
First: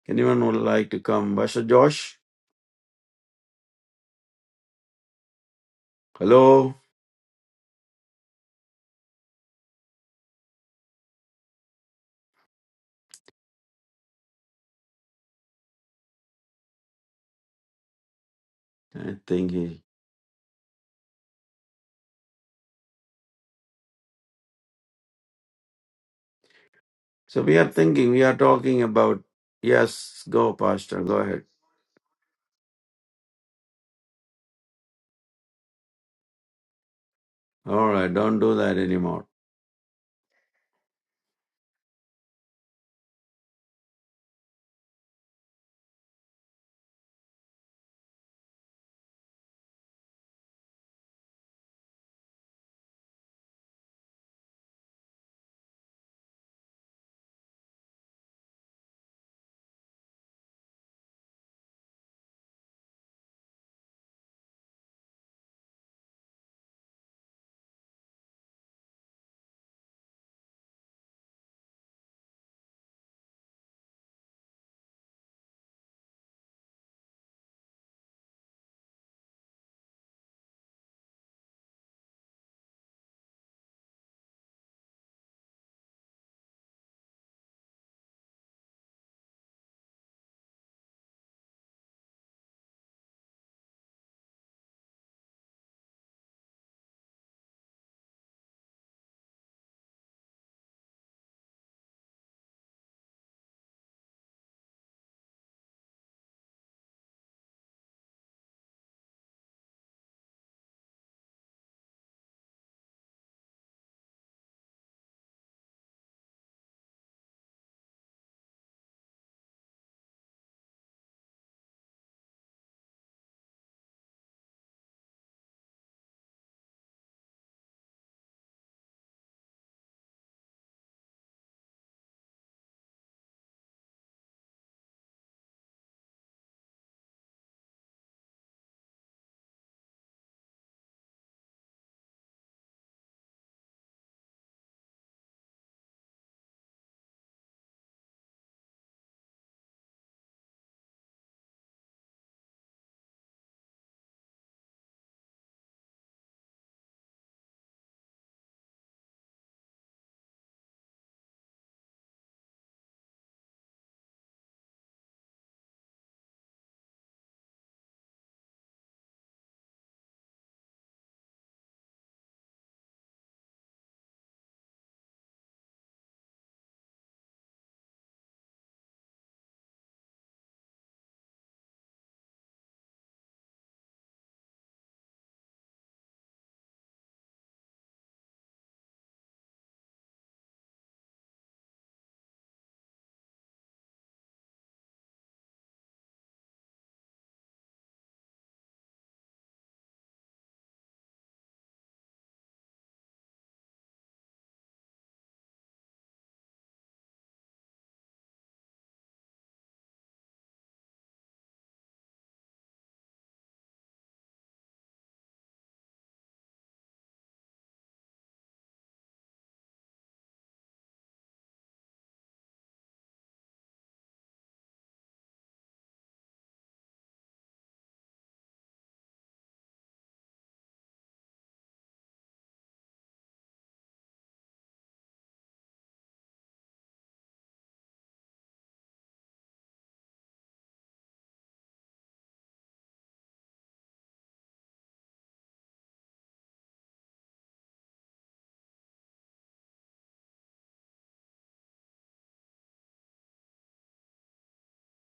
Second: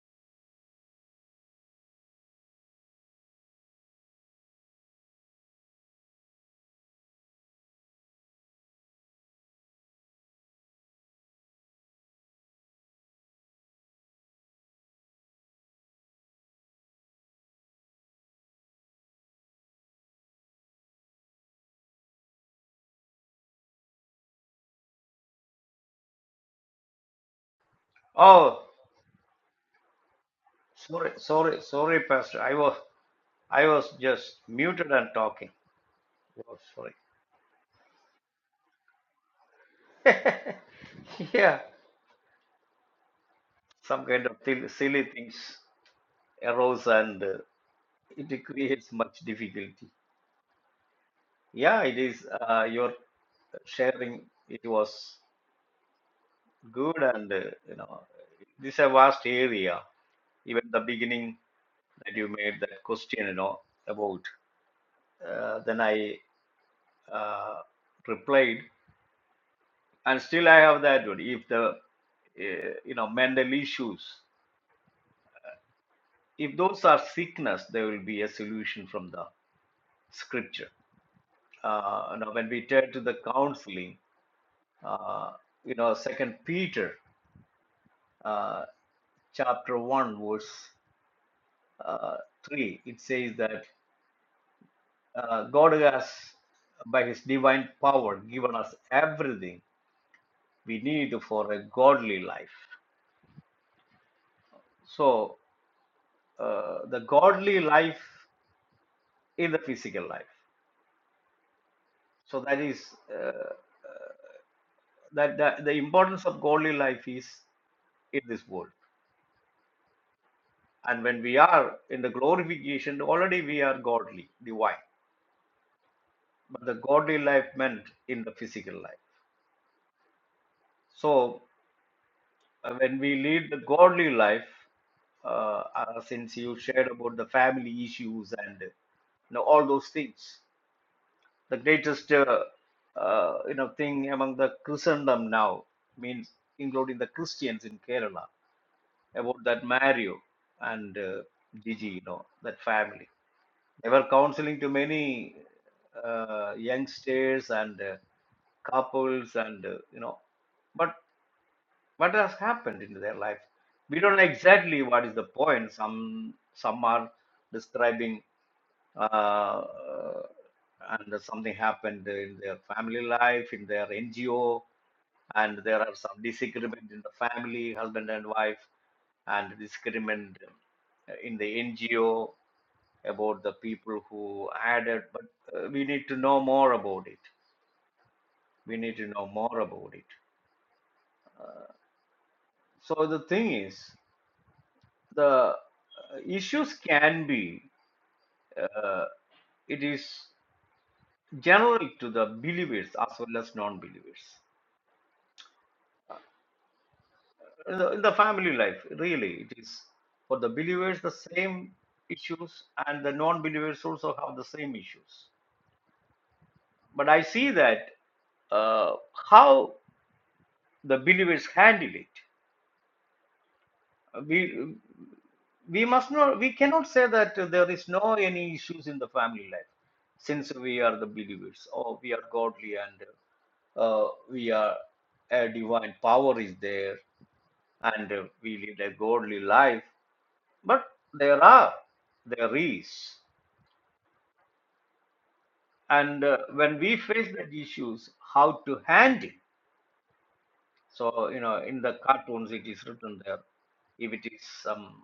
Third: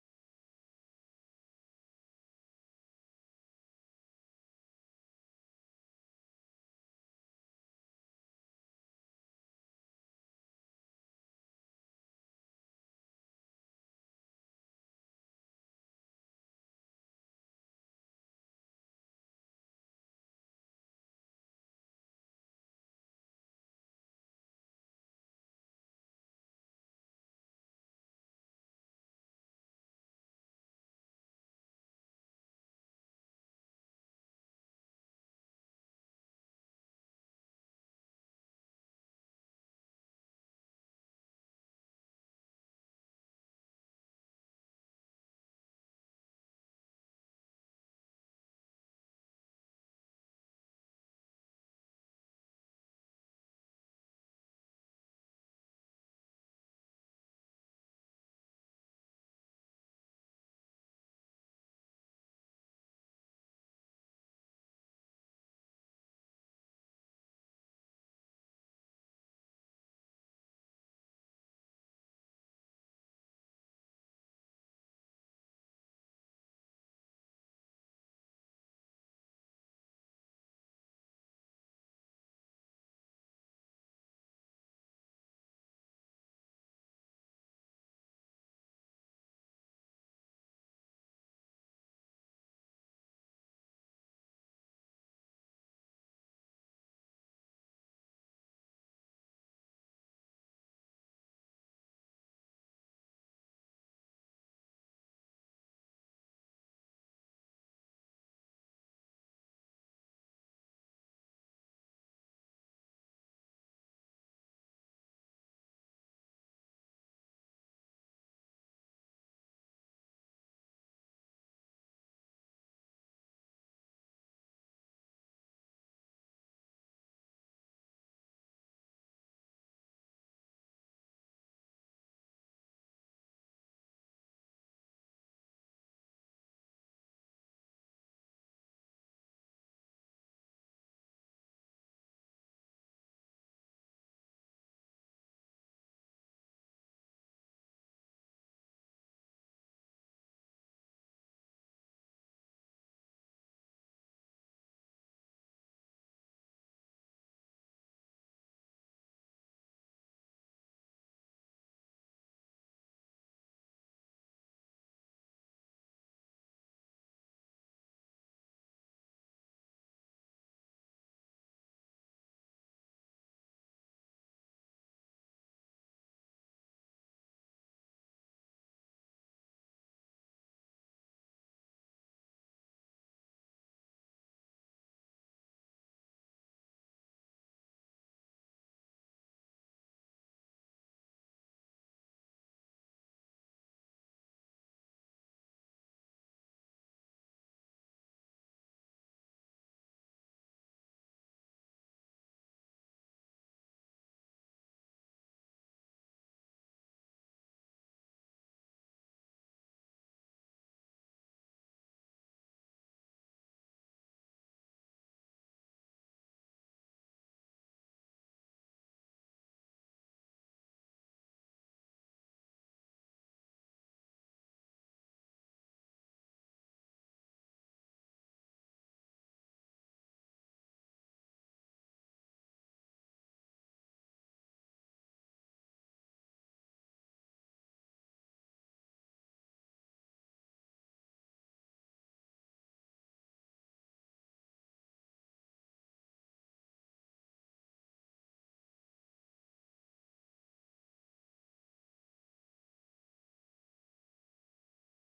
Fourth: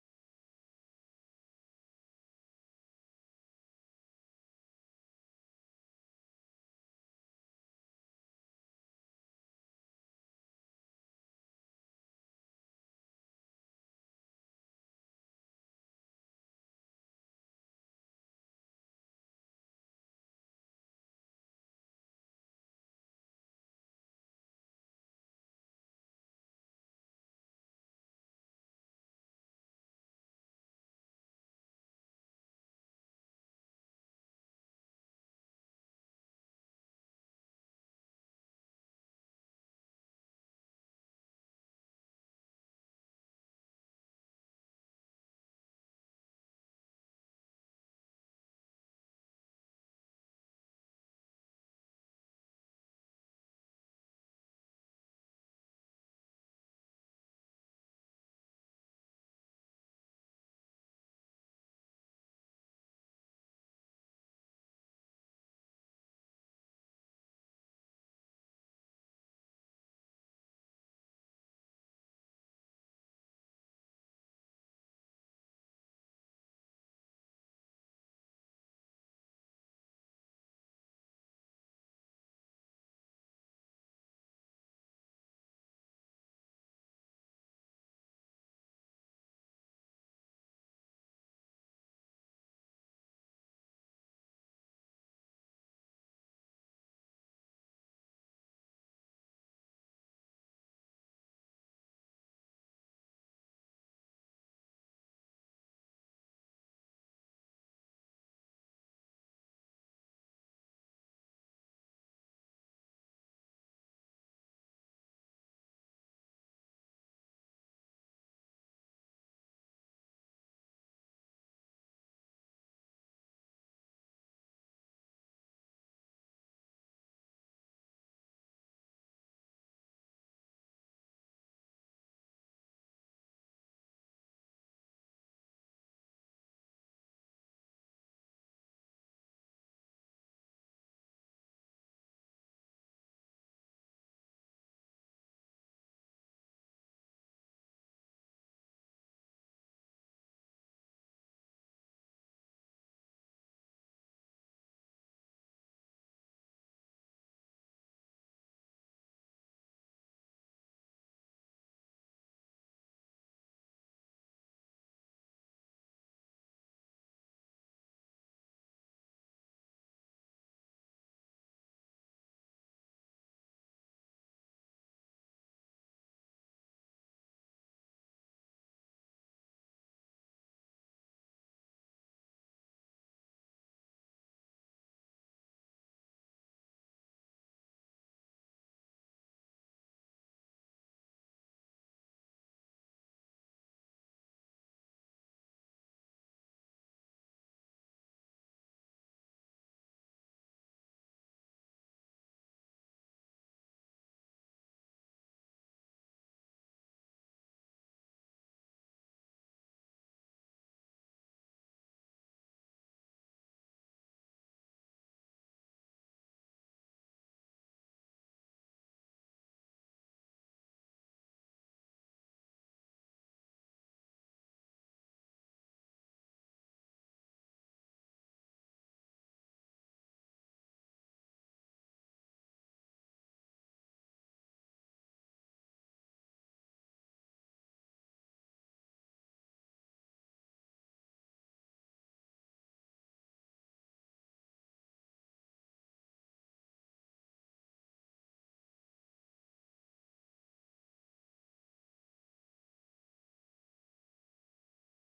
Speaker 1: anyone would like to come? Pastor Josh, hello. I think he. So we are thinking, we are
Speaker 3: Oh,
Speaker 1: talking about. Yes, go, Pastor.
Speaker 3: sorry,
Speaker 1: Go ahead.
Speaker 3: sorry, sorry, Pastor. I was I was just muted and talking. Oh, sorry.
Speaker 1: All right, don't do that anymore.
Speaker 3: Yeah, some kind of thil- silly things arose and uh, it creates much difficulty. Yeah, it is. Uh, your sharing it was good, and uh, you know, this is a vast area. Even the beginning that you made that question, you know, about uh, then I uh, replied, and still I have that one. If the uh, you know mental issues, if those are sick in the scripture uh, you know, when we turn to the counseling, uh, you know, Second Peter uh, chapter one verse uh, three, it says that uh, God has, by His divine power, given us everything we need for a godly life. So uh, the God life is the physical life. So that is uh, that, that the importance of godly life is in this world. And when we are in the glorification, already we are godly, divine but the godly life meant in the physical life. So uh, when we lead the godly life, uh, uh, since you shared about the family issues and you know all those things, the greatest uh, uh, you know thing among the Christendom now means including the Christians in Kerala about that Mario and uh, Gigi, you know that family. They were counseling to many uh, youngsters and uh, couples and uh, you know but what has happened in their life we don't know exactly what is the point some some are describing uh, and something happened in their family life in their ngo and there are some disagreement in the family husband and wife and disagreement in the ngo about the people who added, but uh, we need to know more about it. We need to know more about it. So the thing is, the uh, issues can be, uh, it is generic to the believers as well as non believers. In the, in the family life, really, it is for the believers the same issues, and the non believers also have the same issues. But I see that uh, how the believers handle it we we must not we cannot say that there is no any issues in the family life since we are the believers or we are godly and uh, we are a divine power is there and uh, we live a godly life but there are there is and uh, when we face that issues how to handle so you know in the cartoons it is written there if it is some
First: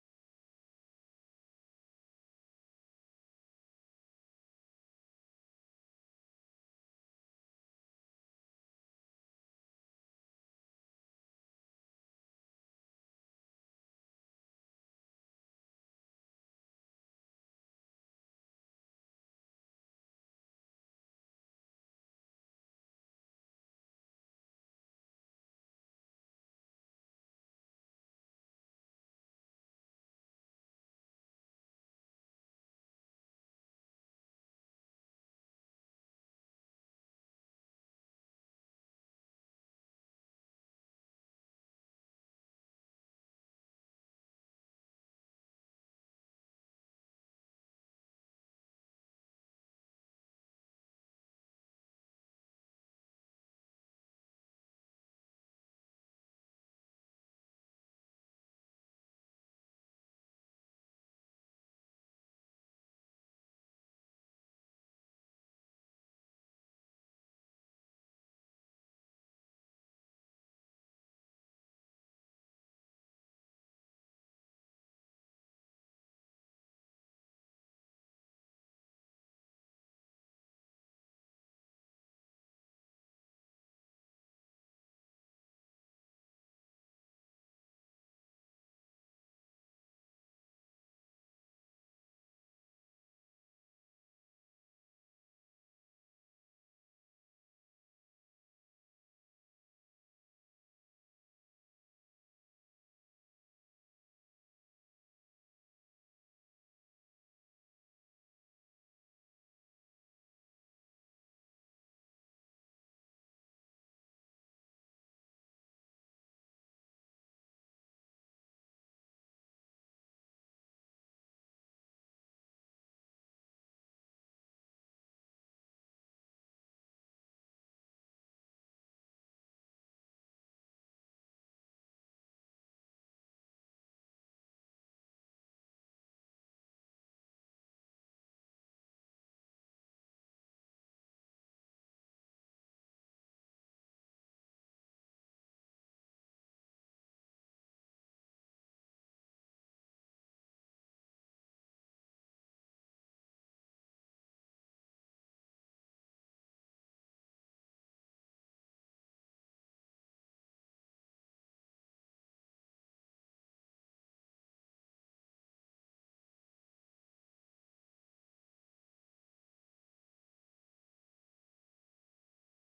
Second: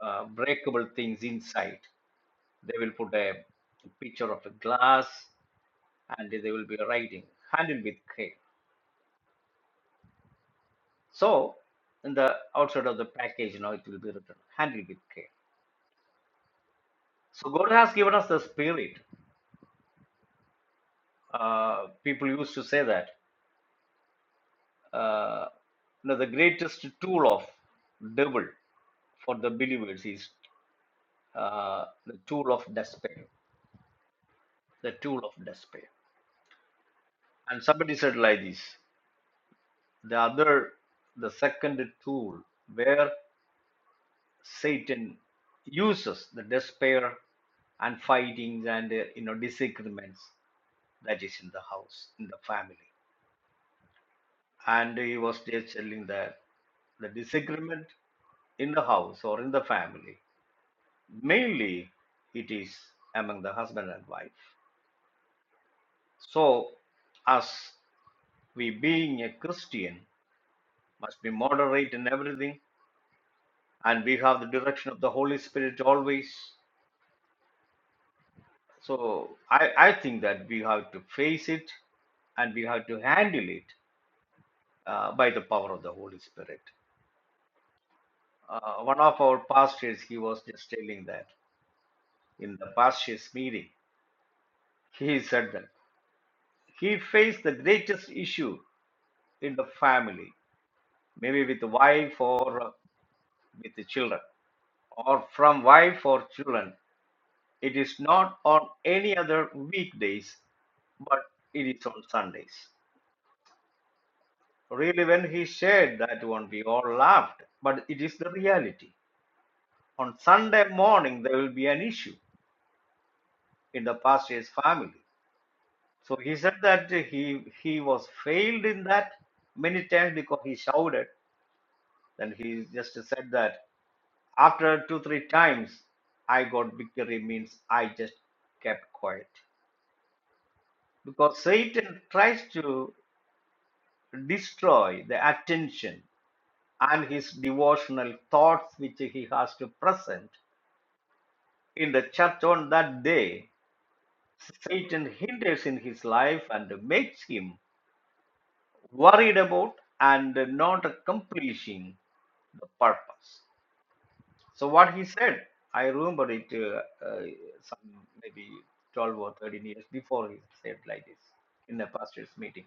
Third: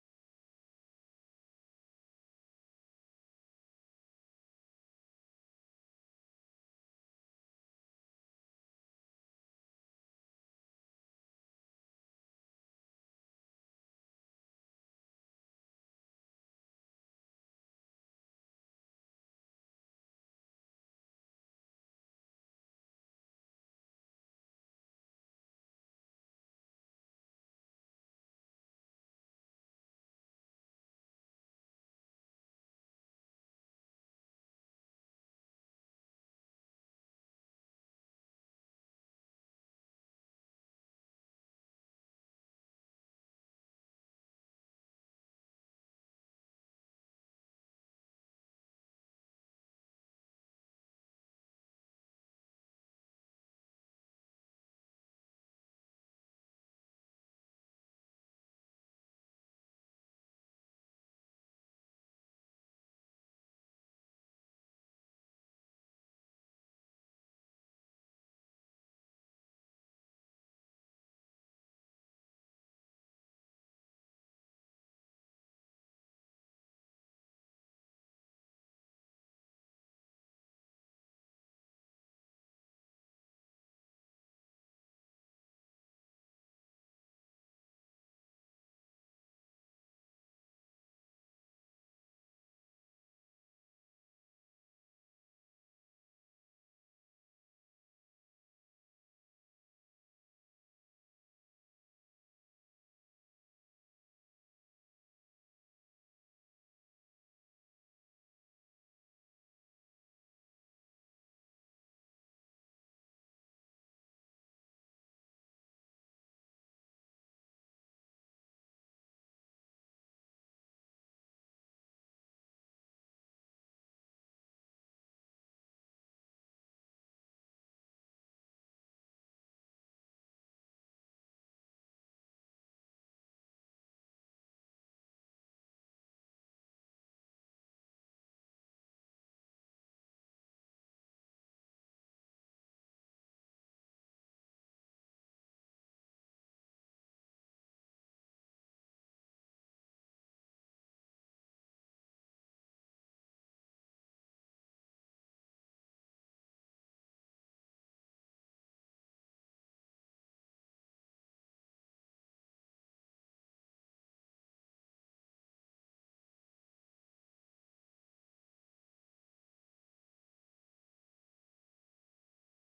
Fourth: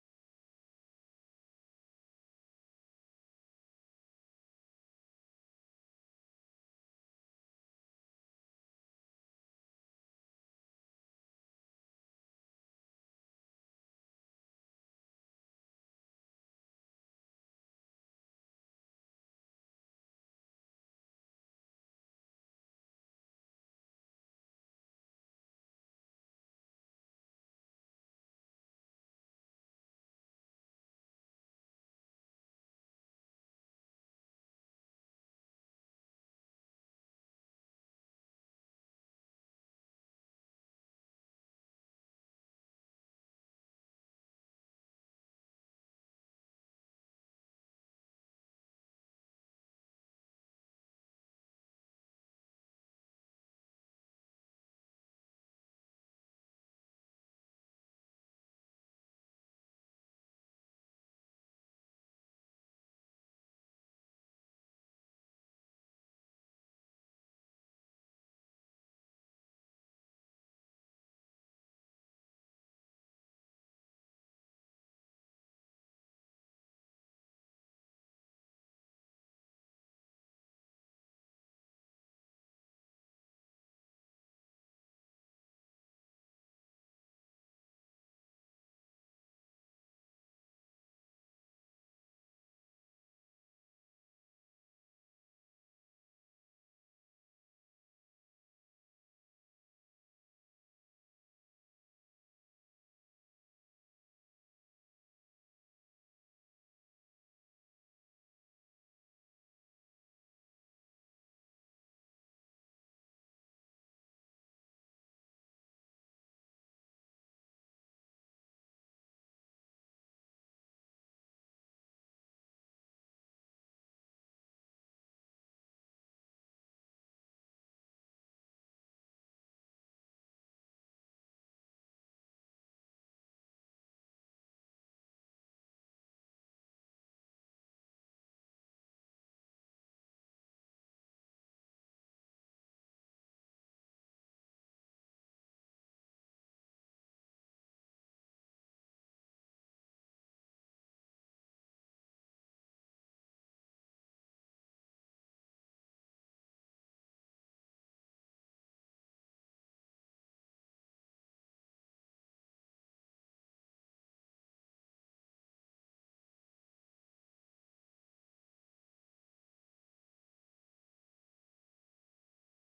Speaker 3: uh, breakable things inside they will put a picture of a glass and they will be writing handle with care so in the outside of the package you know it will be written handle with care so god has given us the spirit uh, people used to say that uh, you know the greatest tool of devil for the believers is uh, the tool of despair the tool of despair and somebody said like this the other the second tool where. Satan uses the despair and fightings and uh, you know disagreements that is in the house in the family. And he was just telling that the disagreement in the house or in the family mainly it is among the husband and wife. So us we being a Christian must be moderate in everything and we have the direction of the Holy Spirit always So I, I think that we have to face it and we have to handle it uh, by the power of the Holy Spirit. Uh, one of our pastors, he was just telling that in the pastors meeting, he said that he faced the greatest issue in the family, maybe with the wife or uh, with the children, or from wife or children. It is not on any other weekdays, but it is on Sundays. Really, when he shared that one, we all laughed, but it is the reality. On Sunday morning, there will be an issue in the pastor's family. So he said that he he was failed in that many times because he shouted. Then he just said that after two three times, I got victory means I just kept quiet because Satan tries to destroy the attention and his devotional thoughts which he has to present In the church on that day, Satan hinders in his life and makes him worried about and not accomplishing the purpose. So what he said, I remember it uh, uh, some maybe 12 or 13 years before he said like this in the pastor's meeting.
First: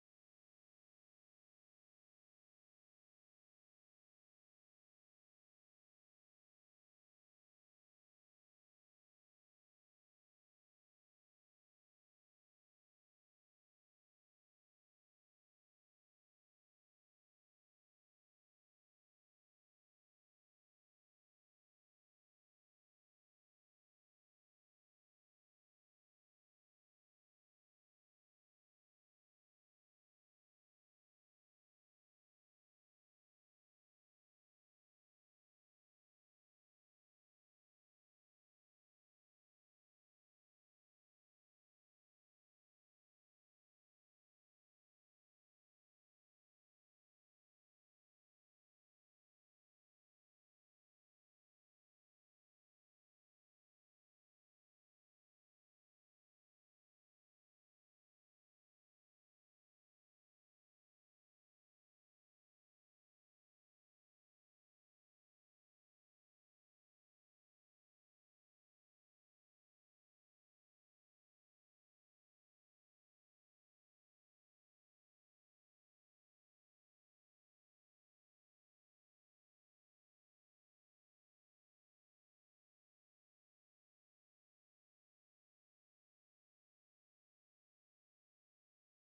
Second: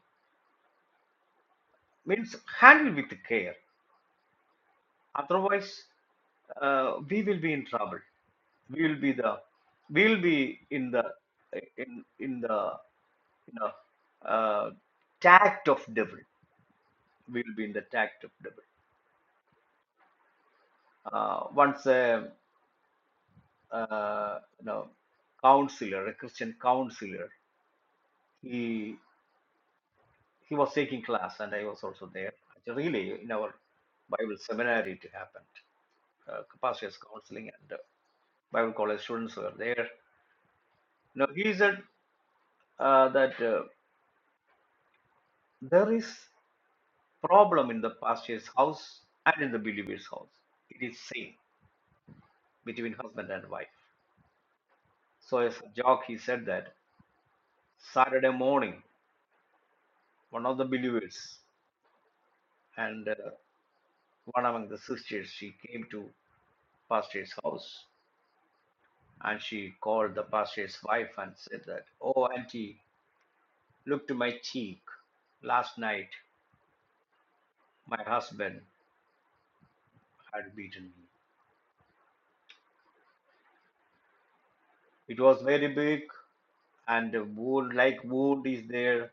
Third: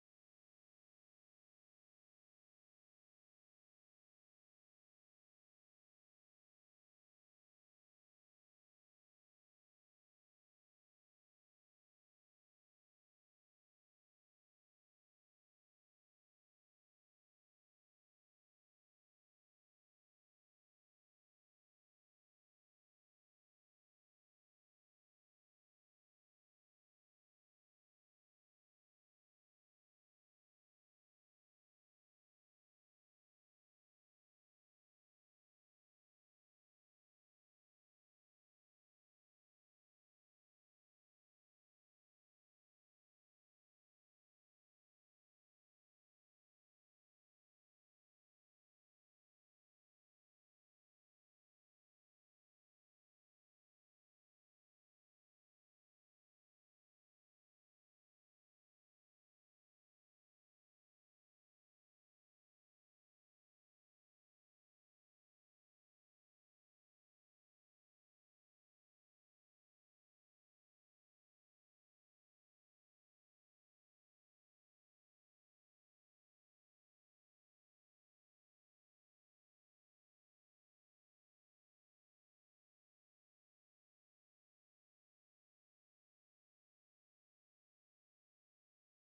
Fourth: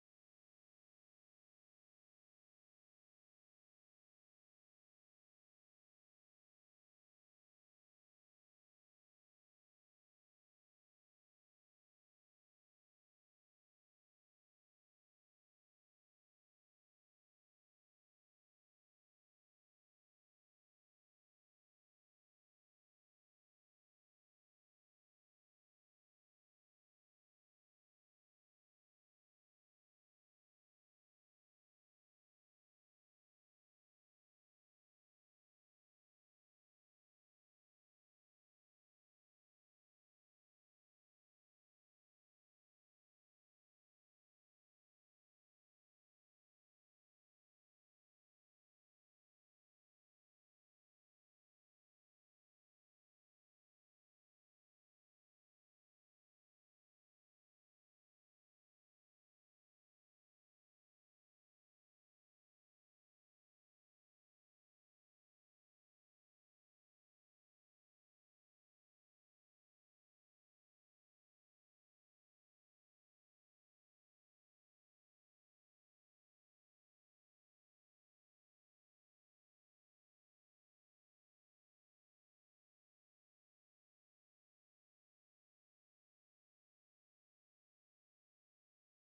Speaker 3: Means handle with care. Otherwise, uh, we will be in trouble. We will be the we will be in the in in the you know uh, tact of devil. We will be in the tact of devil. uh, once a uh, you know counselor, a Christian counselor, he he was taking class, and I was also there. Really, in our Bible seminary, it happened. Uh, capacity counseling and uh, Bible college students were there. Now he said. uh, that uh, there is problem in the pastor's house and in the believer's house. It is same between husband and wife. So as a joke, he said that Saturday morning, one of the believers and uh, one among the sisters, she came to pastor's house and she called the pastor's wife and said that, "Oh, auntie, look to my cheek. Last night, my husband had beaten me. It was very big, and the wood like wood is there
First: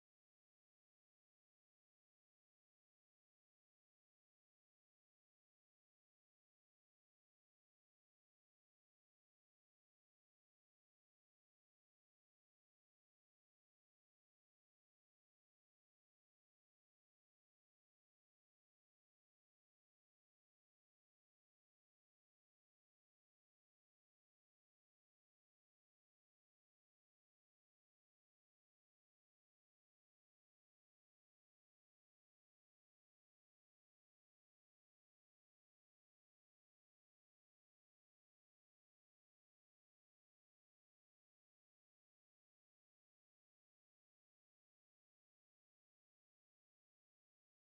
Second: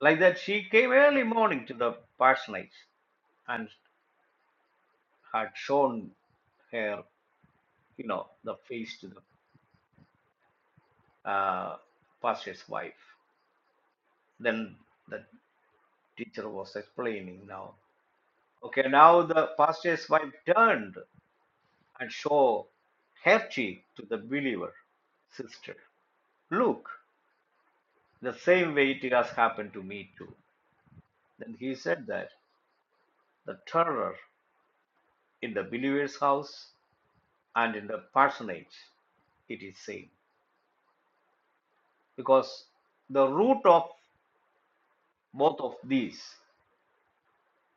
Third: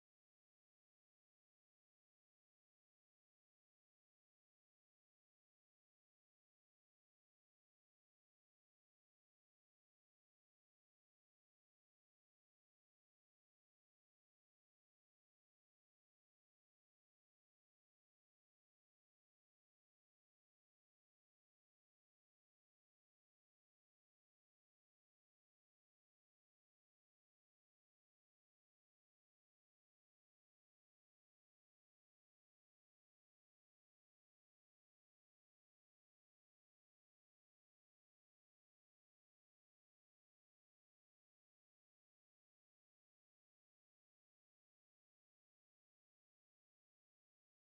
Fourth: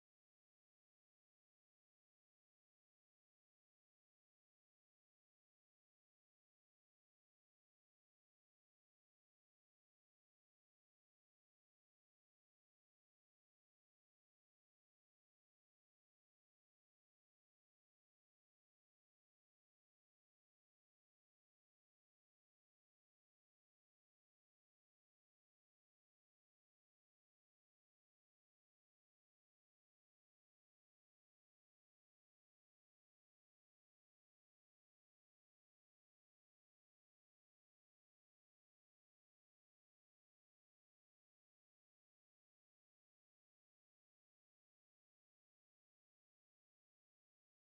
Speaker 3: like that she came early morning to the parsonage and had shown her you know the face to the uh, pastor's wife then the teacher was explaining now okay now the pastor's wife turned and showed her cheek to the believer sister look the same way it has happened to me too then he said that the terror in the believer's house and in the parsonage, it is same because the root of both of these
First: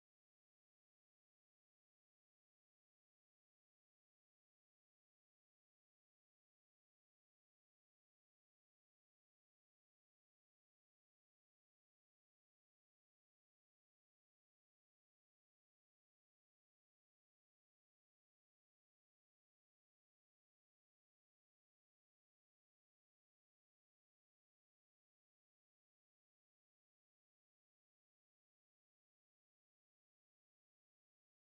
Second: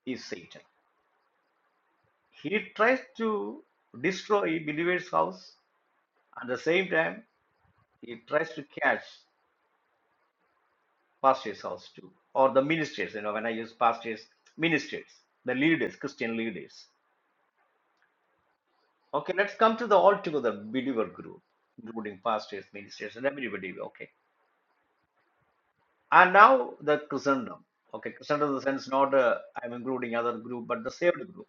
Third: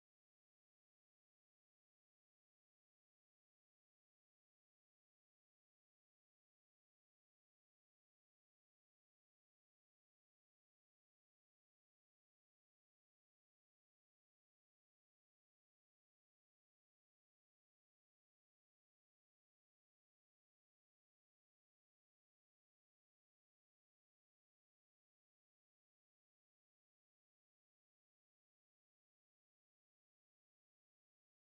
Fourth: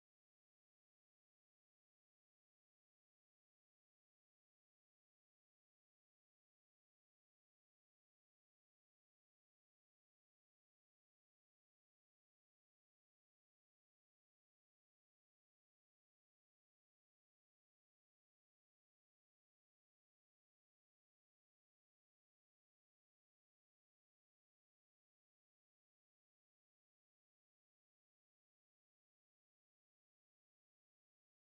Speaker 3: is satan he tries to destroy believer's house at the same time he tries to catch pastor's house too or the ministers you know when i use pastors ministers the leaders christian leaders okay let's come to the altogether believer group including pastors ministers and everybody okay And now the Christendom. Okay, Christendom in the sense not uh, I'm including other group, but the saved group.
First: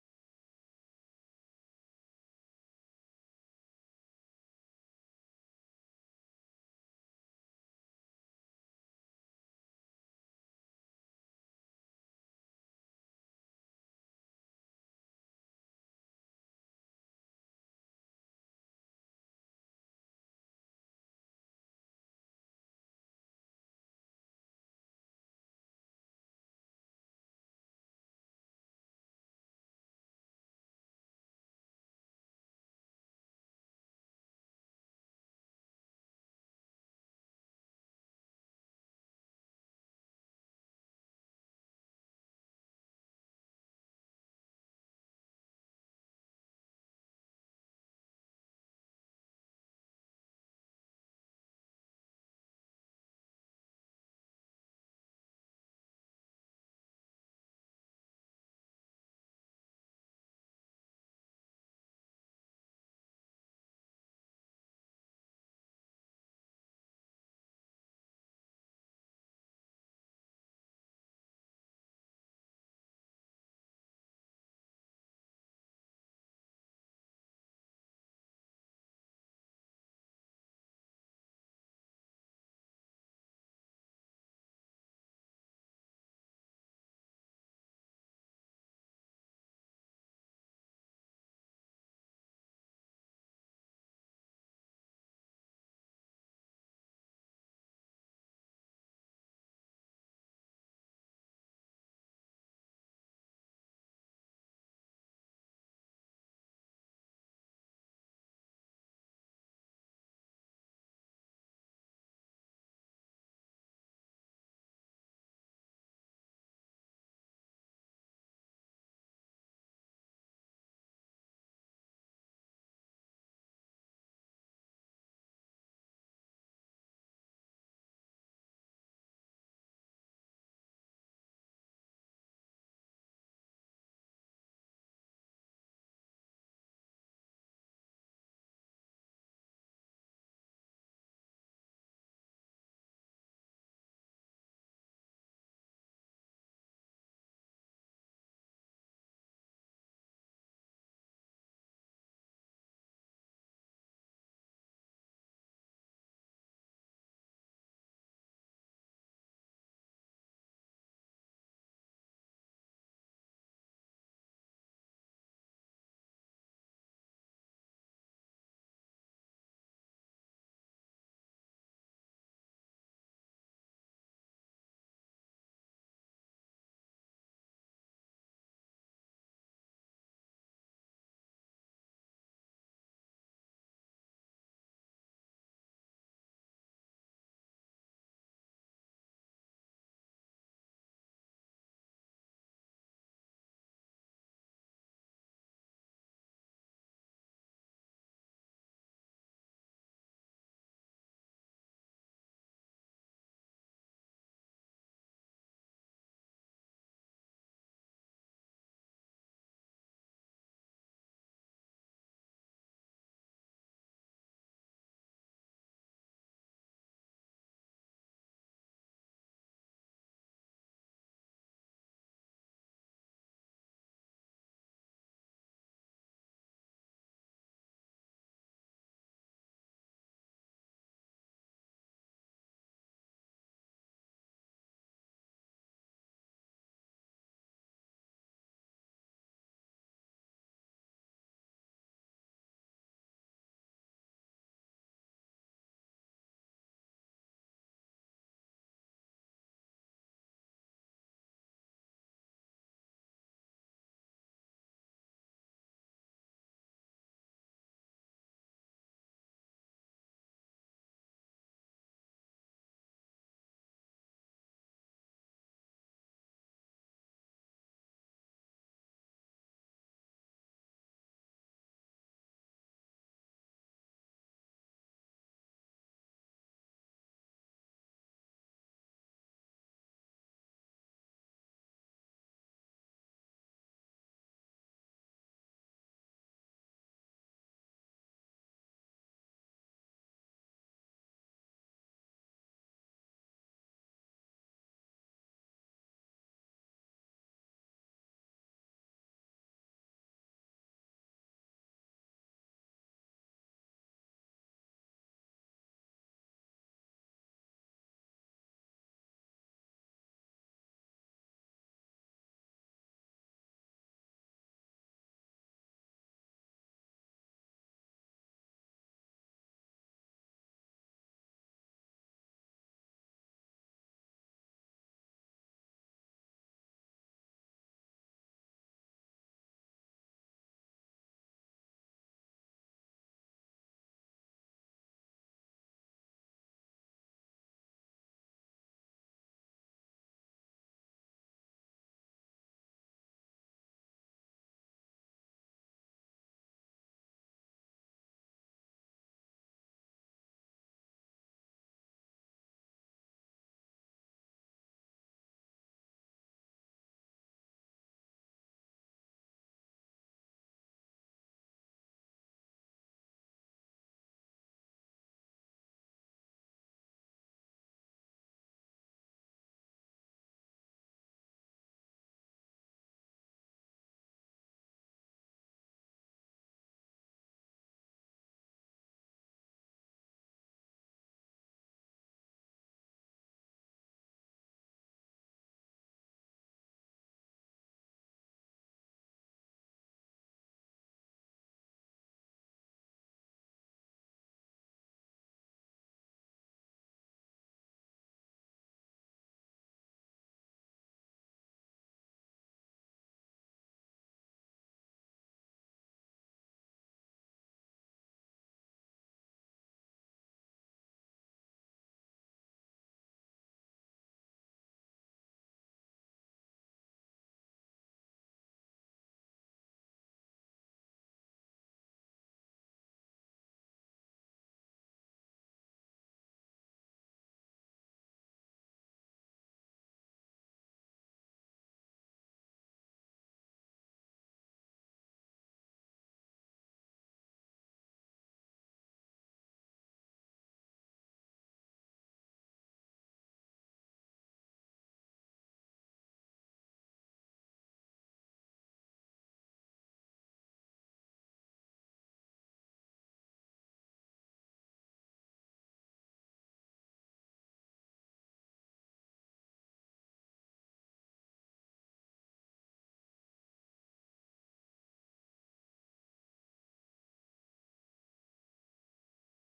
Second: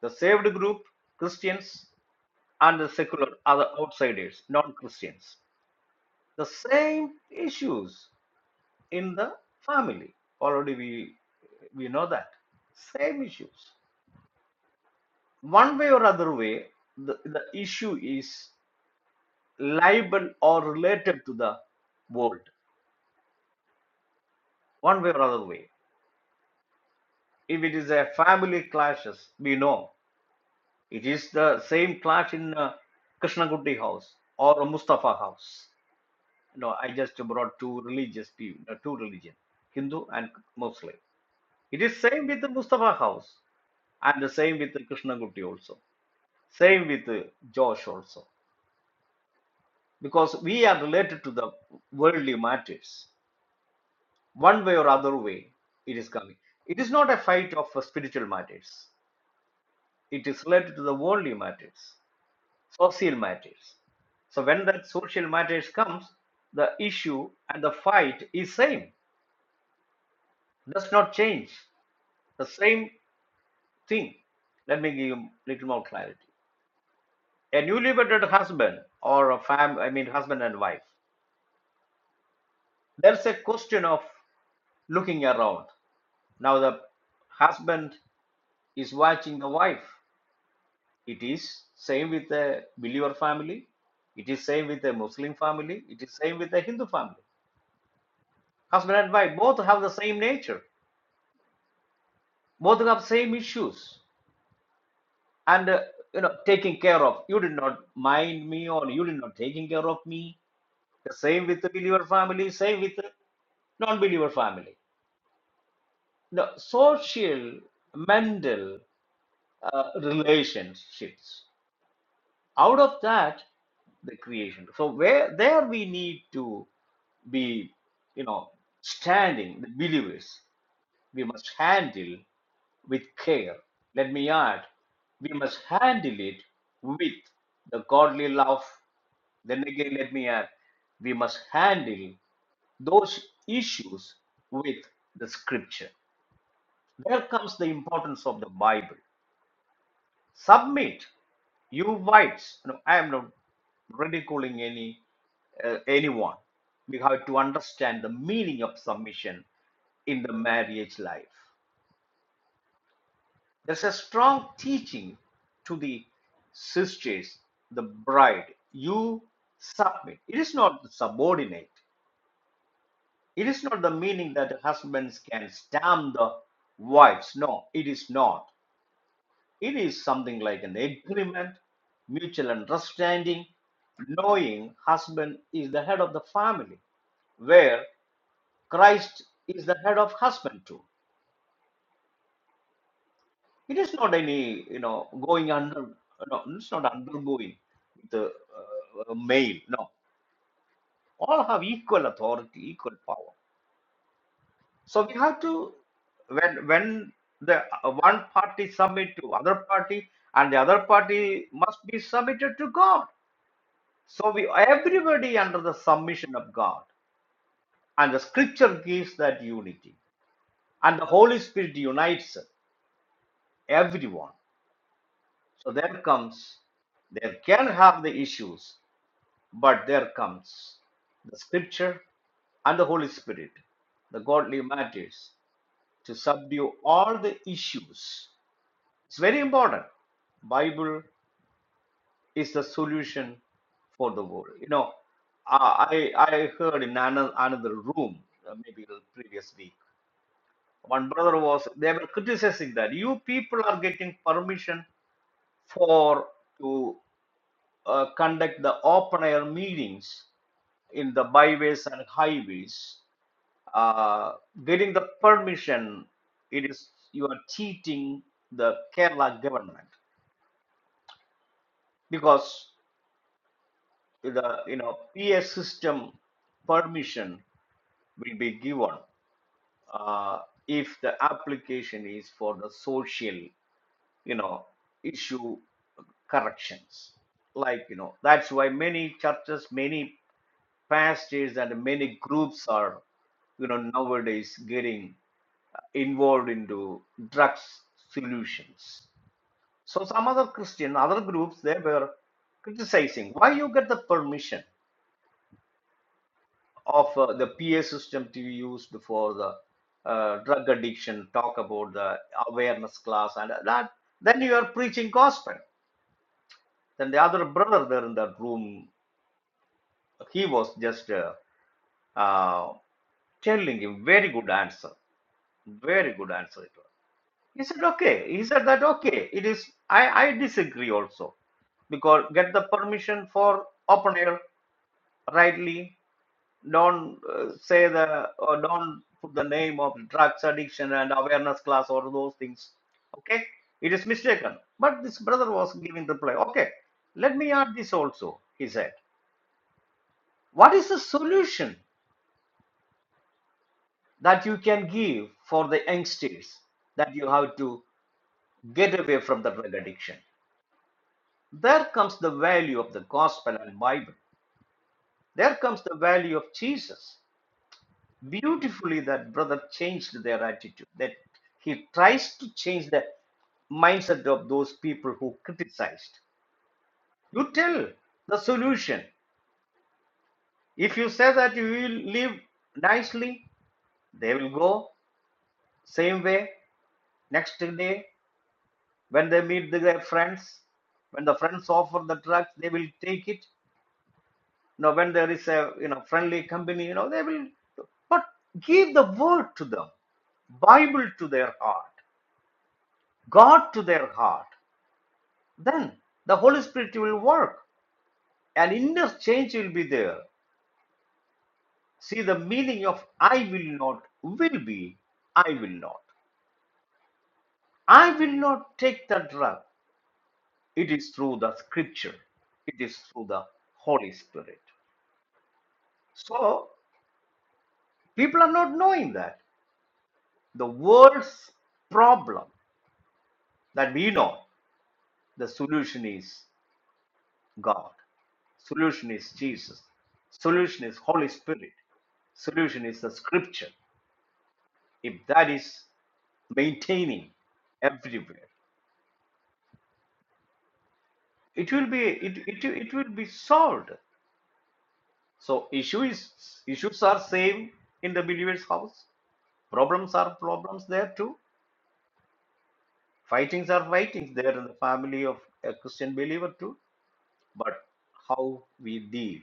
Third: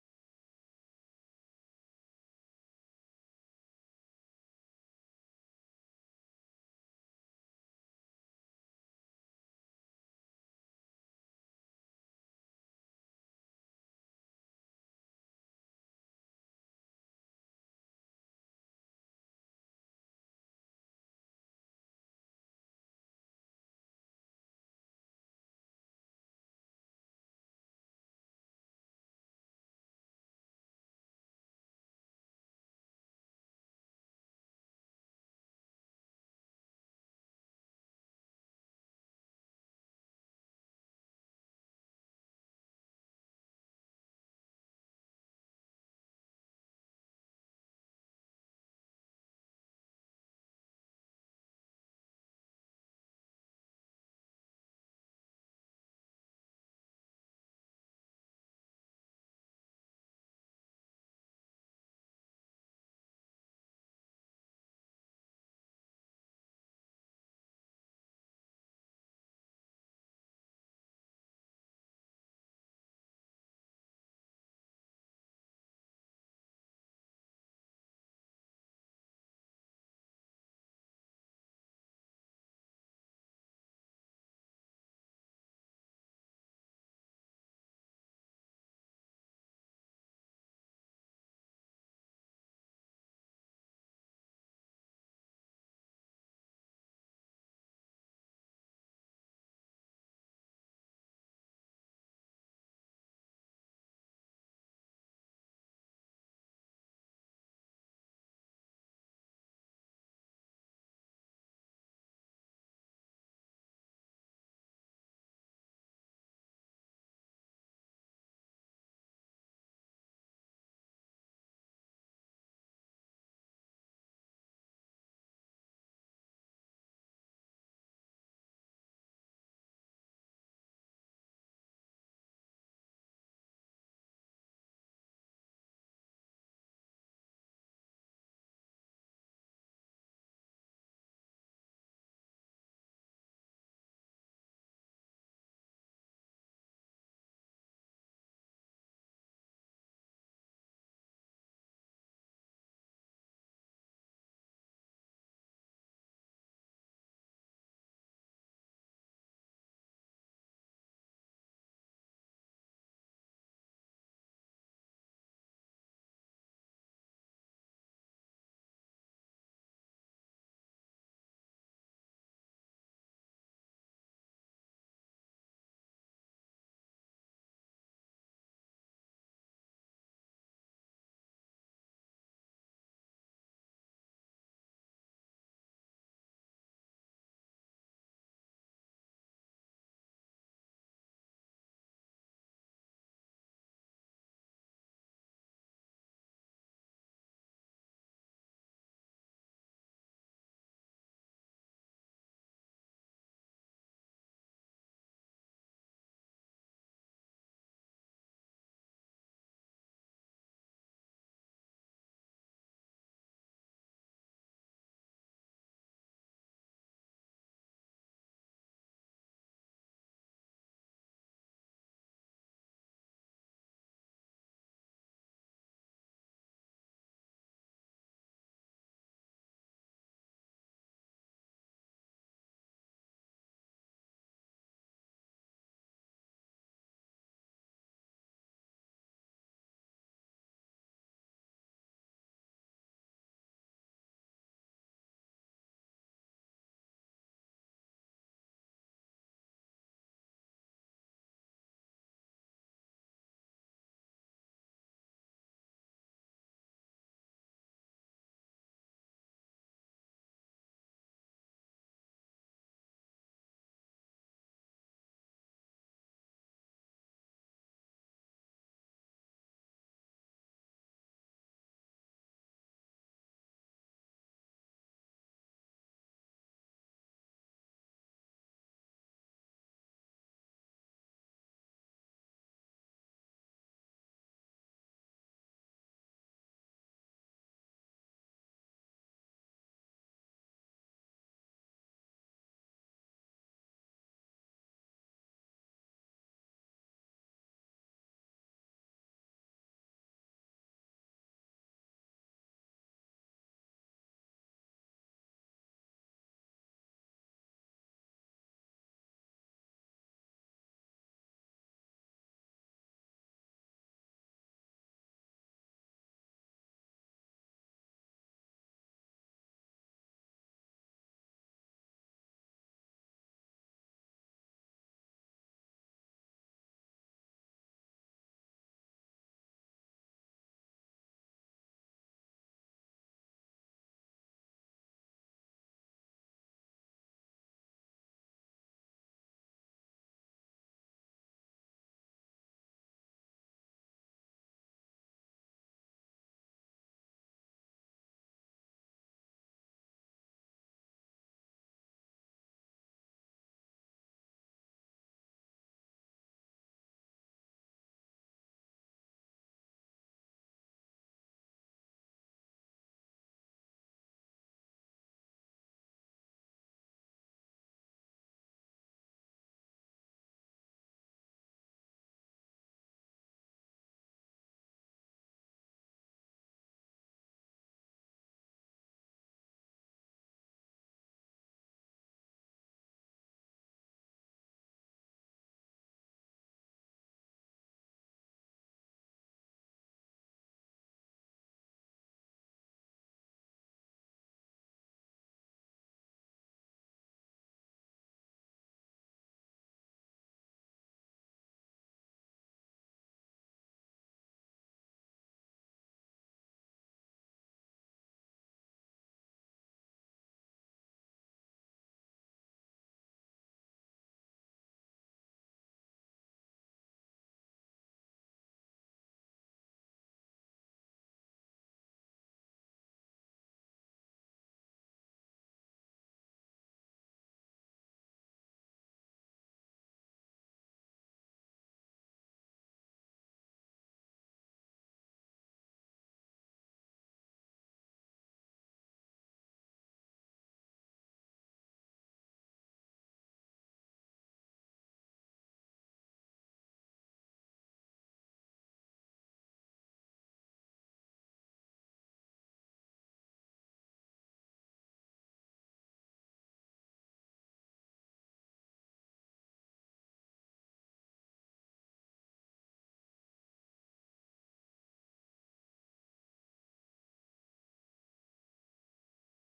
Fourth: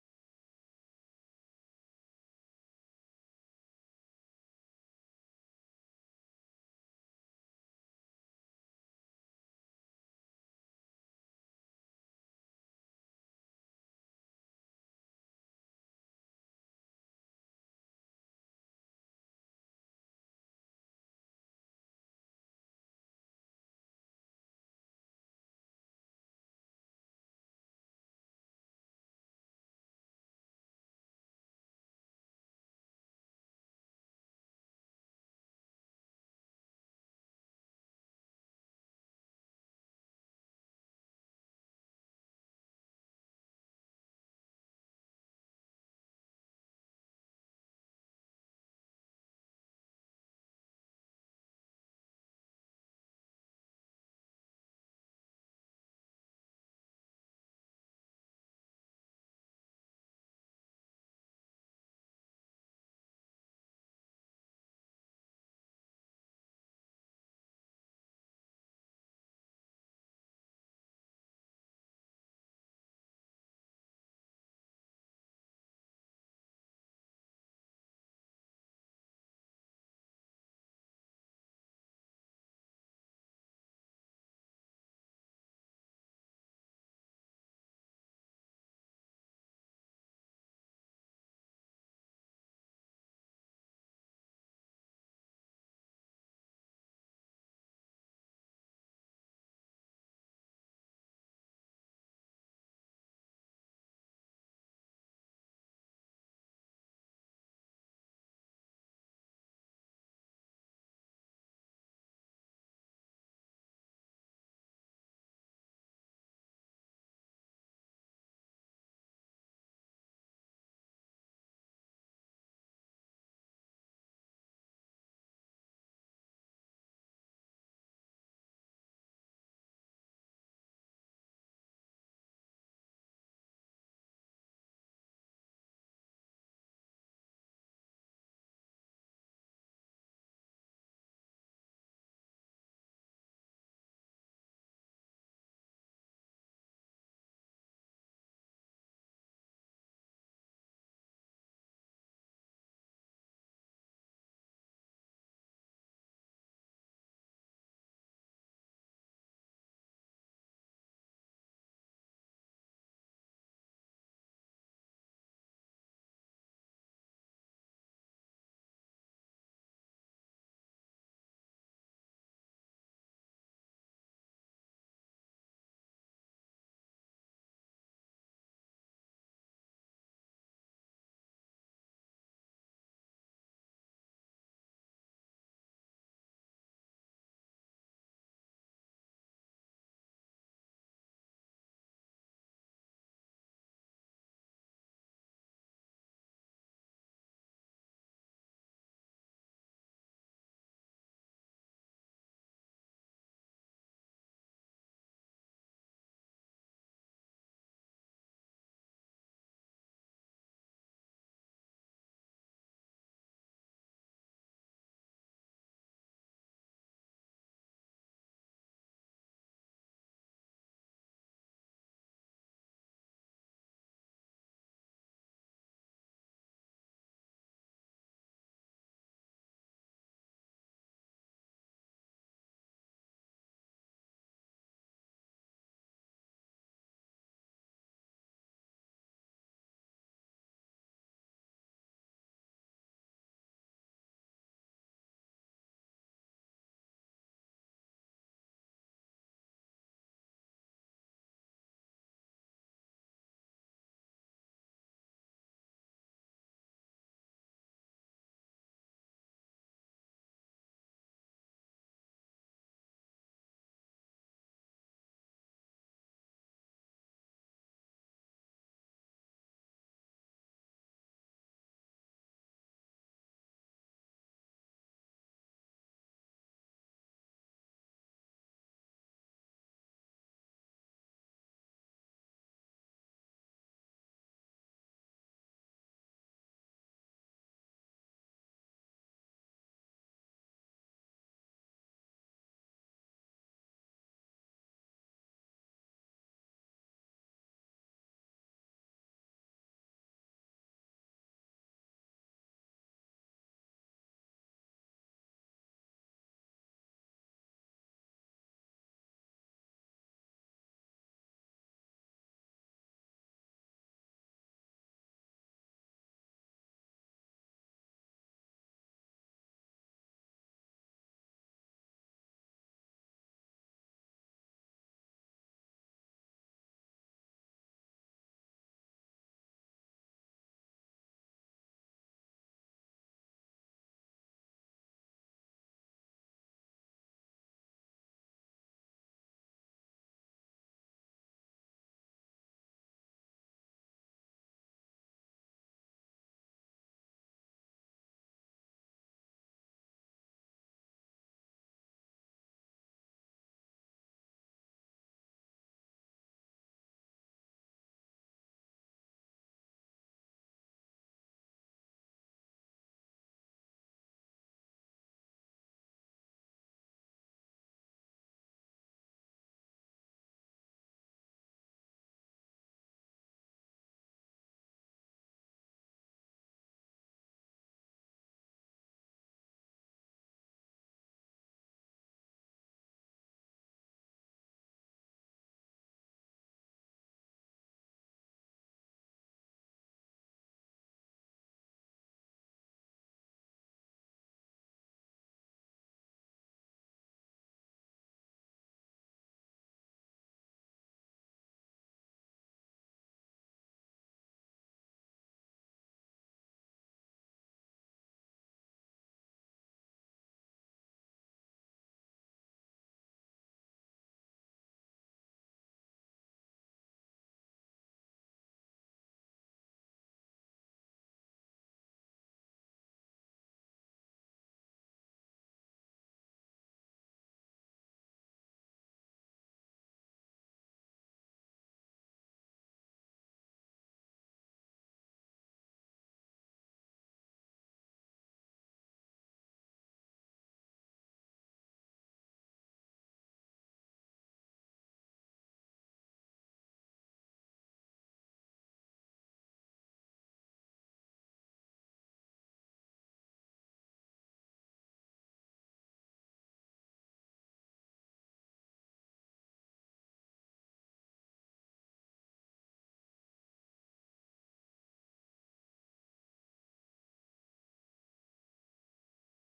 Speaker 3: The saved group, Christians and the secular other outsiders, non-Christians. The same issues in the family. Already we we know that. Same issues. One way or other way, the, the issue is liable or related to the world. One way or other way. If it is a family clashes, we know It is the same clash in uh, Krishnagurti house or Mustafa house. No, I just brought two religious people, uh, two religion, Hindu and Muslim. It is same with the Mustafa house and the same with the Krishnagurti also. Same with uh, Josh also. Because we are related to the worldly matters. One way or other way, it is coming. It is not a fight of uh, spiritual matters. It is related to the worldly matters. social matters. So when that social matters comes, the issue and the fight is same, does not change. The same thing. Let me give you little more clarity. A newly wedded husband or a fam I mean husband and wife, there's a question of looking around. Now the husband is watching the wife. It is same with a believer family. It is same with a Muslim family. It is same with a Hindu family. Husband and wife both have the same nature both have same issues and uh, you know taking care of you did not mind me or you did not taking care of me the same with the believer family same with the non-believer family The social mental uh, relationships out of that the creation so where there we need to be you know standing the believers we must handle with care. Let me add, we must handle it with the godly love. Then again, let me add, we must handle those issues with the scripture. There comes the importance of the Bible. Submit you whites. No, I am not ridiculing any uh, anyone. We have to understand the meaning of submission in the marriage life. There's a strong teaching to the sisters, the bride. You submit. It is not subordinate. It is not the meaning that husbands can stamp the wives. No, it is not. It is something like an agreement, mutual understanding, knowing husband is the head of the family, where Christ is the head of husband too. It is not any, you know, going under, no, it's not undergoing the uh, male. No, all have equal authority, equal power. So we have to, when when the uh, one party submit to other party, and the other party must be submitted to God. So we everybody under the submission of God, and the Scripture gives that unity, and the Holy Spirit unites everyone. So there comes, there can have the issues, But there comes the scripture and the Holy Spirit, the godly matters, to subdue all the issues. It's very important. Bible is the solution for the world. You know, I I heard in another, another room, uh, maybe the previous week, one brother was they were criticizing that you people are getting permission for to uh, conduct the open air meetings in the byways and highways uh, getting the permission, it is you are cheating the Kerala government because the you know PA system permission will be given uh, if the application is for the social you know issue corrections. Like you know that's why many churches, many pastors, and many groups are you know nowadays getting involved into drugs solutions. So some other Christian, other groups, they were criticizing why you get the permission of uh, the PA system to be used for the uh, drug addiction, talk about the awareness class and that. Then you are preaching gospel. Then the other brother there in that room, he was just uh, uh, telling him very good answer, very good answer. it He said, okay. He said that, okay, it is, I, I disagree also because get the permission for open air rightly. Don't uh, say the, or don't put the name of drugs addiction and awareness class or those things. Okay. It is mistaken. But this brother was giving reply. Okay. Let me add this also, he said. What is the solution that you can give for the youngsters that you have to get away from the drug addiction? There comes the value of the gospel and Bible. There comes the value of Jesus. Beautifully, that brother changed their attitude. That he tries to change the mindset of those people who criticized. You tell the solution. If you say that you will live nicely, they will go same way. Next day, when they meet their friends, when the friends offer the drugs, they will take it. you know when there is a you know friendly company you know they will but give the word to them bible to their heart god to their heart then the holy spirit will work and interchange will be there see the meaning of i will not will be i will not i will not take the drug it is through the scripture it is through the holy spirit so people are not knowing that the world's problem that we know The solution is God. Solution is Jesus. Solution is Holy Spirit. Solution is the scripture. If that is maintaining everywhere, it will be it, it, it will be solved. So issue is issues are same in the believer's house. Problems are problems there too. Fightings are fightings there in the family of a Christian believer too. But how we deal,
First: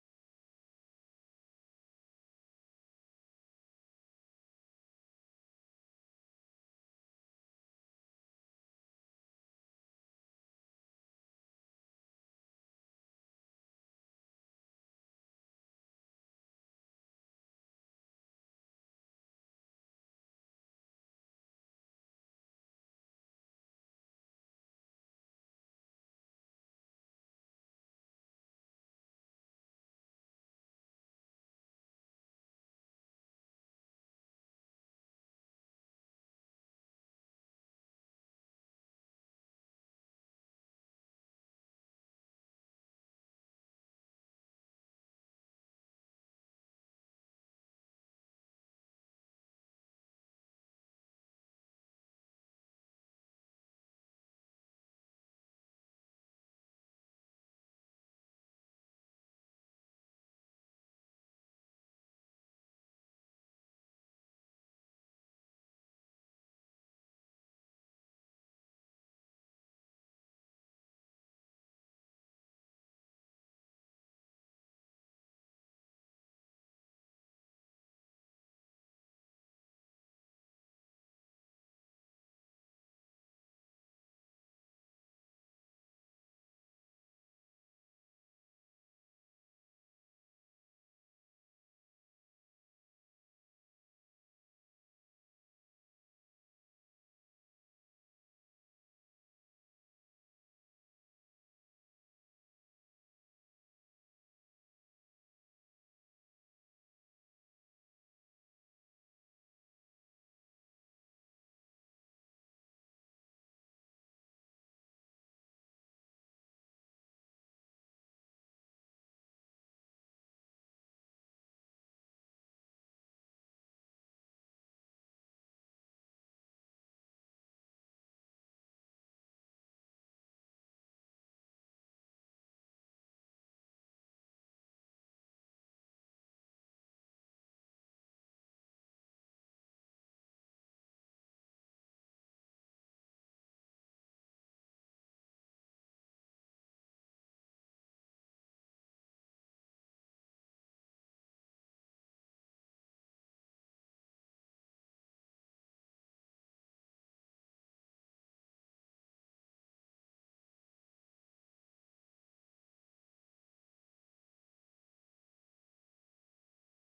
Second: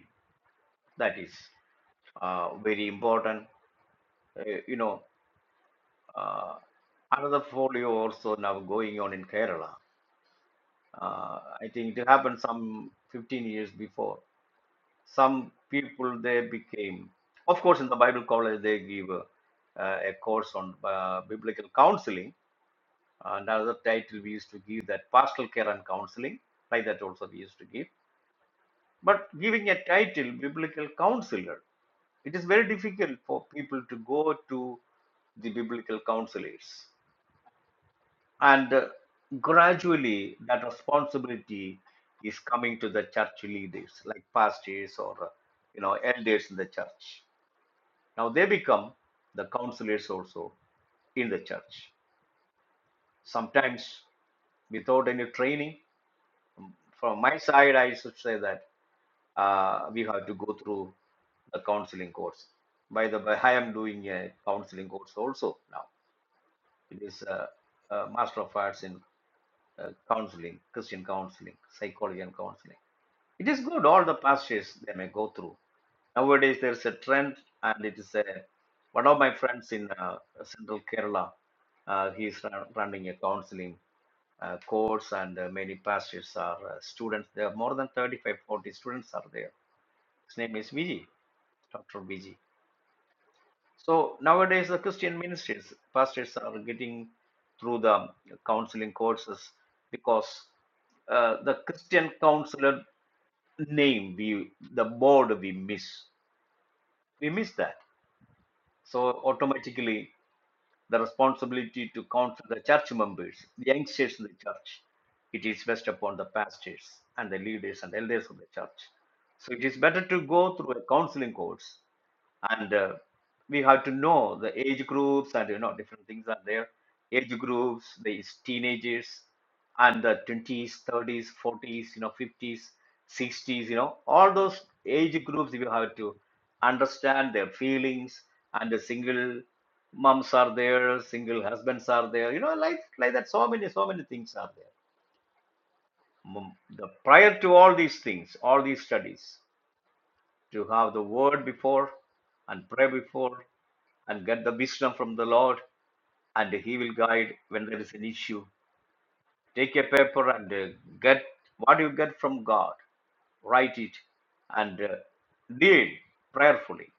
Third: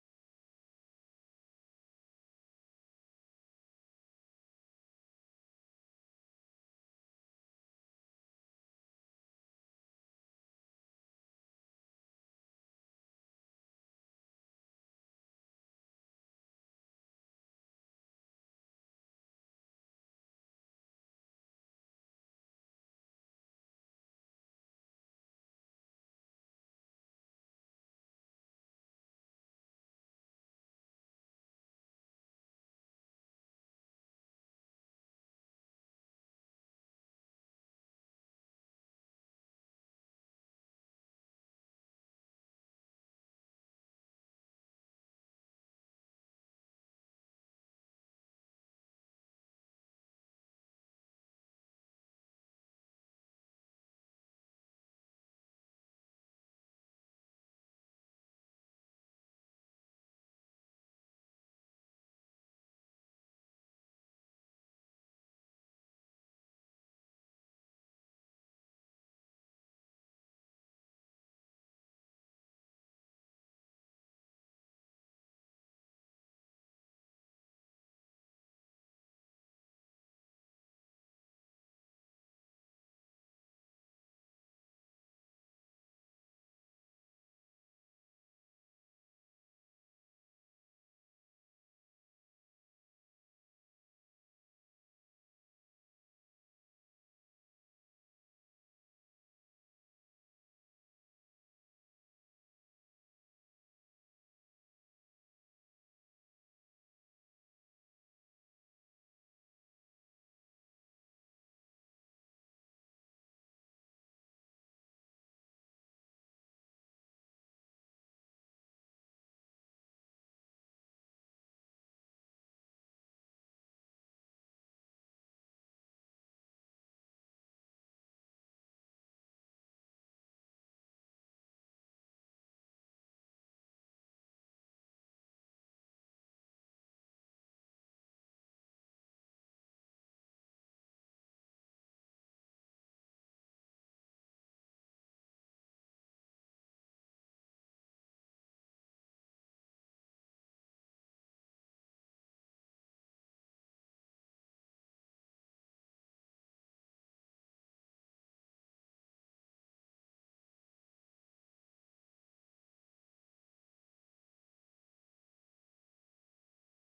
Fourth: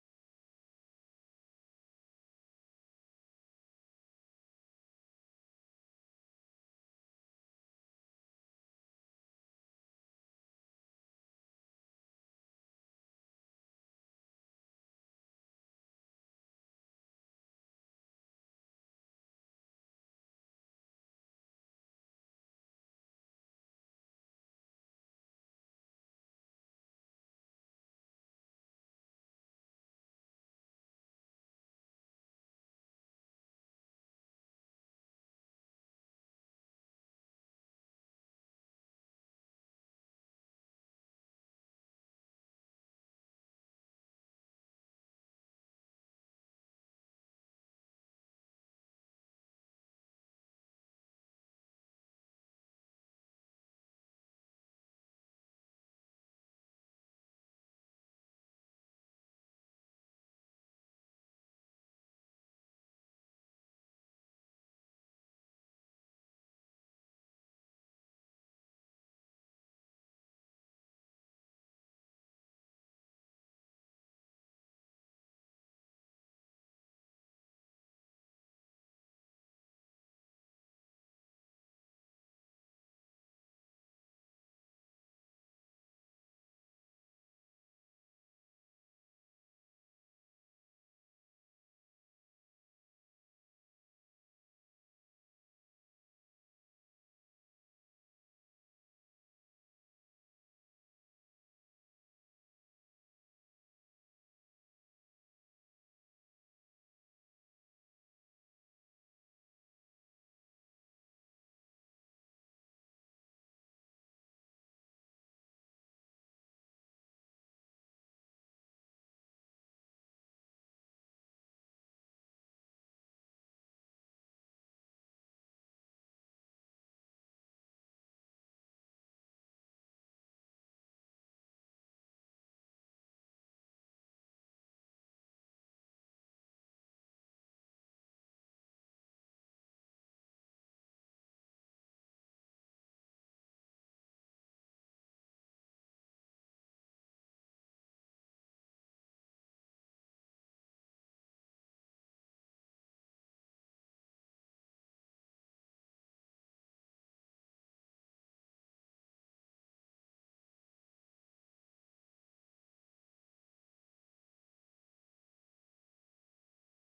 Speaker 3: that is uh, very important. Uh, you know, Uh, another folio also now going on in Kerala. Uh, I think it happened some 15 years before. Some people they became, of course, in the Bible college they give a, uh, a course on uh, biblical counseling. And another title we used to give that pastoral care and counseling, like that also we used to give. But giving a title biblical counselor, it is very difficult for people to go to the biblical counselors And uh, gradually, that responsibility is coming to the church leaders, like pastors or uh, you know elders in the church. Now they become the counselors also in the church. Sometimes without any training. From my side, I should say that uh, we have to go through the counseling course. By the way, I am doing a counseling course also now. It is a, a Master of Arts in uh, counseling, Christian counseling, psychology and counseling. It is good, all the pastors they may go through. Nowadays, there is a trend, and it is a one of my friends in uh, central Kerala. Uh, he is run, running a counseling uh, course, and uh, many pastors are uh, students. There are more than 35, 40 students are there. His name is Vijay, Dr. Vijay. So nowadays, the Christian ministries, pastors are getting through the counseling courses because uh, the Christian counselor name, we the board we miss, we miss that. So automatically, the responsibility to counsel the church members, the youngsters in the church, it is based upon the pastors and the leaders and elders of the church. So it is better to go through a counseling course and uh, we have to know the age groups and you know different things are there age groups these teenagers and the 20s 30s 40s you know 50s 60s you know all those age groups you have to understand their feelings and the single moms are there single husbands are there you know like like that so many so many things are there Mm, the prior to all these things all these studies to have the word before and pray before and get the wisdom from the Lord, and He will guide when there is an issue. Take a paper and uh, get what you get from God, write it, and uh, deal prayerfully.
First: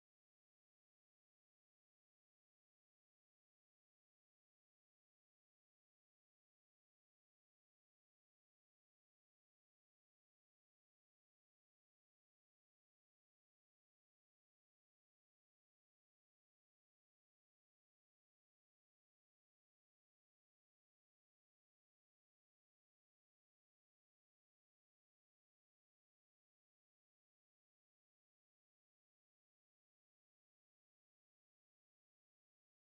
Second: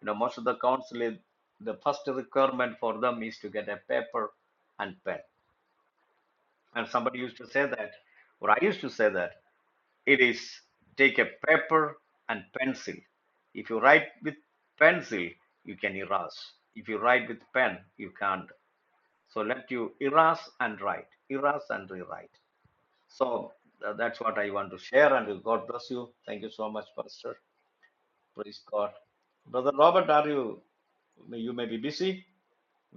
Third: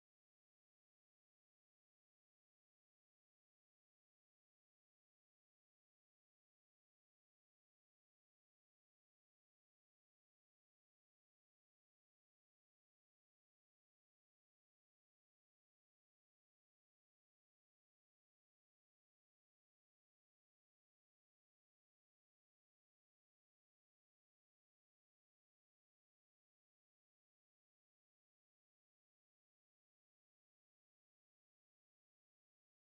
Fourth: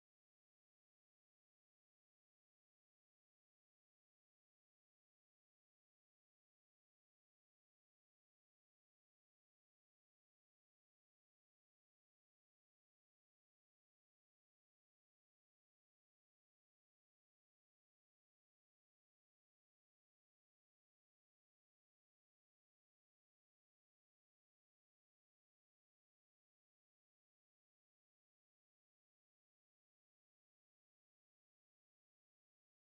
Speaker 3: You know, most of the counsel, the first requirement for them is to get a paper and pen. And somebody used to say that, or I used to say that. It is take a paper and pencil. If you write with pencil, you can erase. If you write with pen, you can't. So let you erase and write, erase and rewrite. So uh, that's what I want to share. And God bless you. Thank you so much, Pastor. Praise God. Brother Robert, are you? You may be busy,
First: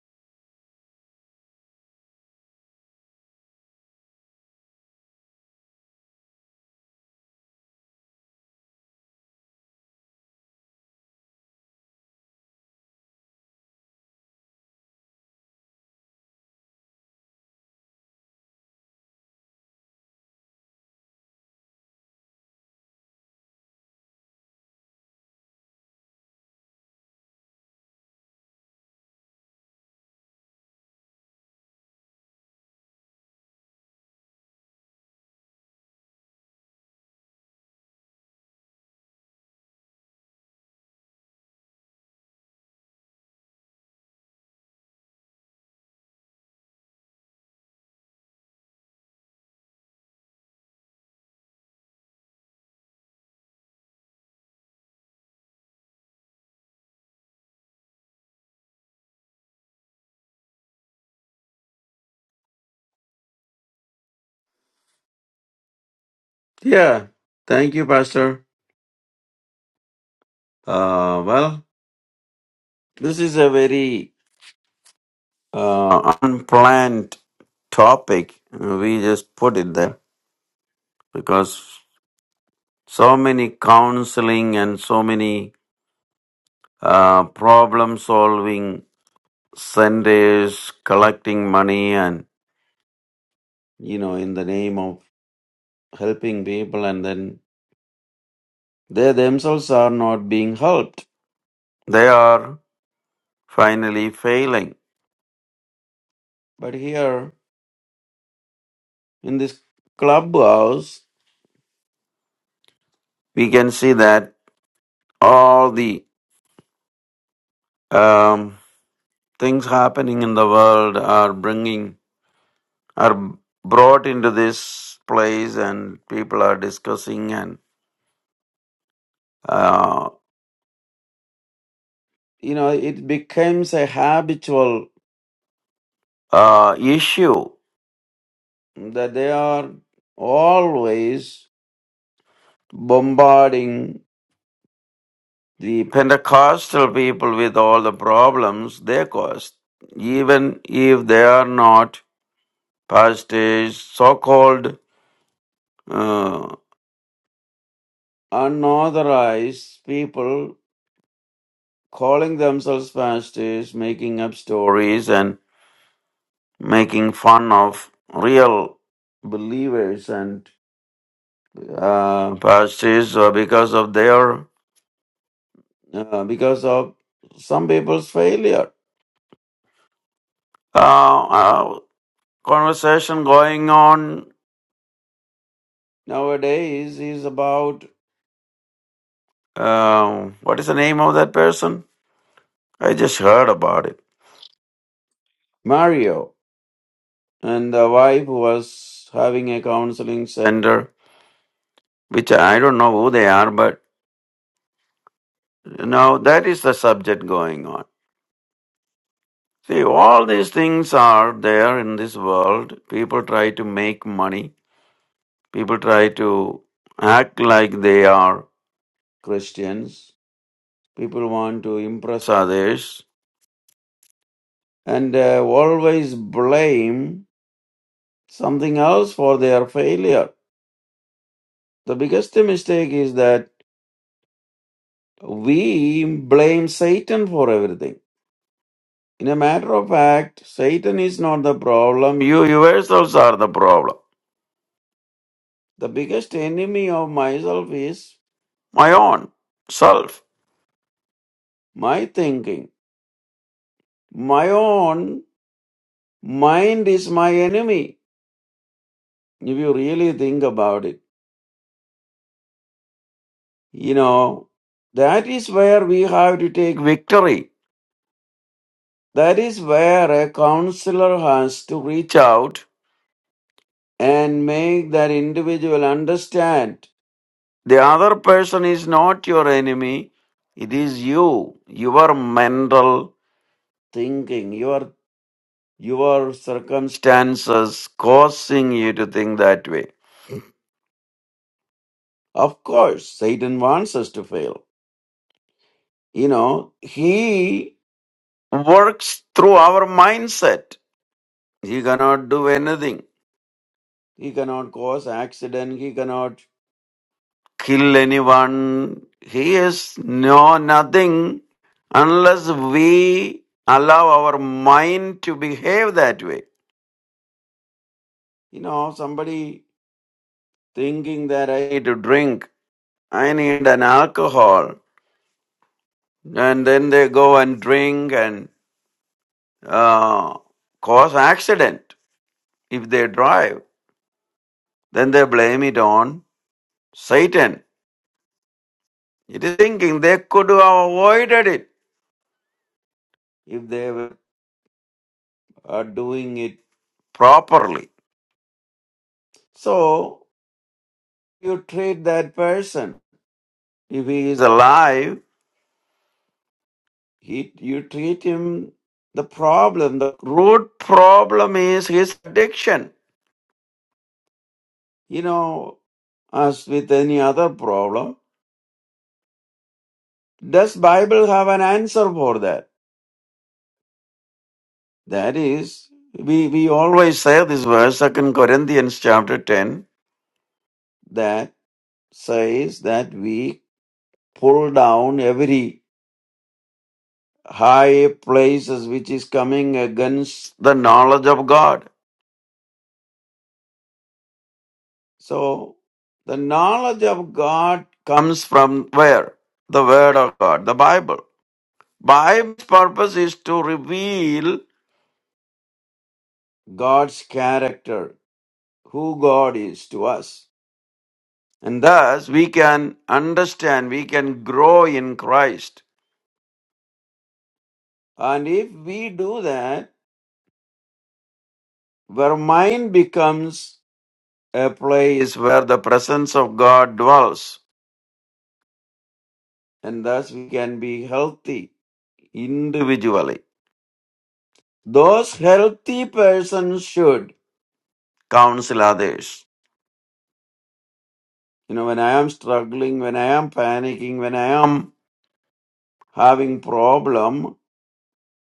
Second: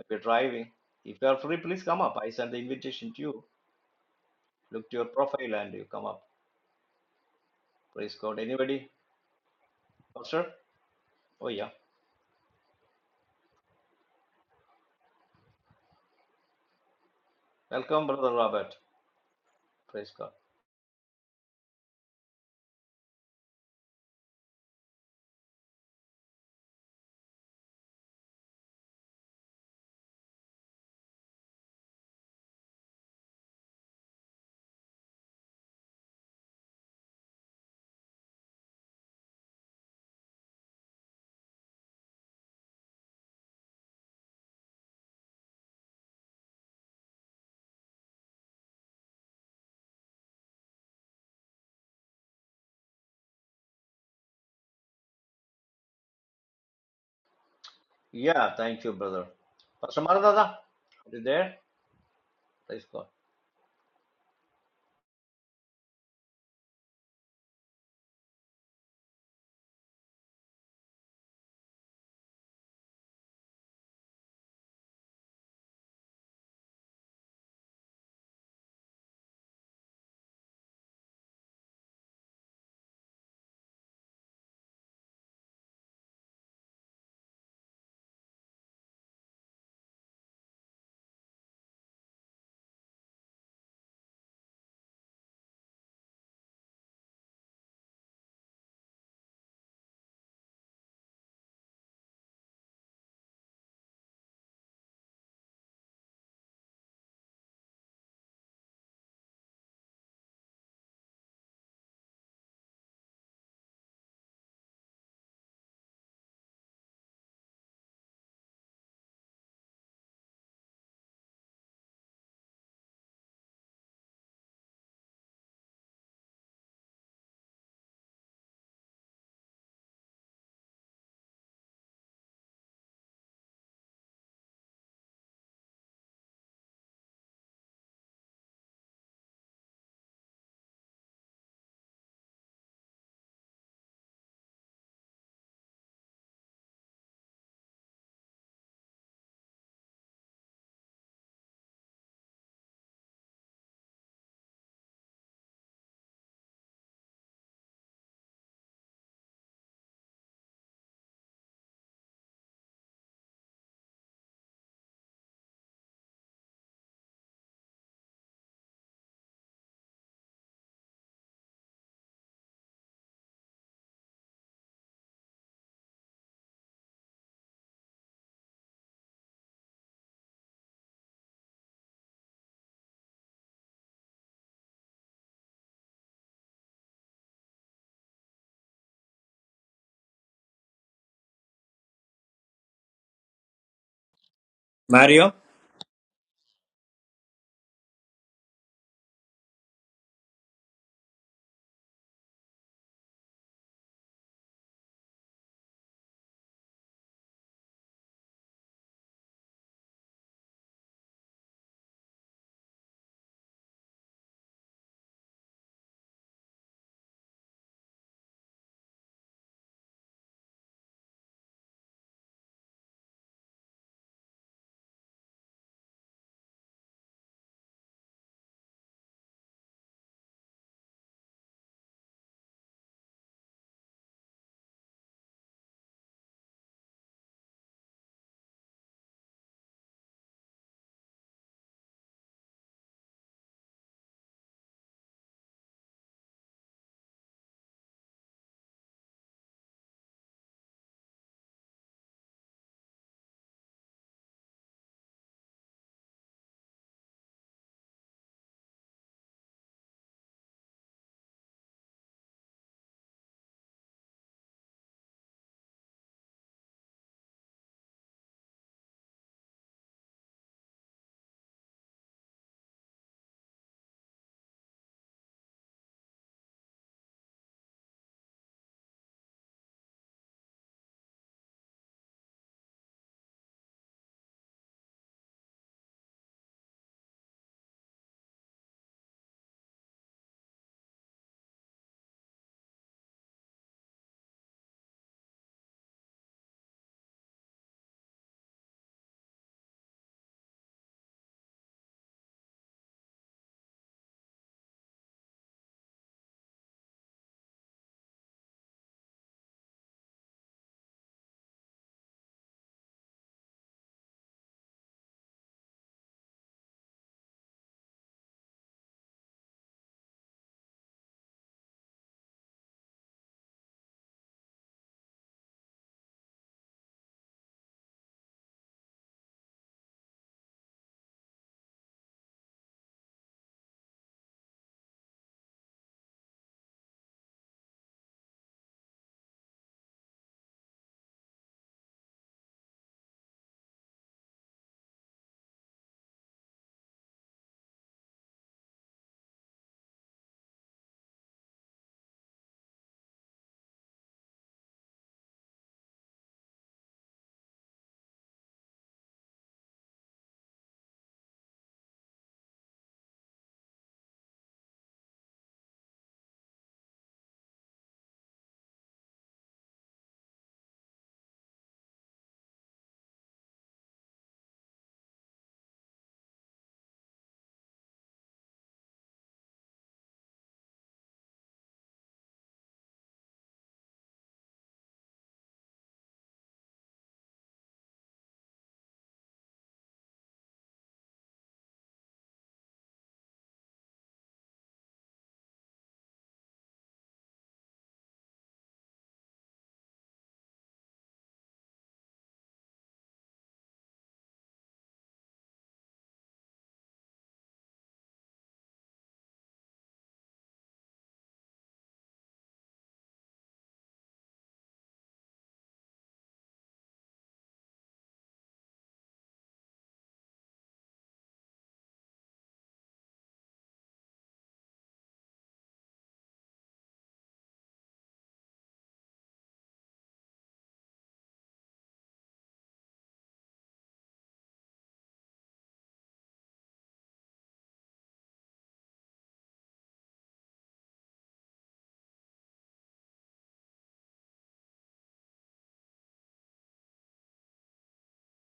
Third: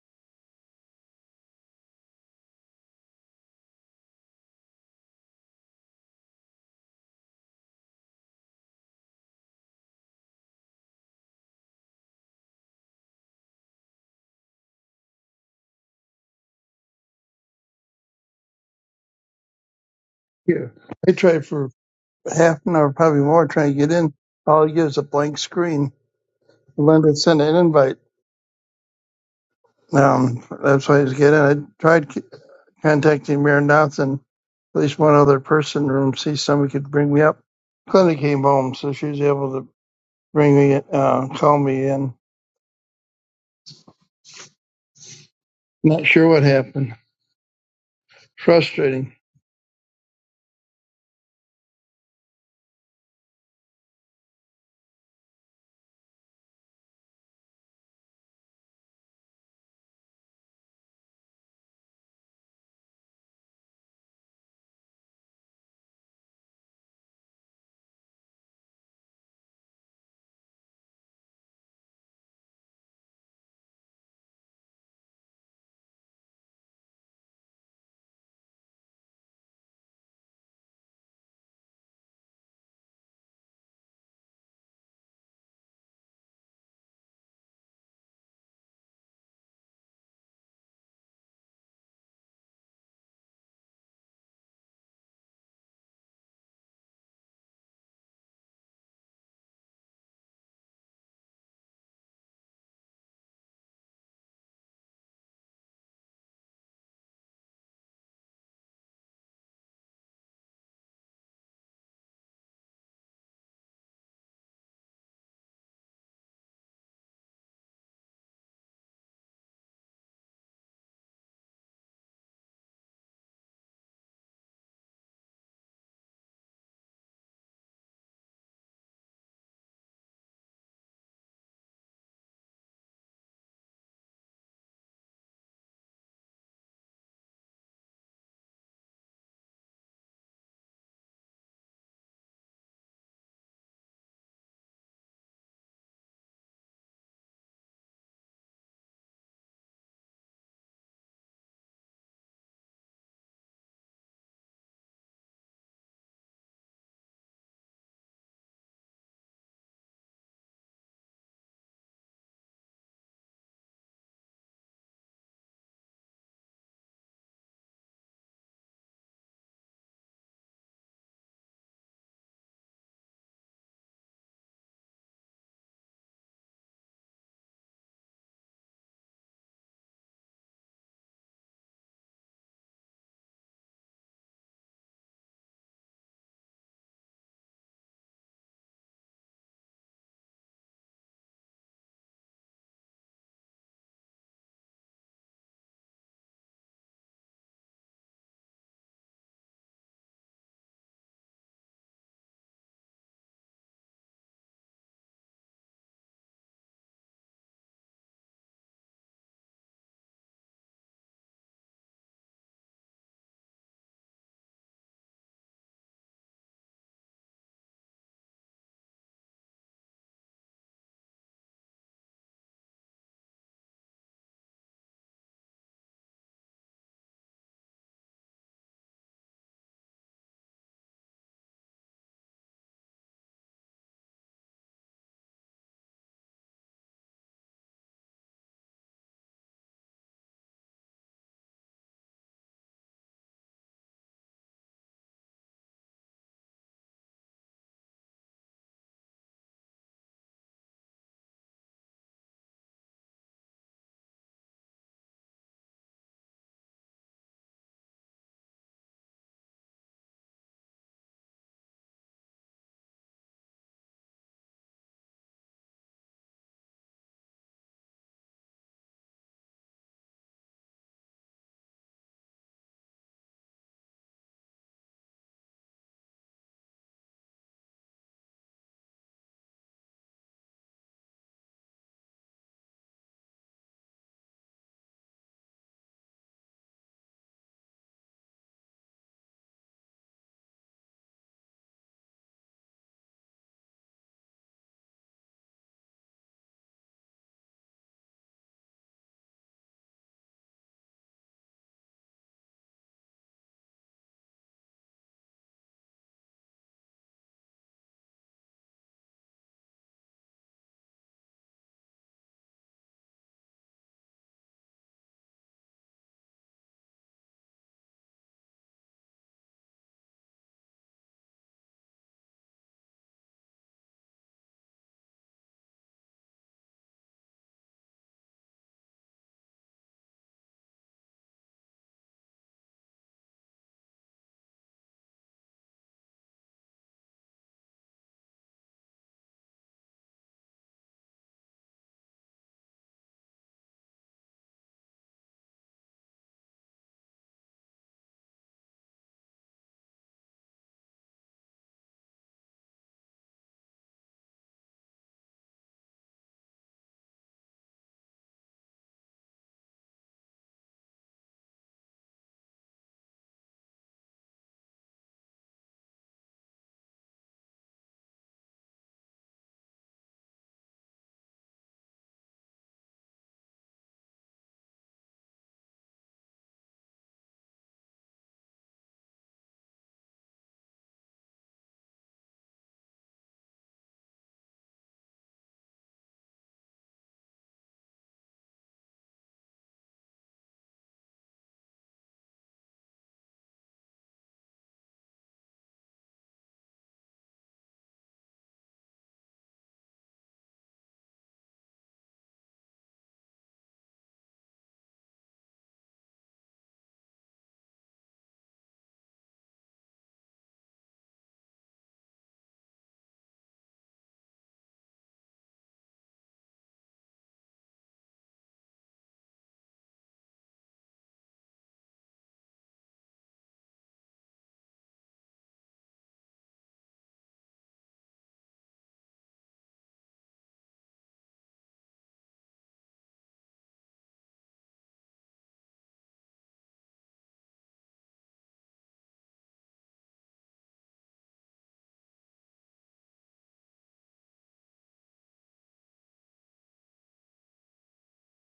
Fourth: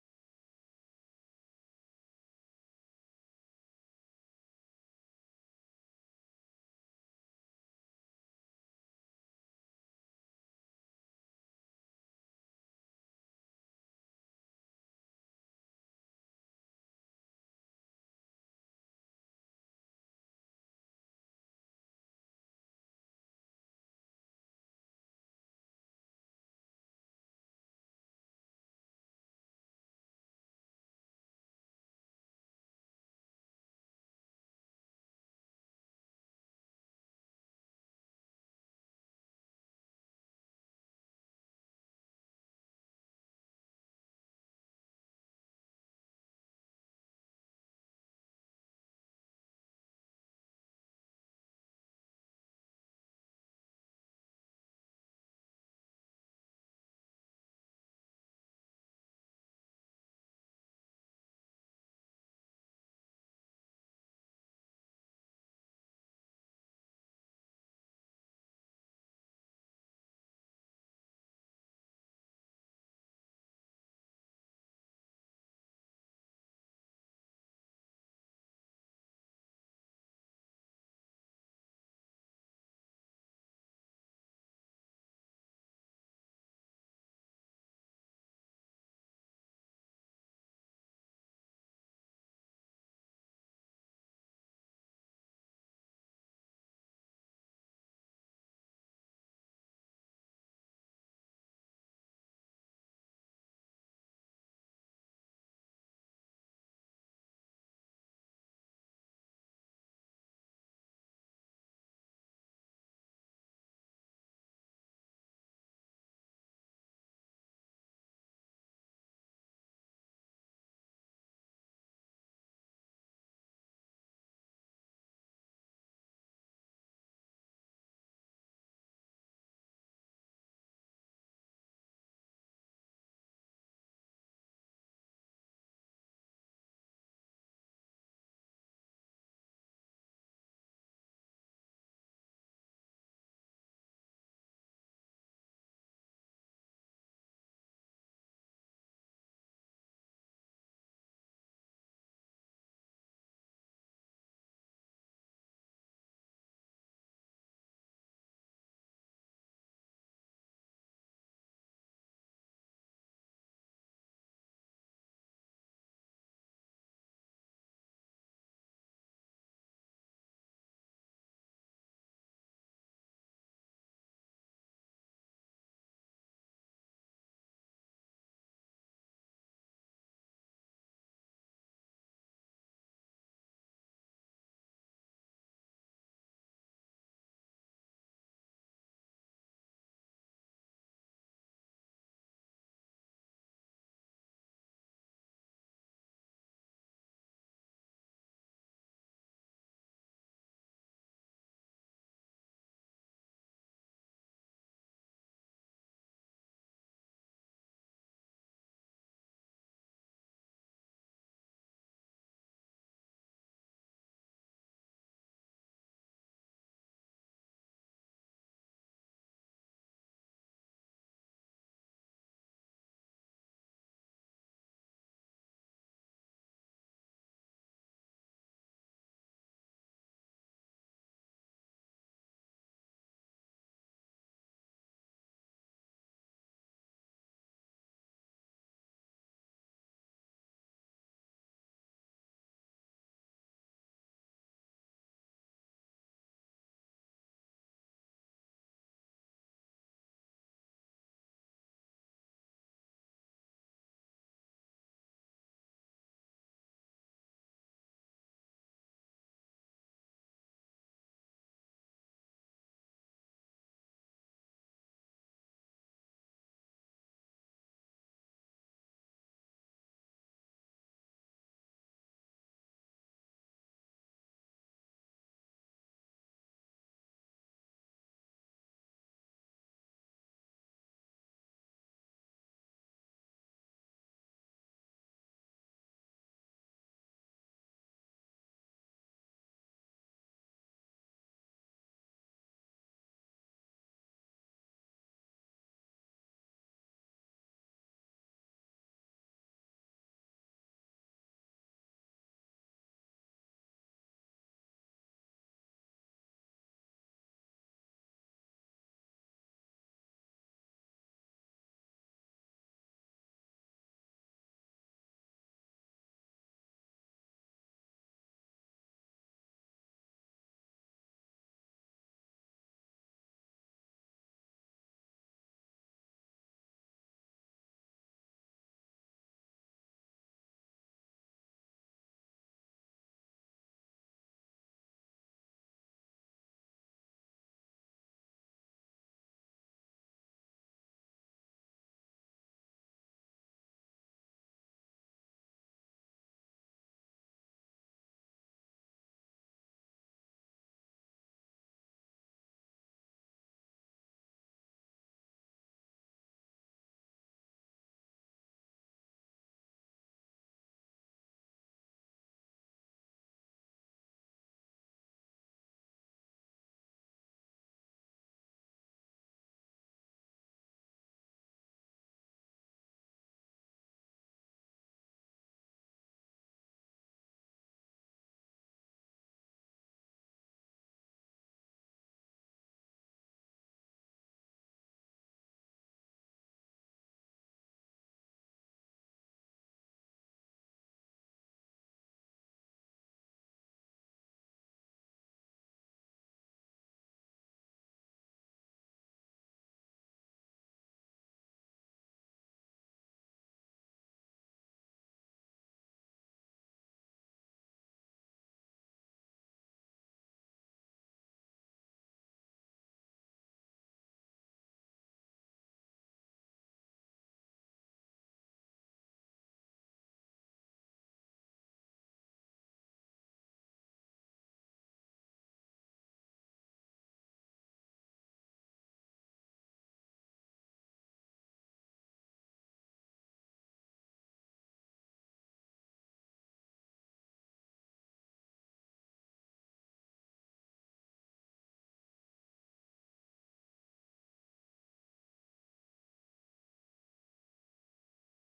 Speaker 3: maybe driving. If you are free, please come up. I send the invitation to you. Look to your profile and you come up. Praise God. Anybody? Pastor? Oh yeah. Welcome, Brother Robert. Praise God.
Speaker 4: Yeah, I tried for half an hour, probably more, trying to get in. All it gives is a blank screen. Linda sent an invite. Um, that's why I was getting. I tried c- contacting Mayor Dotson, at least one other person, in the room, see if somebody could bring me up. Glenda came home, so she was able to bring me, uh, call me in. Not sure what happened. Frustrating.
Speaker 3: Yeah, thank you, brother. Pastor Maranatha, are you there? Praise God.
Speaker 1: Yeah, thank you, Pastor. Uh, well, this is a very uh, unplanned topic. We just put it there because so many counseling and so many uh, problem solving Sundays collecting money and you know in the name of helping people and then they themselves are not being helped they are finally failing but here in this clubhouse we can see that all the um, things happening in the world are bringing are brought into this place and people are discussing and uh, you know it becomes a habitual uh, issue that they are always bombarding the Pentecostal people with all the problems they caused, even if they are not pastors, so called uh, unauthorized people calling themselves pastors, making up stories and making fun of real believers and uh, pastors uh, because of their uh, because of some people's failure. Uh, uh, conversation going on nowadays is about uh, what is the name of that person? I just heard about it.
Speaker 3: Mario?
Speaker 1: Mario and the wife was having a counseling center, which I don't know who they are, but you know that is the subject going on. See, all these things are there in this world. People try to make money. People try to act like they are Christians. People want to impress others and uh, always blame something else for their failure. The biggest mistake is that we blame Satan for everything. In a matter of fact, Satan is not the problem. You yourselves are the problem. The biggest enemy of myself is my own self, my thinking. My own mind is my enemy, if you really think about it. You know, that is where we have to take victory. That is where a counselor has to reach out and make that individual understand the other person is not your enemy. It is you, your mental thinking, your your circumstances causing you to think that way. Of course, Satan wants us to fail. You know, he works through our mindset. He cannot do anything. He cannot cause accident. He cannot kill anyone. He is no nothing unless we allow our mind to behave that way. You know, somebody thinking that I need to drink, I need an alcohol, and then they go and drink and uh, cause accident if they drive. Then they blame it on Satan It is thinking they could have avoided it if they were uh, doing it properly. So you treat that person. If he is alive, he, you treat him. The problem, the root problem is his addiction. You know, as with any other problem, does Bible have an answer for that? That is, we, we always say this verse, Second Corinthians chapter 10, that. says that we pull down every high places which is coming against the knowledge of God. So the knowledge of God comes from where? The Word of God, the Bible. Bible's purpose is to reveal God's character, who God is to us. And thus we can understand, we can grow in Christ. And if we do that, our mind becomes A place where the presence of God dwells, and thus we can be healthy individually. Those healthy persons should counsel others. You know, when I am struggling, when I am panicking, when I am having problem,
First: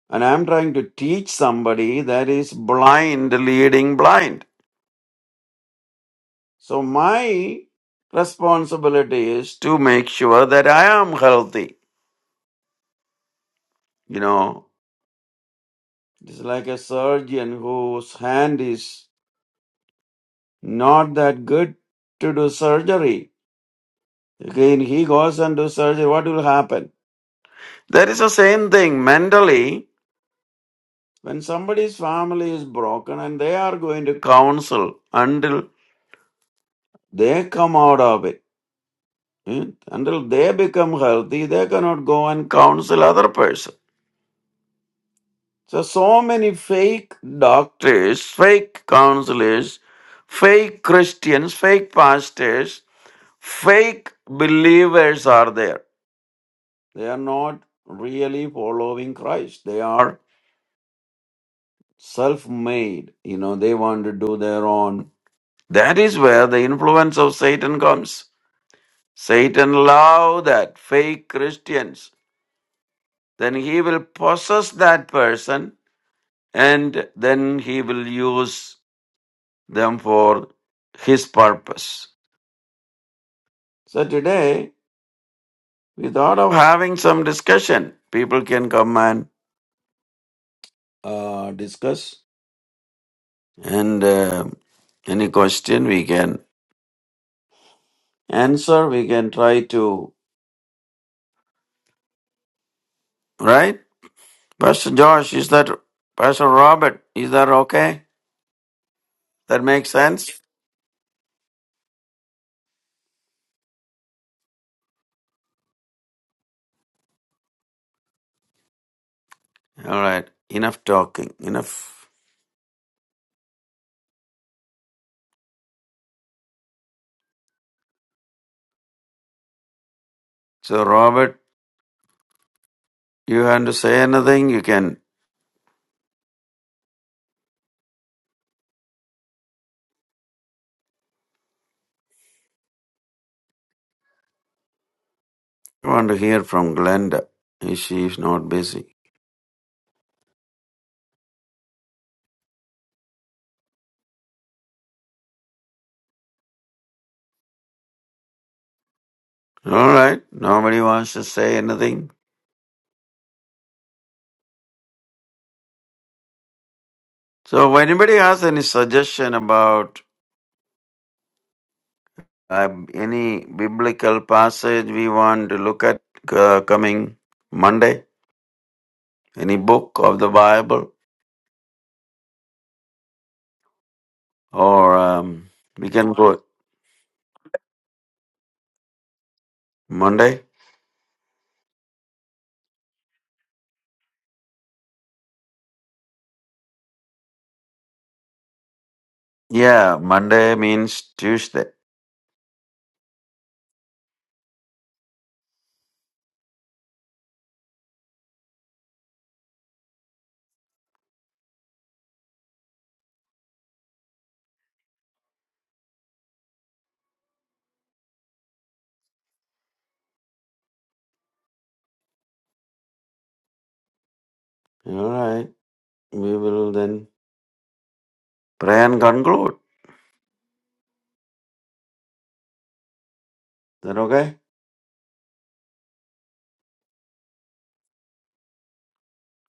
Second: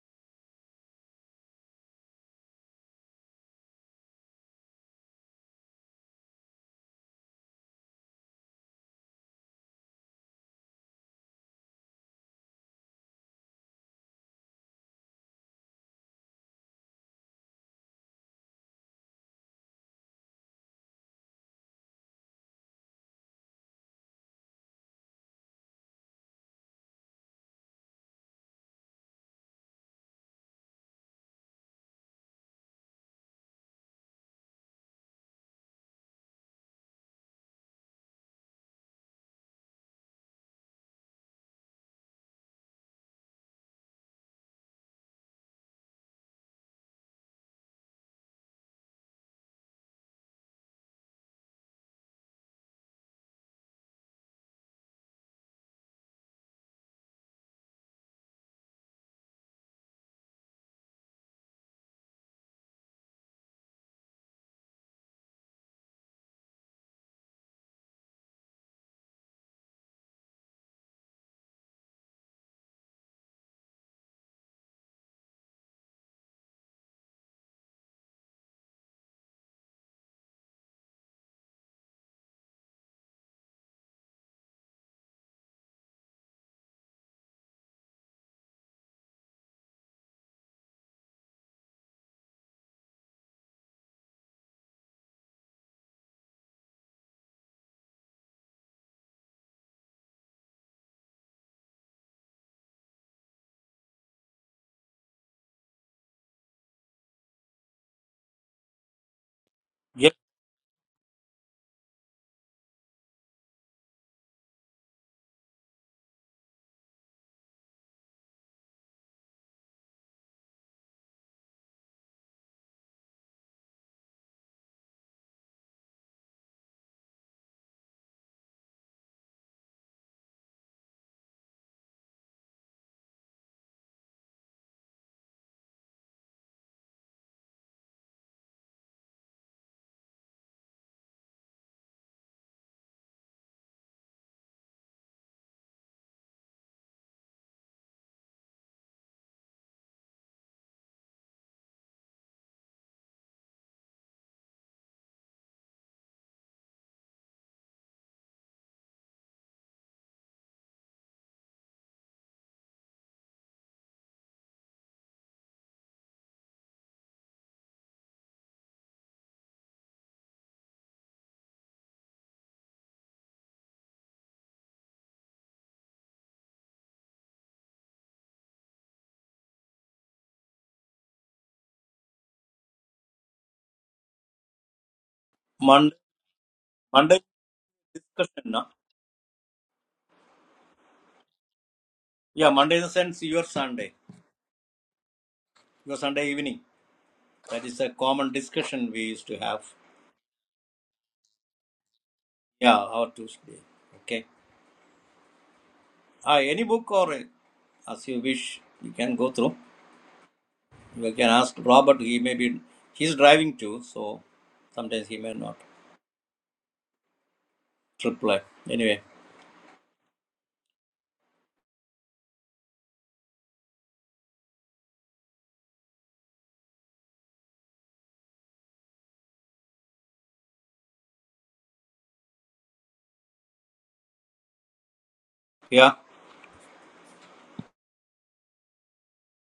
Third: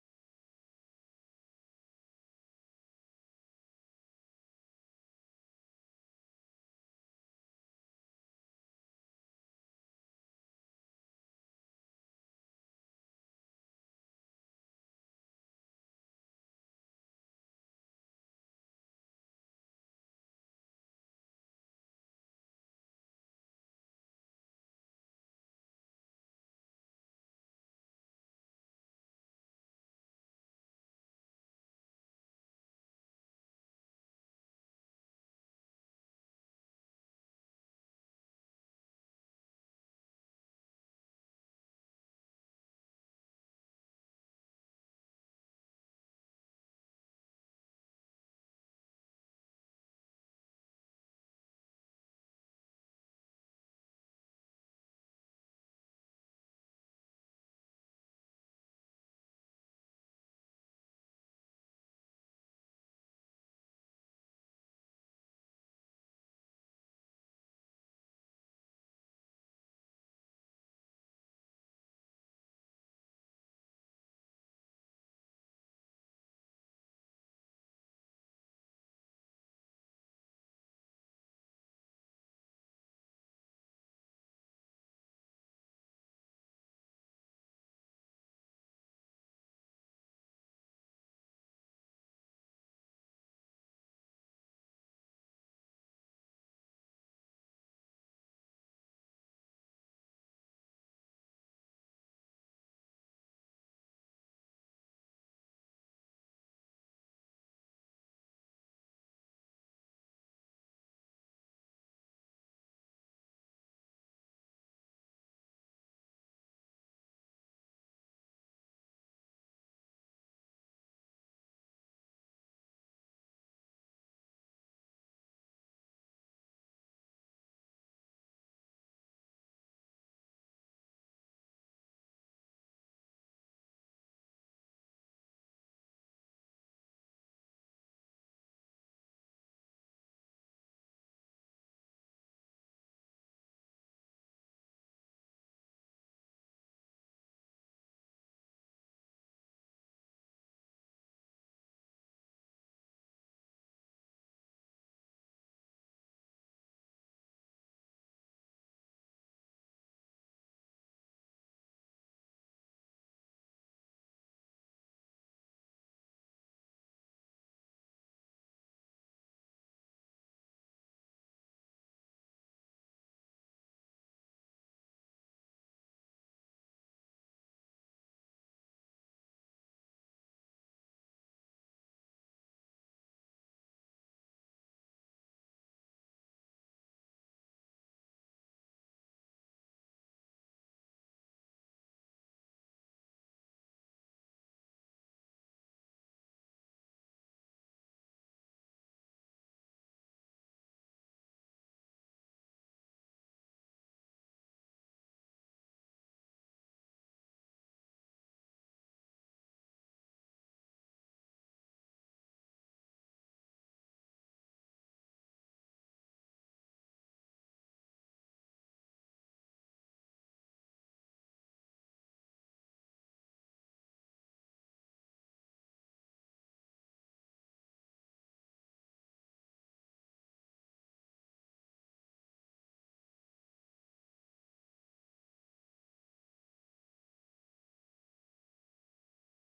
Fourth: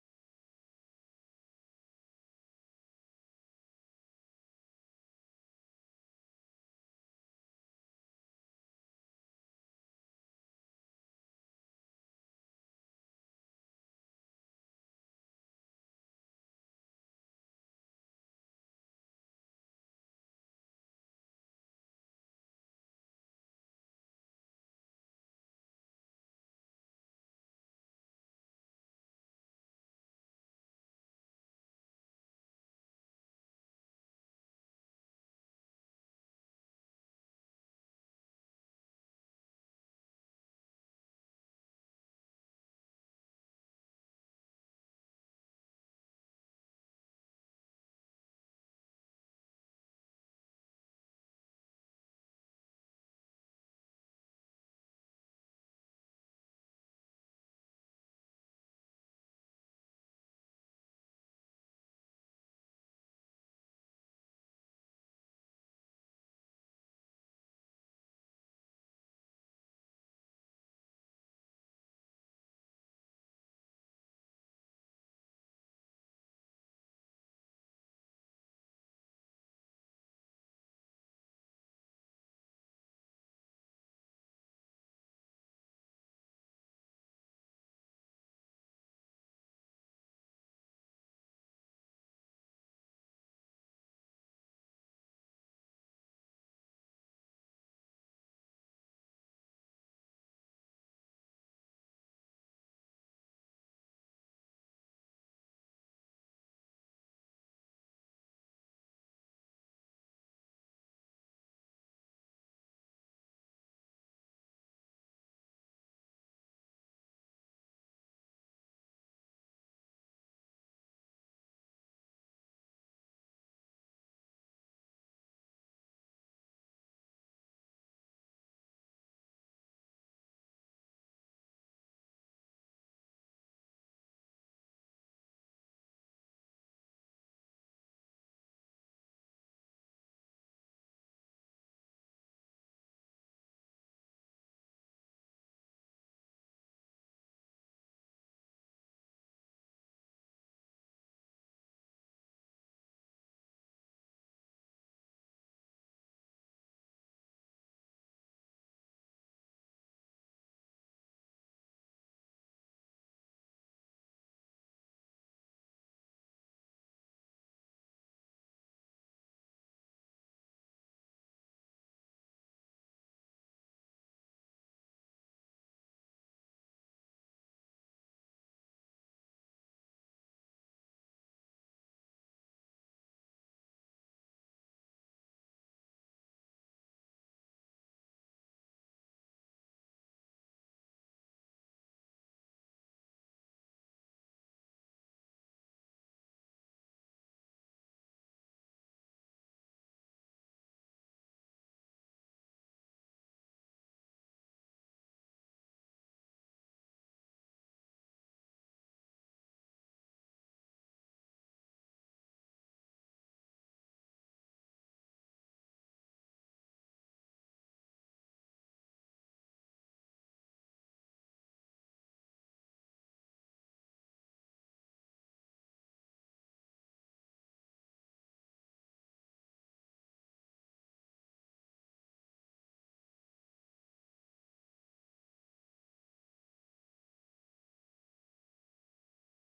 Speaker 1: and I am trying to teach somebody that is blind leading blind. So my responsibility is to make sure that I am healthy. You know, It is like a surgeon whose hand is not that good to do surgery. Again, he goes and do surgery. What will happen? That is the same thing mentally. When somebody's family is broken and they are going to counsel until they come out of it, hmm, until they become healthy, they cannot go and counsel other person. So, so many fake doctors, fake counselors, fake Christians, fake pastors fake believers are there. They are not really following Christ. They are self made. You know, they want to do their own. That is where the influence of Satan comes. Satan loves that fake Christians. Then he will possess that person and then he will use them for his purpose. So today we thought of having some discussion. People can come and uh, discuss and uh, any question we can answer, we can try to, right? Pastor Josh, is that, Pastor Robert, is that okay? That makes
Speaker 3: Yeah,
Speaker 1: sense? All right, enough talking, enough. So, Robert, you want to say anything? You can. I want to hear from Glenda. If she is not busy. All right, nobody wants to say anything. So, if anybody has any suggestion about Um, any biblical passage we want to look at uh, coming Monday? Any book of the Bible? Or um, we
Speaker 3: Monday,
Speaker 1: can go
Speaker 3: Monday discussion. No?
Speaker 1: Monday?
Speaker 3: Yeah, Monday in the sense your Sunday, your Sunday evening. That is a common discussion we used to have.
Speaker 1: Yeah, Monday means Tuesday.
Speaker 3: Yeah, our Tuesday. Okay. Ah, any book or uh, as you wish, you can go through. You can ask Robert. He may be, he's driving too, so sometimes he may not reply. Anyway,
Speaker 1: All right. We will then pray and conclude. Is that okay?
Speaker 3: yeah.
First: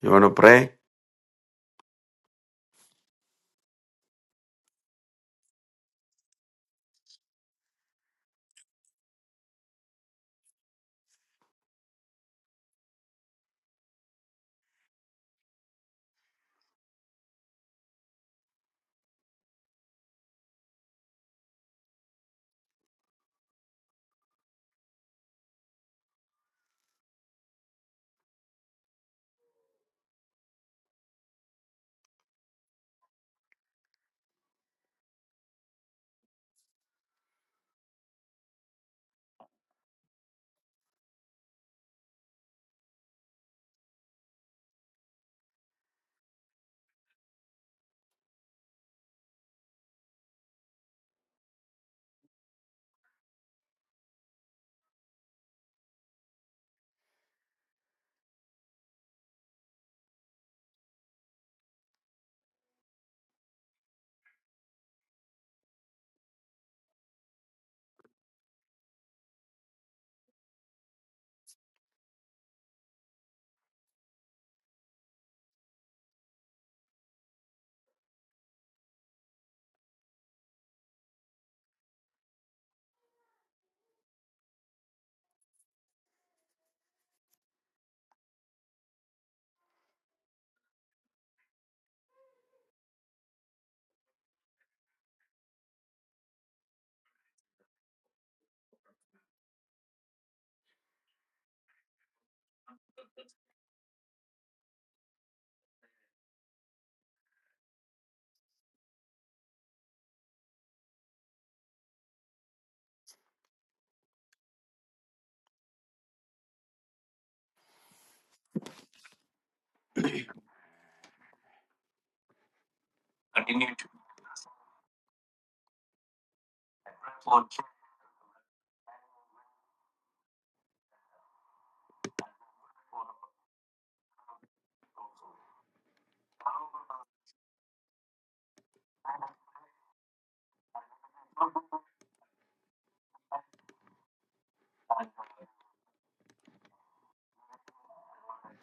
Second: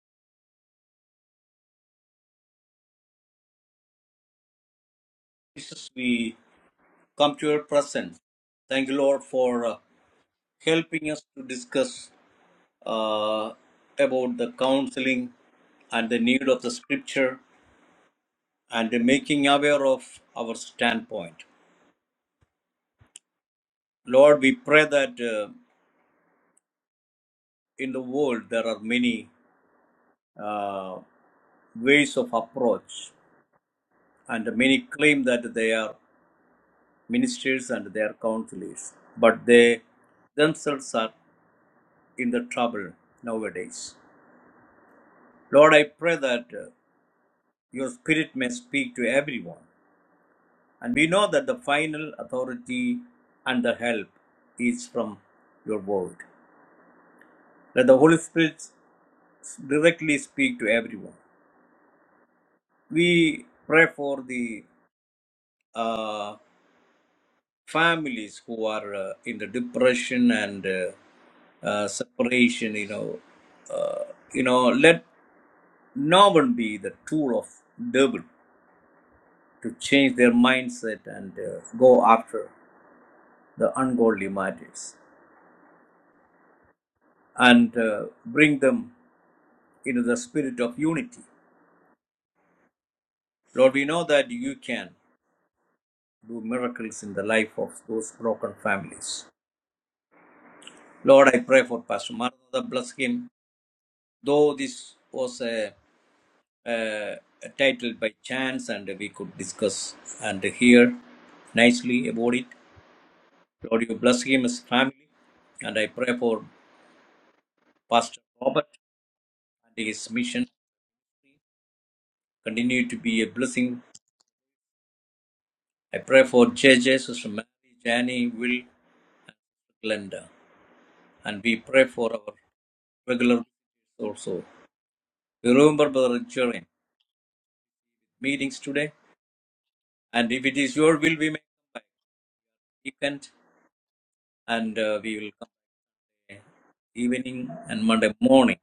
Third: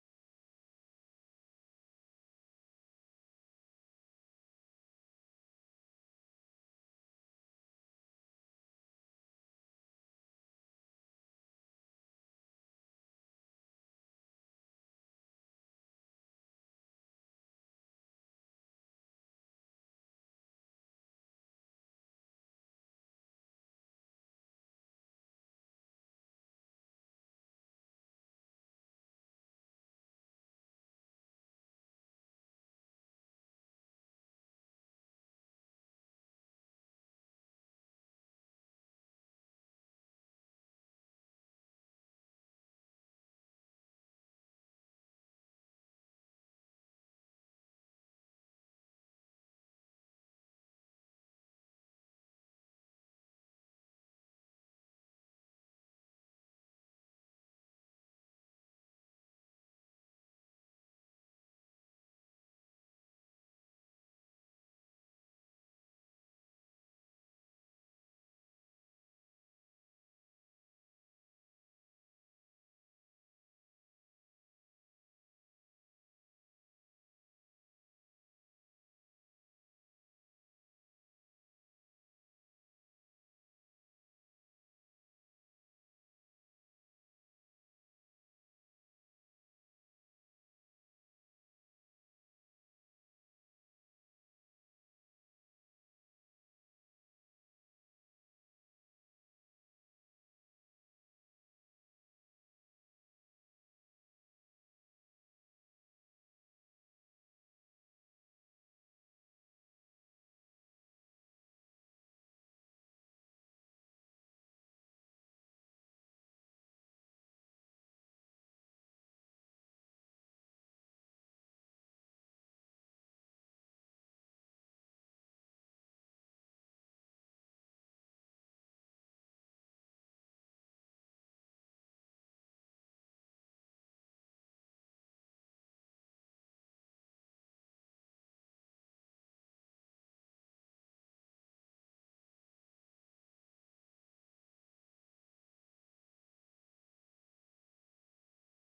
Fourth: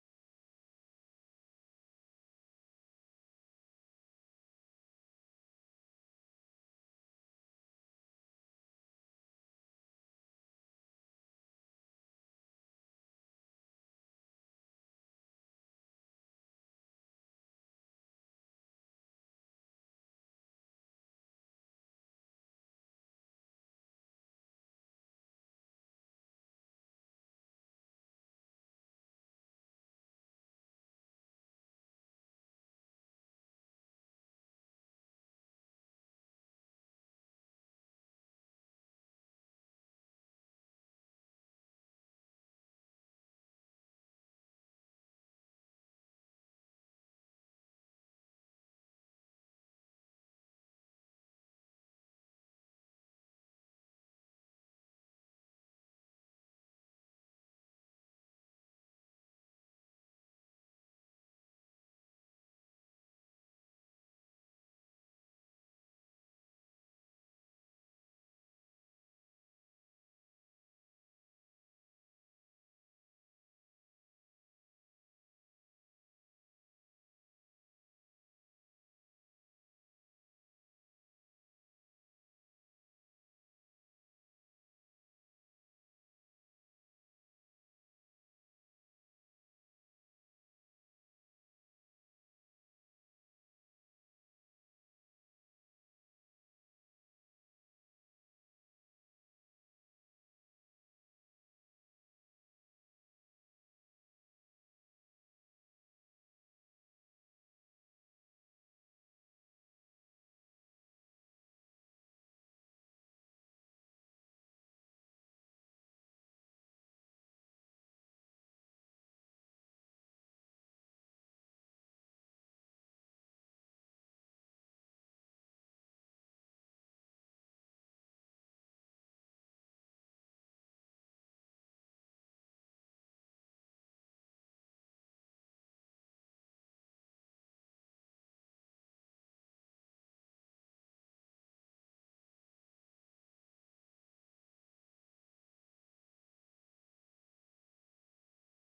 Speaker 1: You want to pray?
Speaker 3: Jesus, we come to your presence. Thank you, Lord, for uh, helping us to discuss uh, about the counseling and the need of the scripture and the making aware of our standpoint. Lord, we pray that uh, in the world there are many uh, ways of approach, and many claim that they are ministers and they are counselors, but they themselves are in the trouble nowadays. Lord, I pray that uh, your spirit may speak to everyone. And we know that the final authority and the help is from your word. Let the Holy Spirit directly speak to everyone. We pray for the uh, families who are uh, in the depression and uh, uh, separation. You know, uh, you know, let no one be the tool of devil to change their mindset and uh, go after. the ungodly matters and uh, bring them into the spirit of unity. Lord, we know that you can do miracles in the life of those broken families. Lord, I pray for Pastor Maranatha, bless him. Though this was a, a, a title by chance and we could discuss and hear nicely about it. Lord, you bless him, his family, and I pray for Pastor Robert and his mission. Continue to be a blessing I pray for J J. Sister Mary, Jani Will, Glenda, and we pray for our regular also. We remember Brother Jorin meetings today, and if it is your will, we may come by weekend, and uh, we will come by evening and Monday morning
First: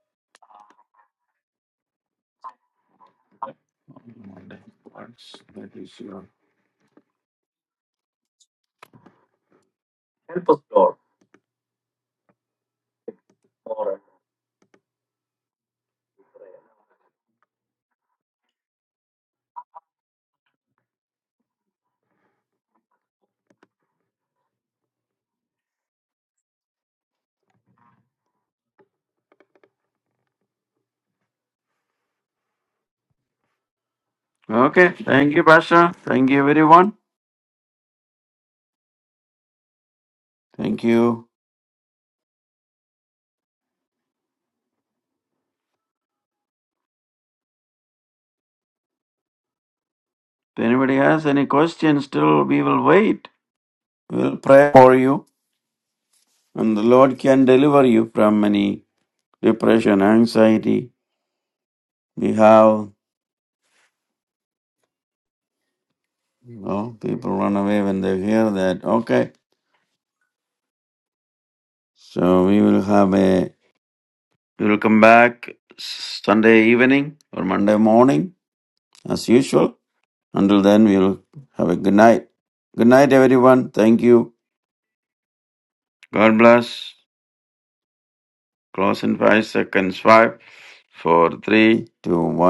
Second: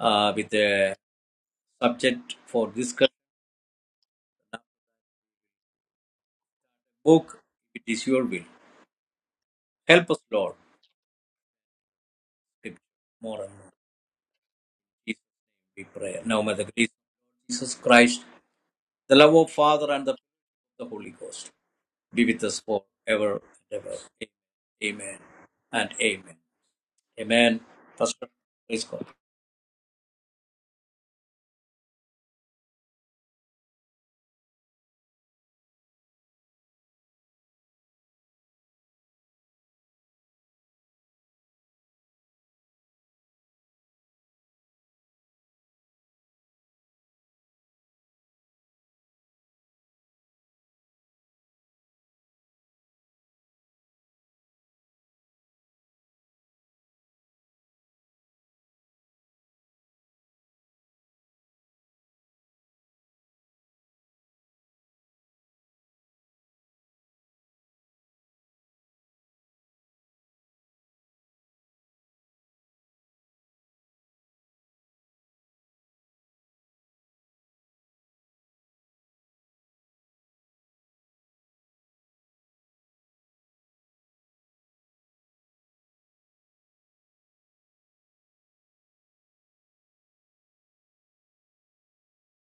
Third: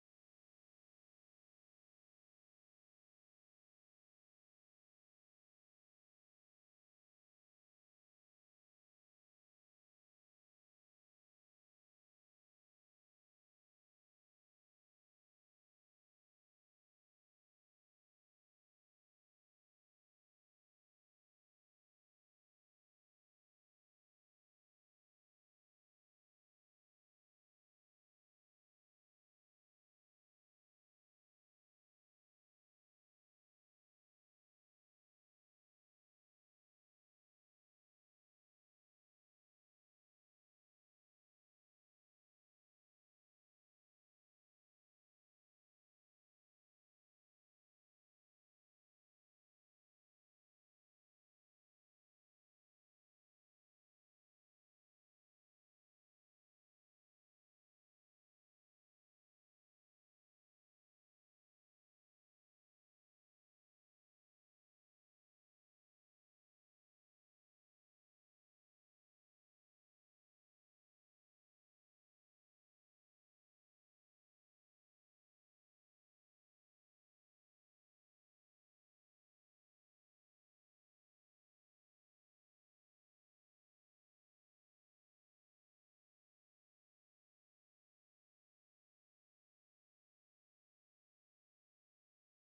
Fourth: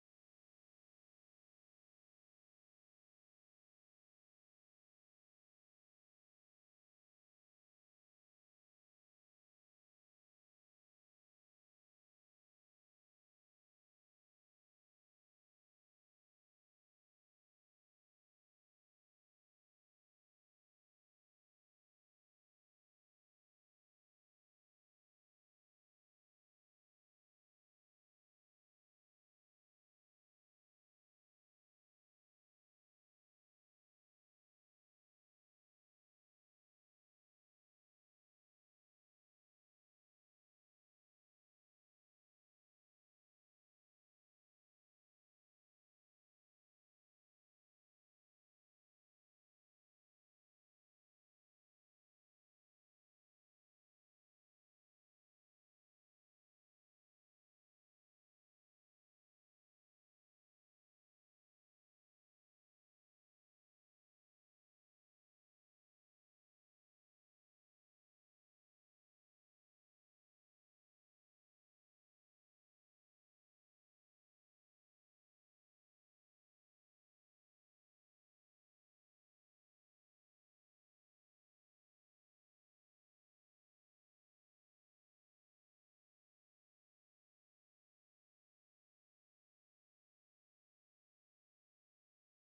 Speaker 3: uh, with the subject for discuss book. If it is your will, help us, Lord, to be more and more. In Jesus' name we pray. Now may the grace of Jesus Christ. The love of Father and the, the Holy Ghost be with us forever and ever. Amen and amen. Amen. Pastor, please go.
Speaker 1: Okay. Thank you, Pastor. Thank you, everyone. Thank you. If anybody has any questions, still we will wait. We'll pray for you, and the Lord can deliver you from any depression, anxiety. We have you know, people run away when they hear that. Okay, so we will have a we will come back Sunday evening or Monday morning as usual. Until then, we will have a good night. Good night, everyone. Thank you. God bless. Close in five seconds. Five, four, three, two, one.